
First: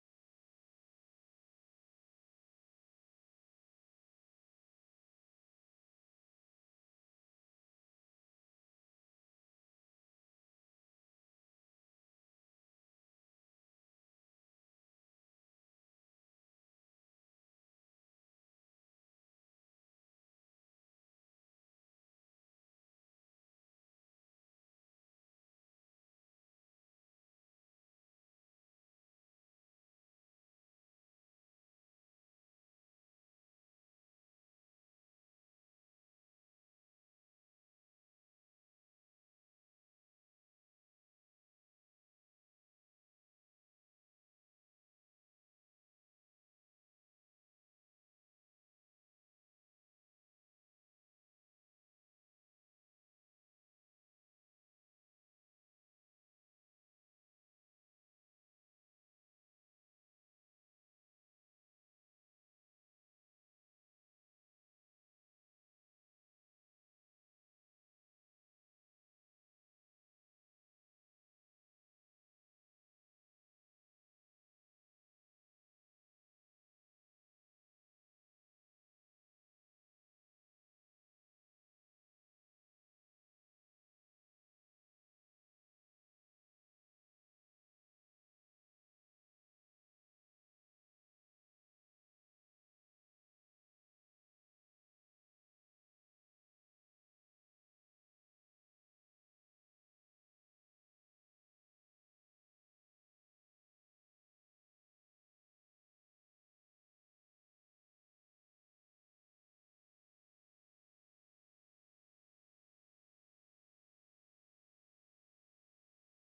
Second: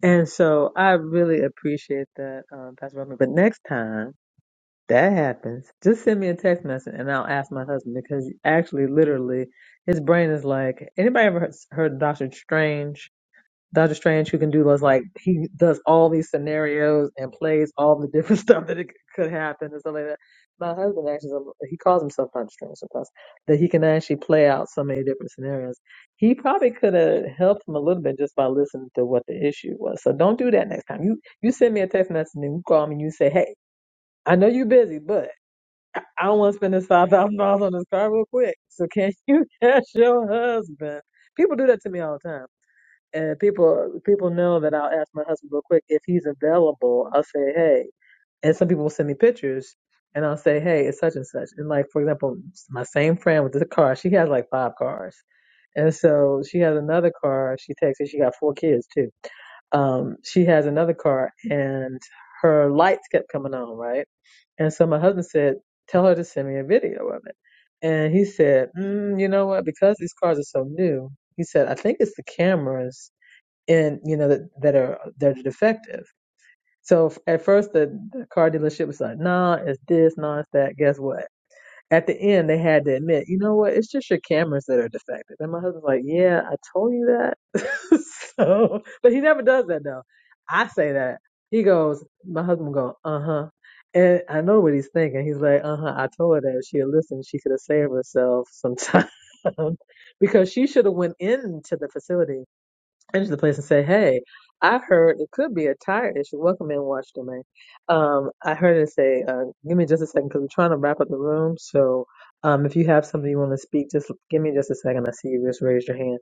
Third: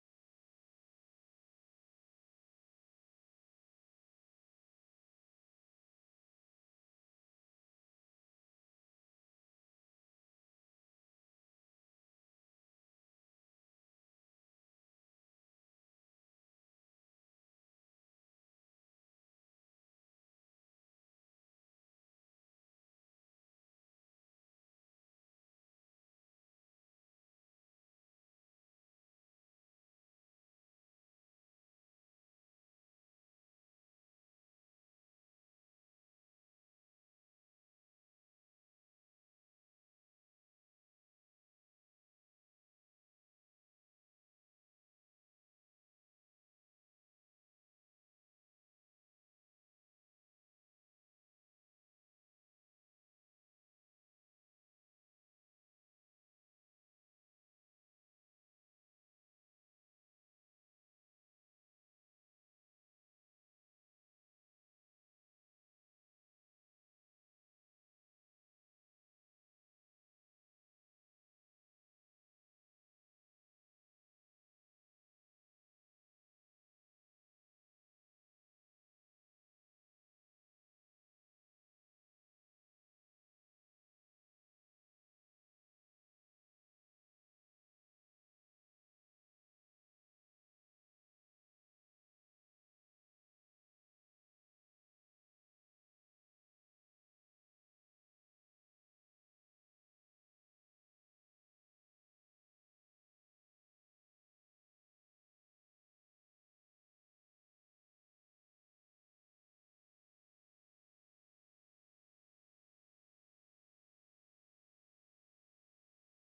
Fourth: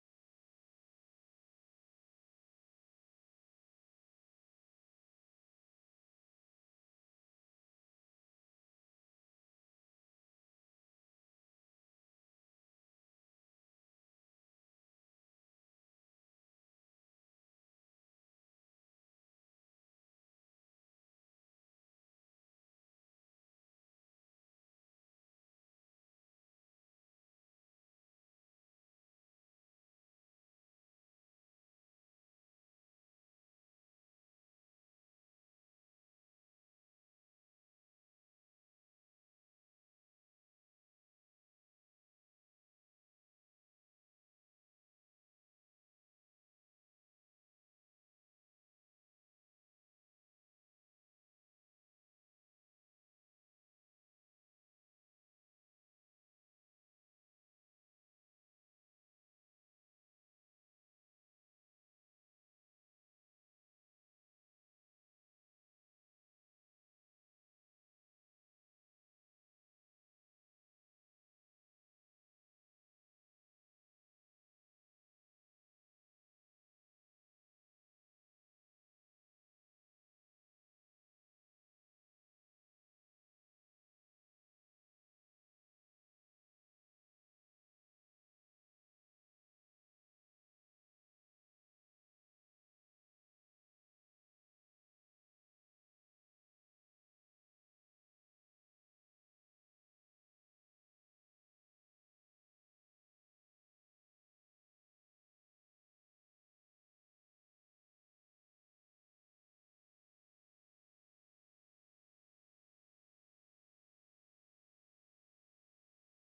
And so I really appreciate that, um, Pastor Robin. But next time that happens, just send me a text message and I'll ask my husband because actually, literally, his brain is like, anybody ever heard, heard of Doctor Strange? Doctor Strange who can do those like he does all these scenarios and plays all the different stuff that it could happen and stuff like that. My husband actually he calls himself Doctor Strange sometimes that he can actually play out so many different scenarios. He probably could have helped him a little bit just by listening to what the issue was. So don't do that next time. You you send me a text message and you call me and you say, hey, I know you're busy, but I I don't want to spend this five thousand dollars on this car real quick. So can you ask your husband? People do that to me all the time and people people know that I'll ask my husband real quick if he's available. I'll say, hey. And some people will send me pictures, and I'll say, hey, it's such and such. And like for example, my same friend with the car, she has like five cars, and so she has another car. She takes it. She got four kids too. Um, she has another car, and her lights kept coming on, right? And so my husband said, tell her to send me a video of it. And he said, mm, you know what? Because these cars are so new, he said, I think it's the cameras and you know that, that are that are defective. So f- at first the, the car dealership was like, nah, it's this, nah, it's that. Guess what? At the end they had to admit, you know what? It's just your cameras that are defective. And my husband's like, yeah, I told you that. so, but he never does that though. I say that. He goes, my husband will go, uh huh. And I know what he's thinking. He's like, uh huh. I told her that if she had listened, she could have saved herself some time because she should have went into the facility into the place and say, "Hey, I heard it could be a tire issue. Welcome in, Watch Domain. Um, I heard it say, uh, give me just a second because we're trying to wrap up the room. So, um, if you have something you want to speak, just give me just a second. I see you just raised your hand.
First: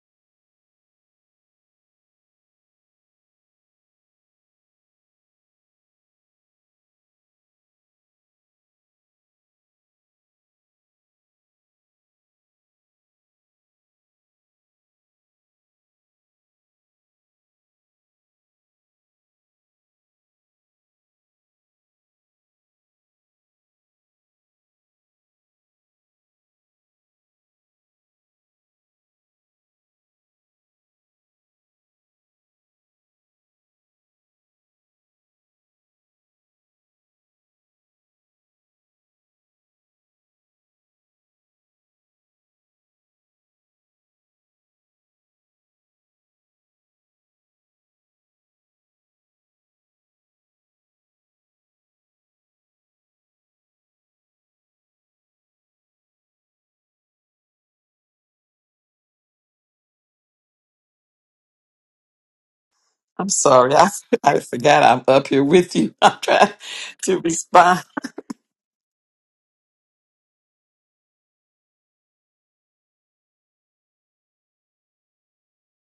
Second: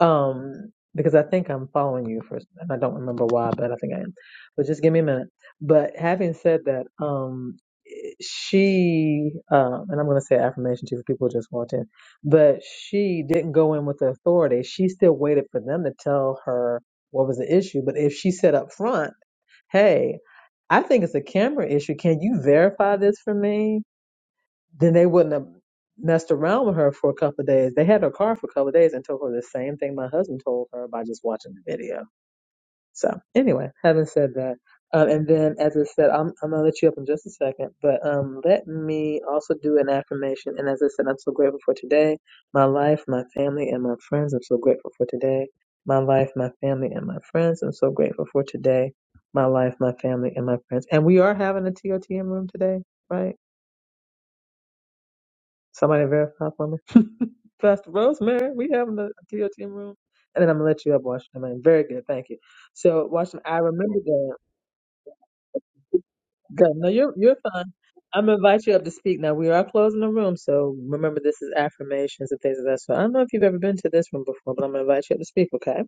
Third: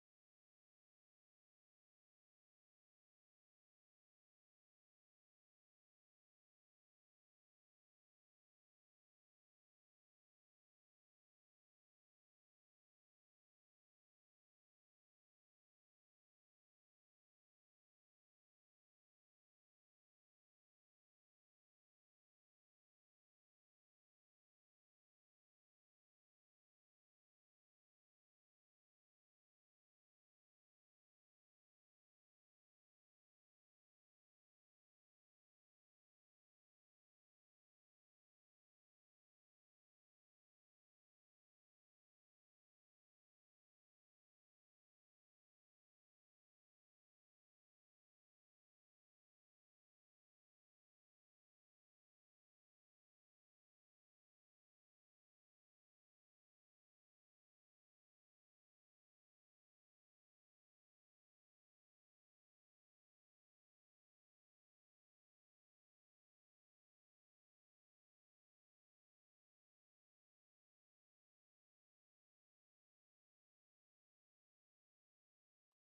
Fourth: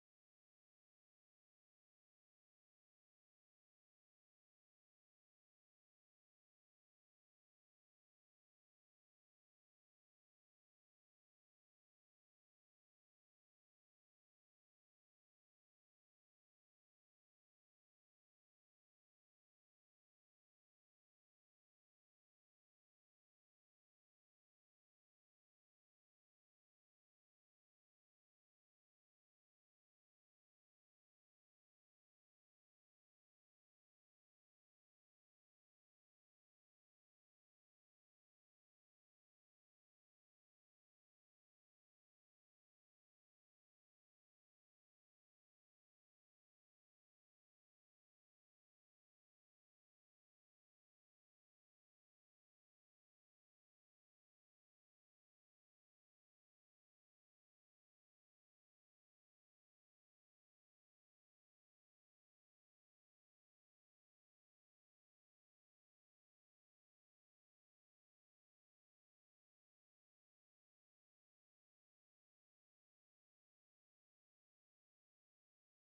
Um, because I think I'm following you first, and I don't remember why, but I think I am. But just give me a minute. But having said that, um she um and i'm going to say affirmation too for people who just walked in but she didn't go in with the authority she still waited for them to tell her what was the issue but if she said up front hey i think it's a camera issue can you verify this for me then they wouldn't have messed around with her for a couple of days they had her car for a couple of days and told her the same thing my husband told her by just watching the video so anyway, having said that, um, and then as I said, I'm I'm gonna let you up in just a second, but um, let me also do an affirmation. And as I said, I'm so grateful for today, my life, my family, and my friends. I'm so grateful for today, my life, my family, and my friends. I'm so grateful for today, my life, my family, and my friends. And we are having a TOTM room today, right? Somebody verify for me, Pastor Rosemary. We having a TOTM room, and then I'm gonna let you up, Washington. Man. Very good, thank you. So,
I'm
Washington, I
sorry. I,
remember that.
I forgot I'm up here with you. I'm trying
Good. No, you're
to
you're fine.
respond.
I'm gonna invite you up to speak now. We are closing the room, so remember this is affirmations and things of that sort. I don't know if you've ever been to this room before, but I'm gonna invite you up to speak, okay?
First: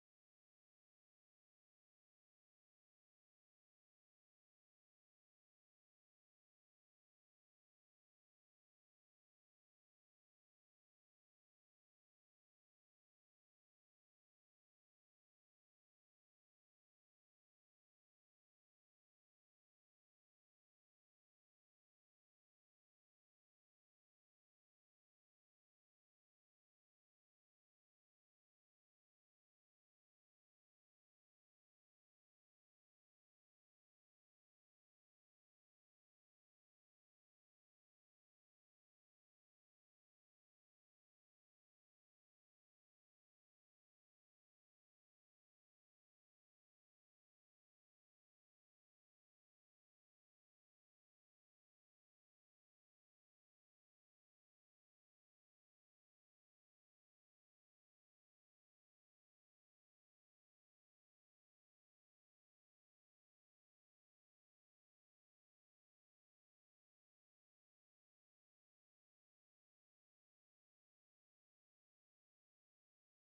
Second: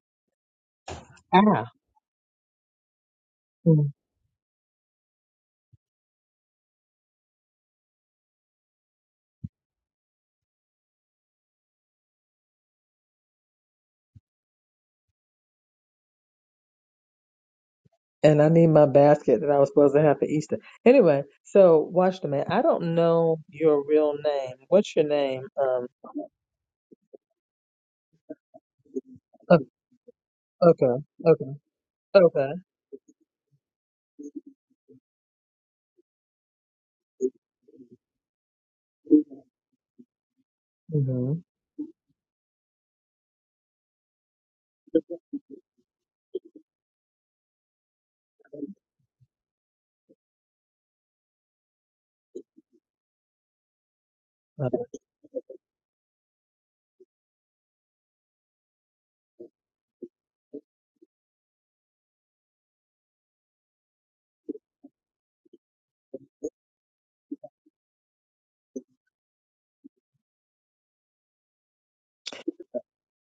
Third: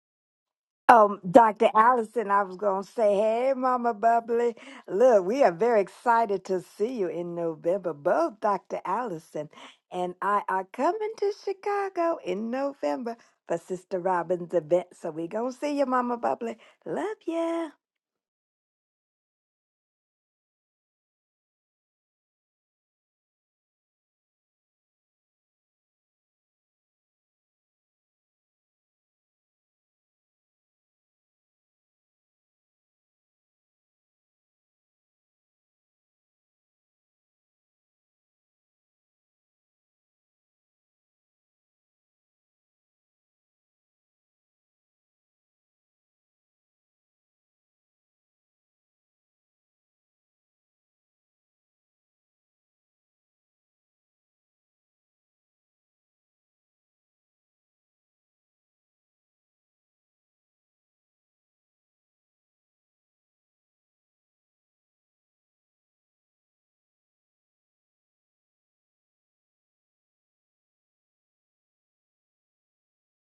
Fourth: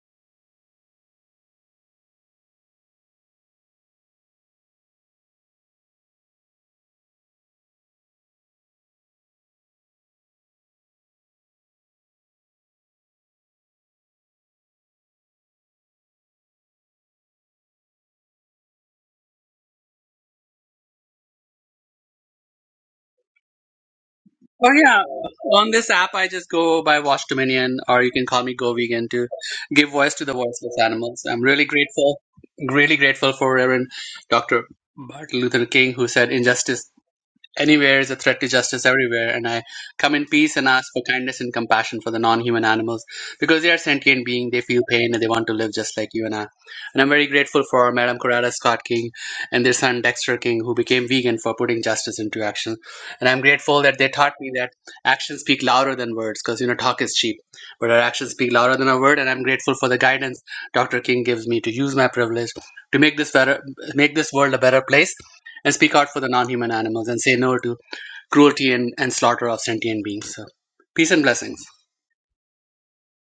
Um, Dr. Allison, I was going to say, hey,
Mm.
Mama Bubbly. Look, we are very excited to see you in November, both Dr. Allison and I are coming to Chicago in November for Sister Robin's event. So we going to see you, Mama Bubbly. Love ya.
And I need my basket that I was supposed to have for Easter. Anyway, so watch the man. I don't know your real name.
Oh
What's
yeah,
your name?
on
Um.
this app I just go by Watch Dominion, or you can call me Go Vegan to
o-
give voice to the voiceless
Okay.
animals. I'm
Okay.
really grateful,
Okay.
really grateful for Reverend Dr. Martin Luther King, who said injustice Anywhere is a threat to justice everywhere, and I come in peace and ask for kindness
Mm-hmm.
and compassion for the non human animals because they are sentient beings, they feel pain, and they want to live just like you and I. And I'm very grateful for Madam Coretta Scott King and their son Dexter King, who became vegan for putting justice into action. And I'm grateful that they taught me that actions speak louder than words because, you know, talk is cheap, but our actions speak louder than a word. And I'm grateful for the guidance Dr. King gives me to use my privilege to make this better, make this world a better place and speak out for the non-human animals and say no to cruelty and, and slaughter of sentient beings. So, peace and blessings.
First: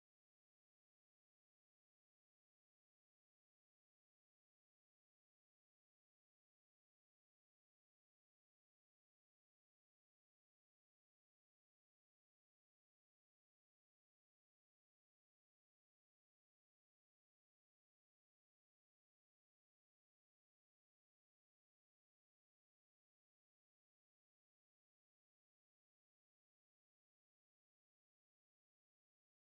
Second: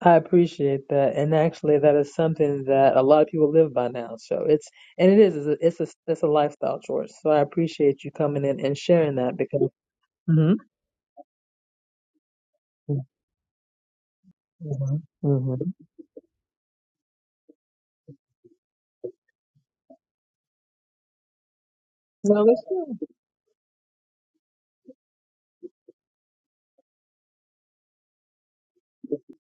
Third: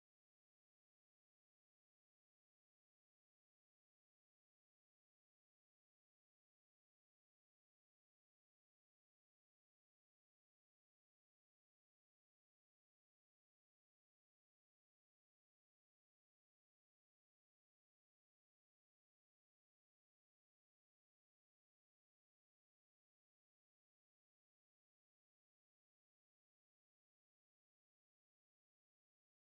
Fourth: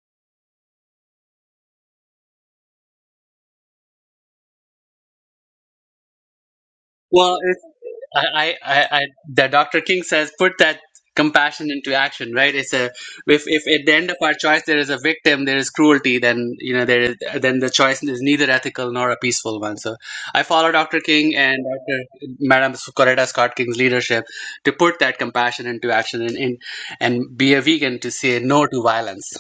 I appreciate that, and actually, that is something that a lot of people live by now. So it's and it is it's a it's a, it's a lifestyle choice. So
Well,
I
it's,
appreciate you
I,
coming
I,
in and
I, I,
sharing that
that
because.
Dr. King says,
hmm
put that compassion into action, right? It's a, if, if at the end of our choice there is
hmm
a victim,
hmm
there is cruelty, then, you know, there is, then the choice is neither ethical nor a peaceful one. So I follow Dr. King and Dr.
Well, that's
Madam
good.
Coretta Scott King's leadership to put that compassion into action and, and, and be a vegan to say no to violence.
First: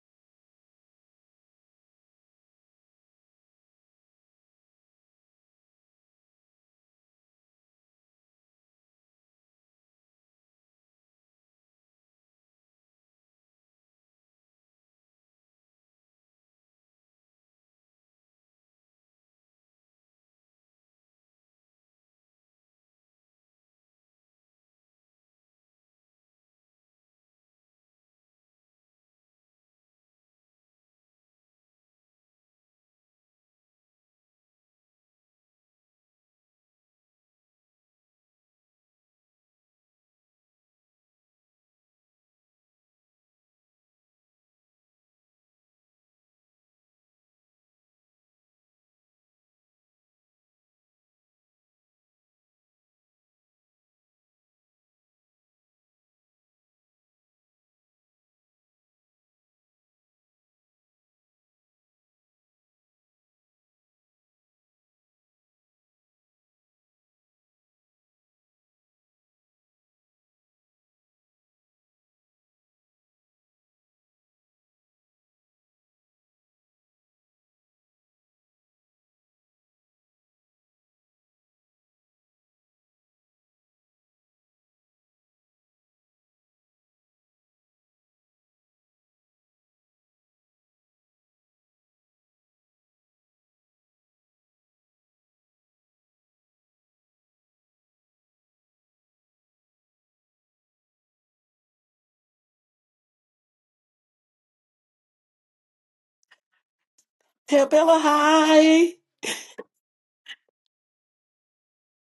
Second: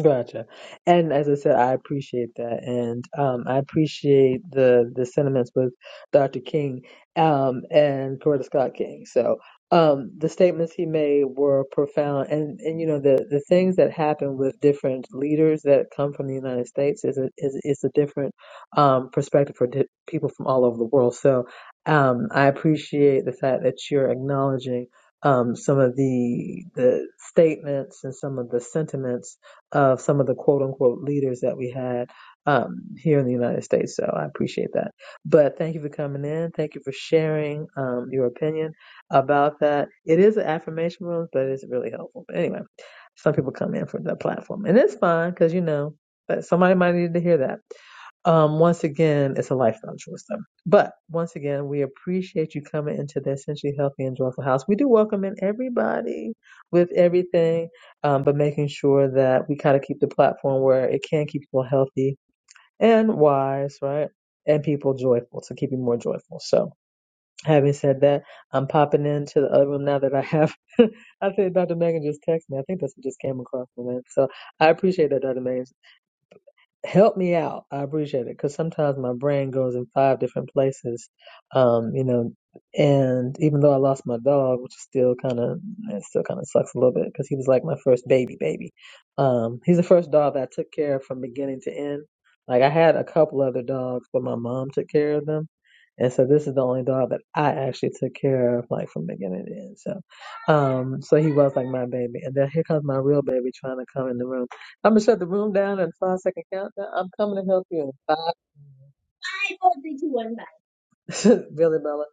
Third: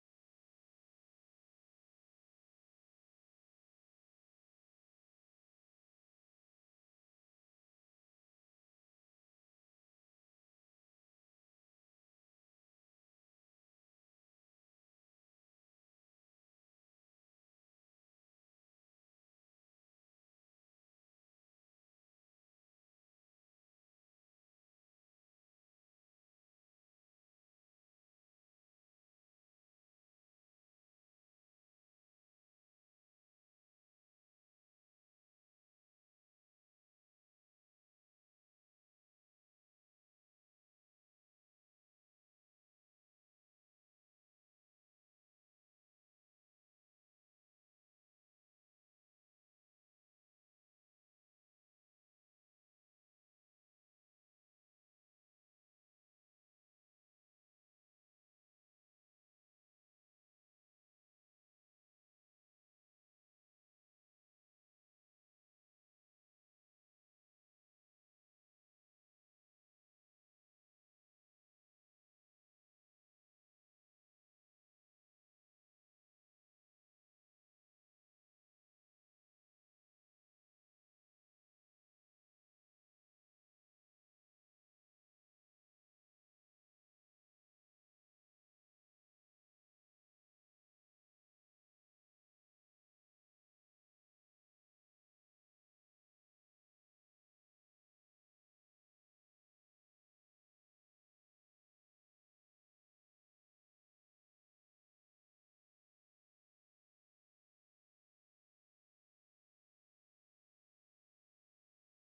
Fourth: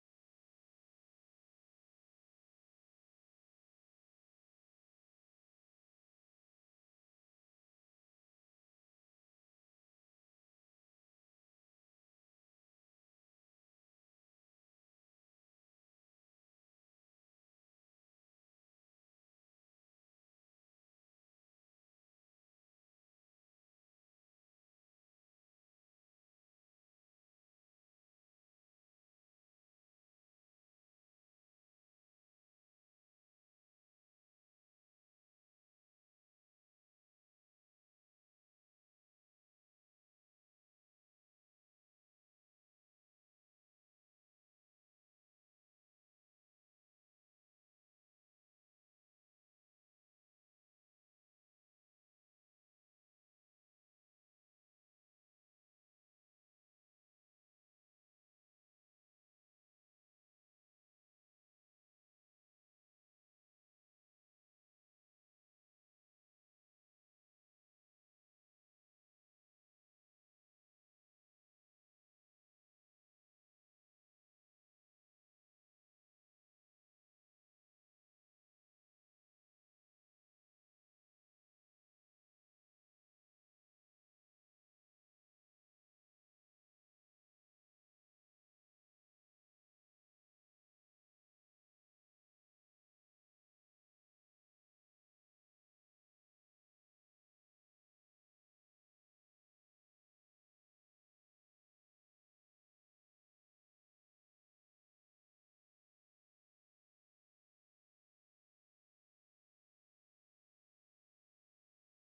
Gotcha. And as I said, I appreciate that, and um, I appreciate the the sentiments with Dr. King um, and Coretta Scott King. So um, the statements he made were profound, and and you know the the things that happen with different leaders that come from the United States is a is is a different um, perspective for di- people from all over the world. So um, I appreciate the fact that you're acknowledging um, some of the the statements and some of the sentiments of some of the quote unquote leaders that we had um, here in the United States. So I appreciate that. But thank you for coming in. Thank you for sharing um, your opinion about that. It is an affirmation room, but it's really helpful. But anyway, some people come in for the platform, and it's fine because you know, but somebody might need to hear that. Um, once again, it's a lifestyle choice, though. But once again, we appreciate you coming into the Essentially Healthy and Joyful House. We do welcome in everybody with everything um, but making sure that we kind of keep the platform where it can keep people healthy and wise, right? And people joyful to keep you more joyful. So, having said that, I'm popping into the other room now that I have. I think Dr. Megan just texted me. I think that's what just came across my name. So, I appreciate that, Dr. Megan help me out. I appreciate it because sometimes my brain goes in five different places, um, you know. And even though I lost my dog, which is still kind of it still kind of sucks a little bit because he was like my first baby baby. Um, he's the first dog that I took care of from beginning to end. Like I had a couple other dogs, but my mom took care of them. And so this is the only dog that I actually took care of, like from beginning to end. So, um, so he was like my baby. And then here comes my real baby trying to come in the room. I'm gonna shut the room down in five second countdown. I'm coming to
Tell
help you in
Bella
five.
hi.
I bye. Billy Bella.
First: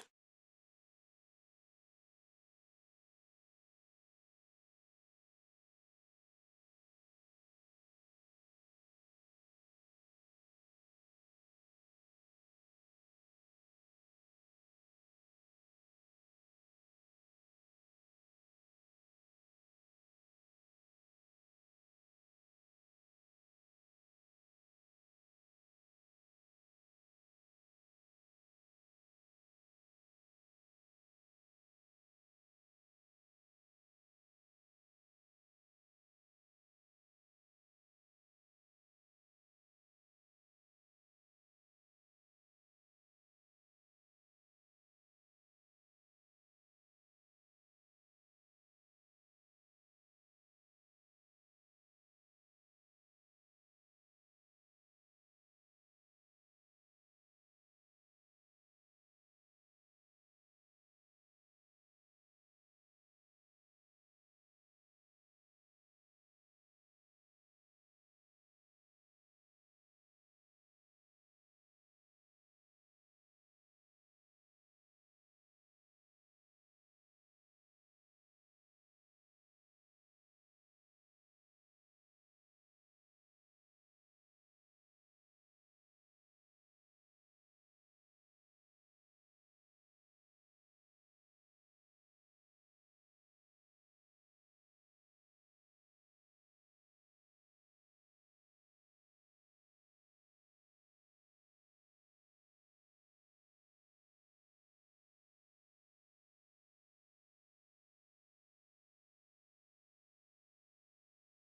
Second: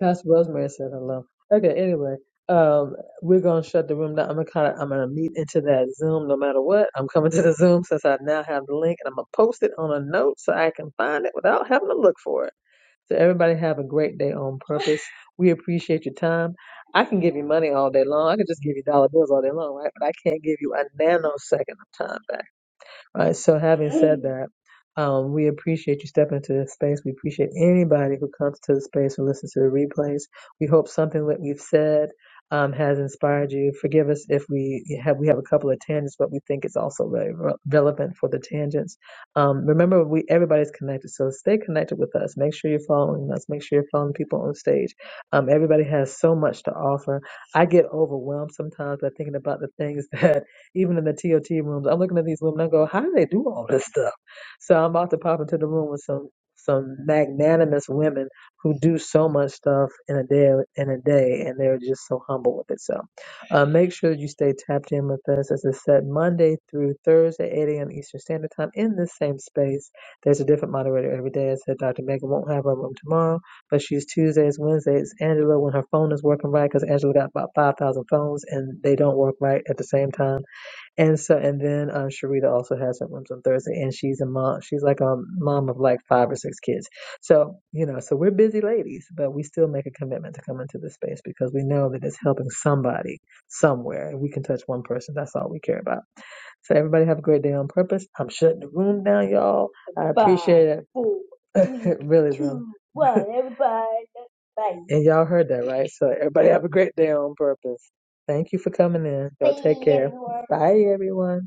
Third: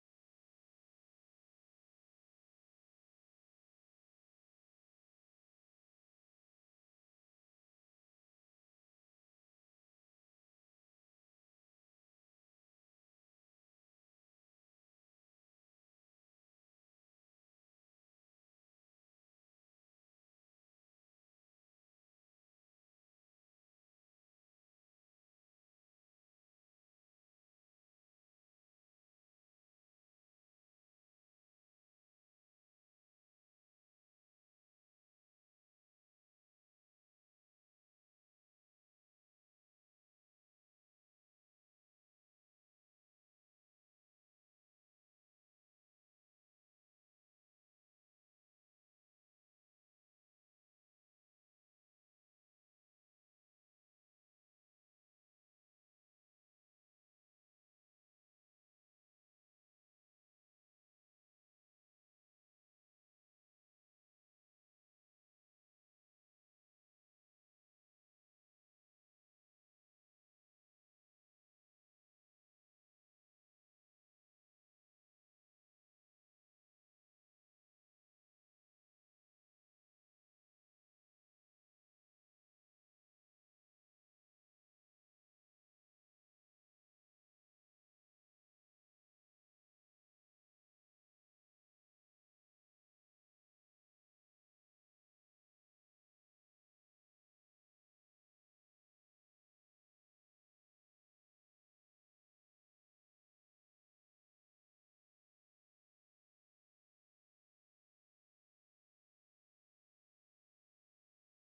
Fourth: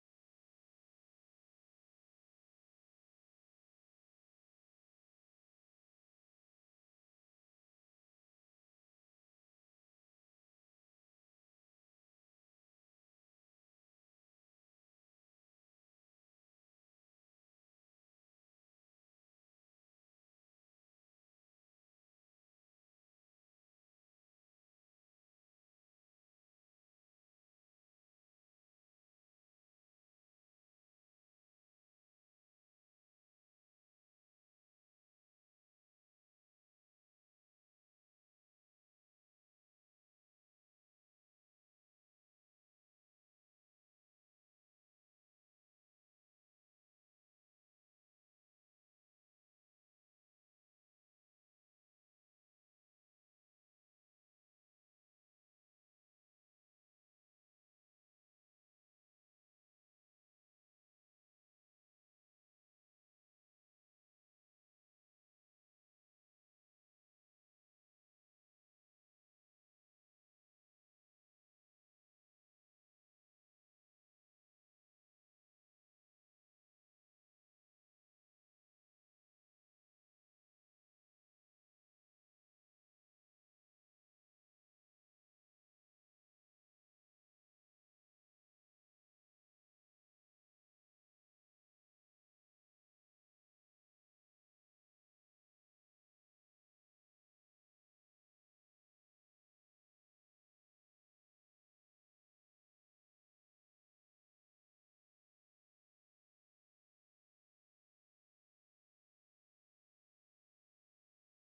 Pastor Rosemary said hello. Okay, anyway, um, we're gonna shut the room down. I'm gonna kind of, I'm gonna meet into that Zoom no matter what. I'm coming to the Zoom since I now have the link, and I'm gonna post it on a note so I can find it without having to look for it. So everybody have a great day on purpose. We appreciate your time. I can give you money all day long. I can just give you dollar bills all day long, right? But I can't give you a nanosecond of time back. All right. So having said that, um, we appreciate you stepping into this space. We appreciate anybody who comes to the space and listens to the replays. We hope something that we've said um, has inspired you. Forgive us if we have we have a couple of tangents, but we think it's also very re- relevant for the tangents. Um, remember, we everybody's connected, so stay connected with us. Make sure you're following us. Make sure you're following people on stage. Um, everybody has so much to offer. I get overwhelmed sometimes by thinking about the things that even in the TOT rooms. I'm looking at these women. I go, how do they do all this stuff? So I'm about to pop into the room with some some magnanimous women who do so much stuff in a day in a day, and they're just so humble with it. So uh, make sure that you stay tapped in with us. As I said, Monday through Thursday, 8 a.m. Eastern Standard Time in this same space. There's a different moderator every day. I said Dr. Megan won't have her room tomorrow, but she's Tuesdays, Wednesdays. Angela, when her phone is working right, because Angela got about 5,000 phones and they don't work right at the same time. And so, and then uh, Sharita also has her rooms on Thursday, and she's a mom. She's like a mom of like five or six kids. So, you know, so we're busy ladies, but we still make a commitment to come into this space because we know that it's helping somebody somewhere. If we can touch one person, that's all we care about. So everybody have a great day on purpose. I'm shutting the room down, y'all. I Five, appreciate four, it. Four, three, really, really. two, room. one. Everybody, bye. And y'all heard that, right? So everybody have a great day on purpose. Thank you for coming in. Y'all take care. Bye, everyone.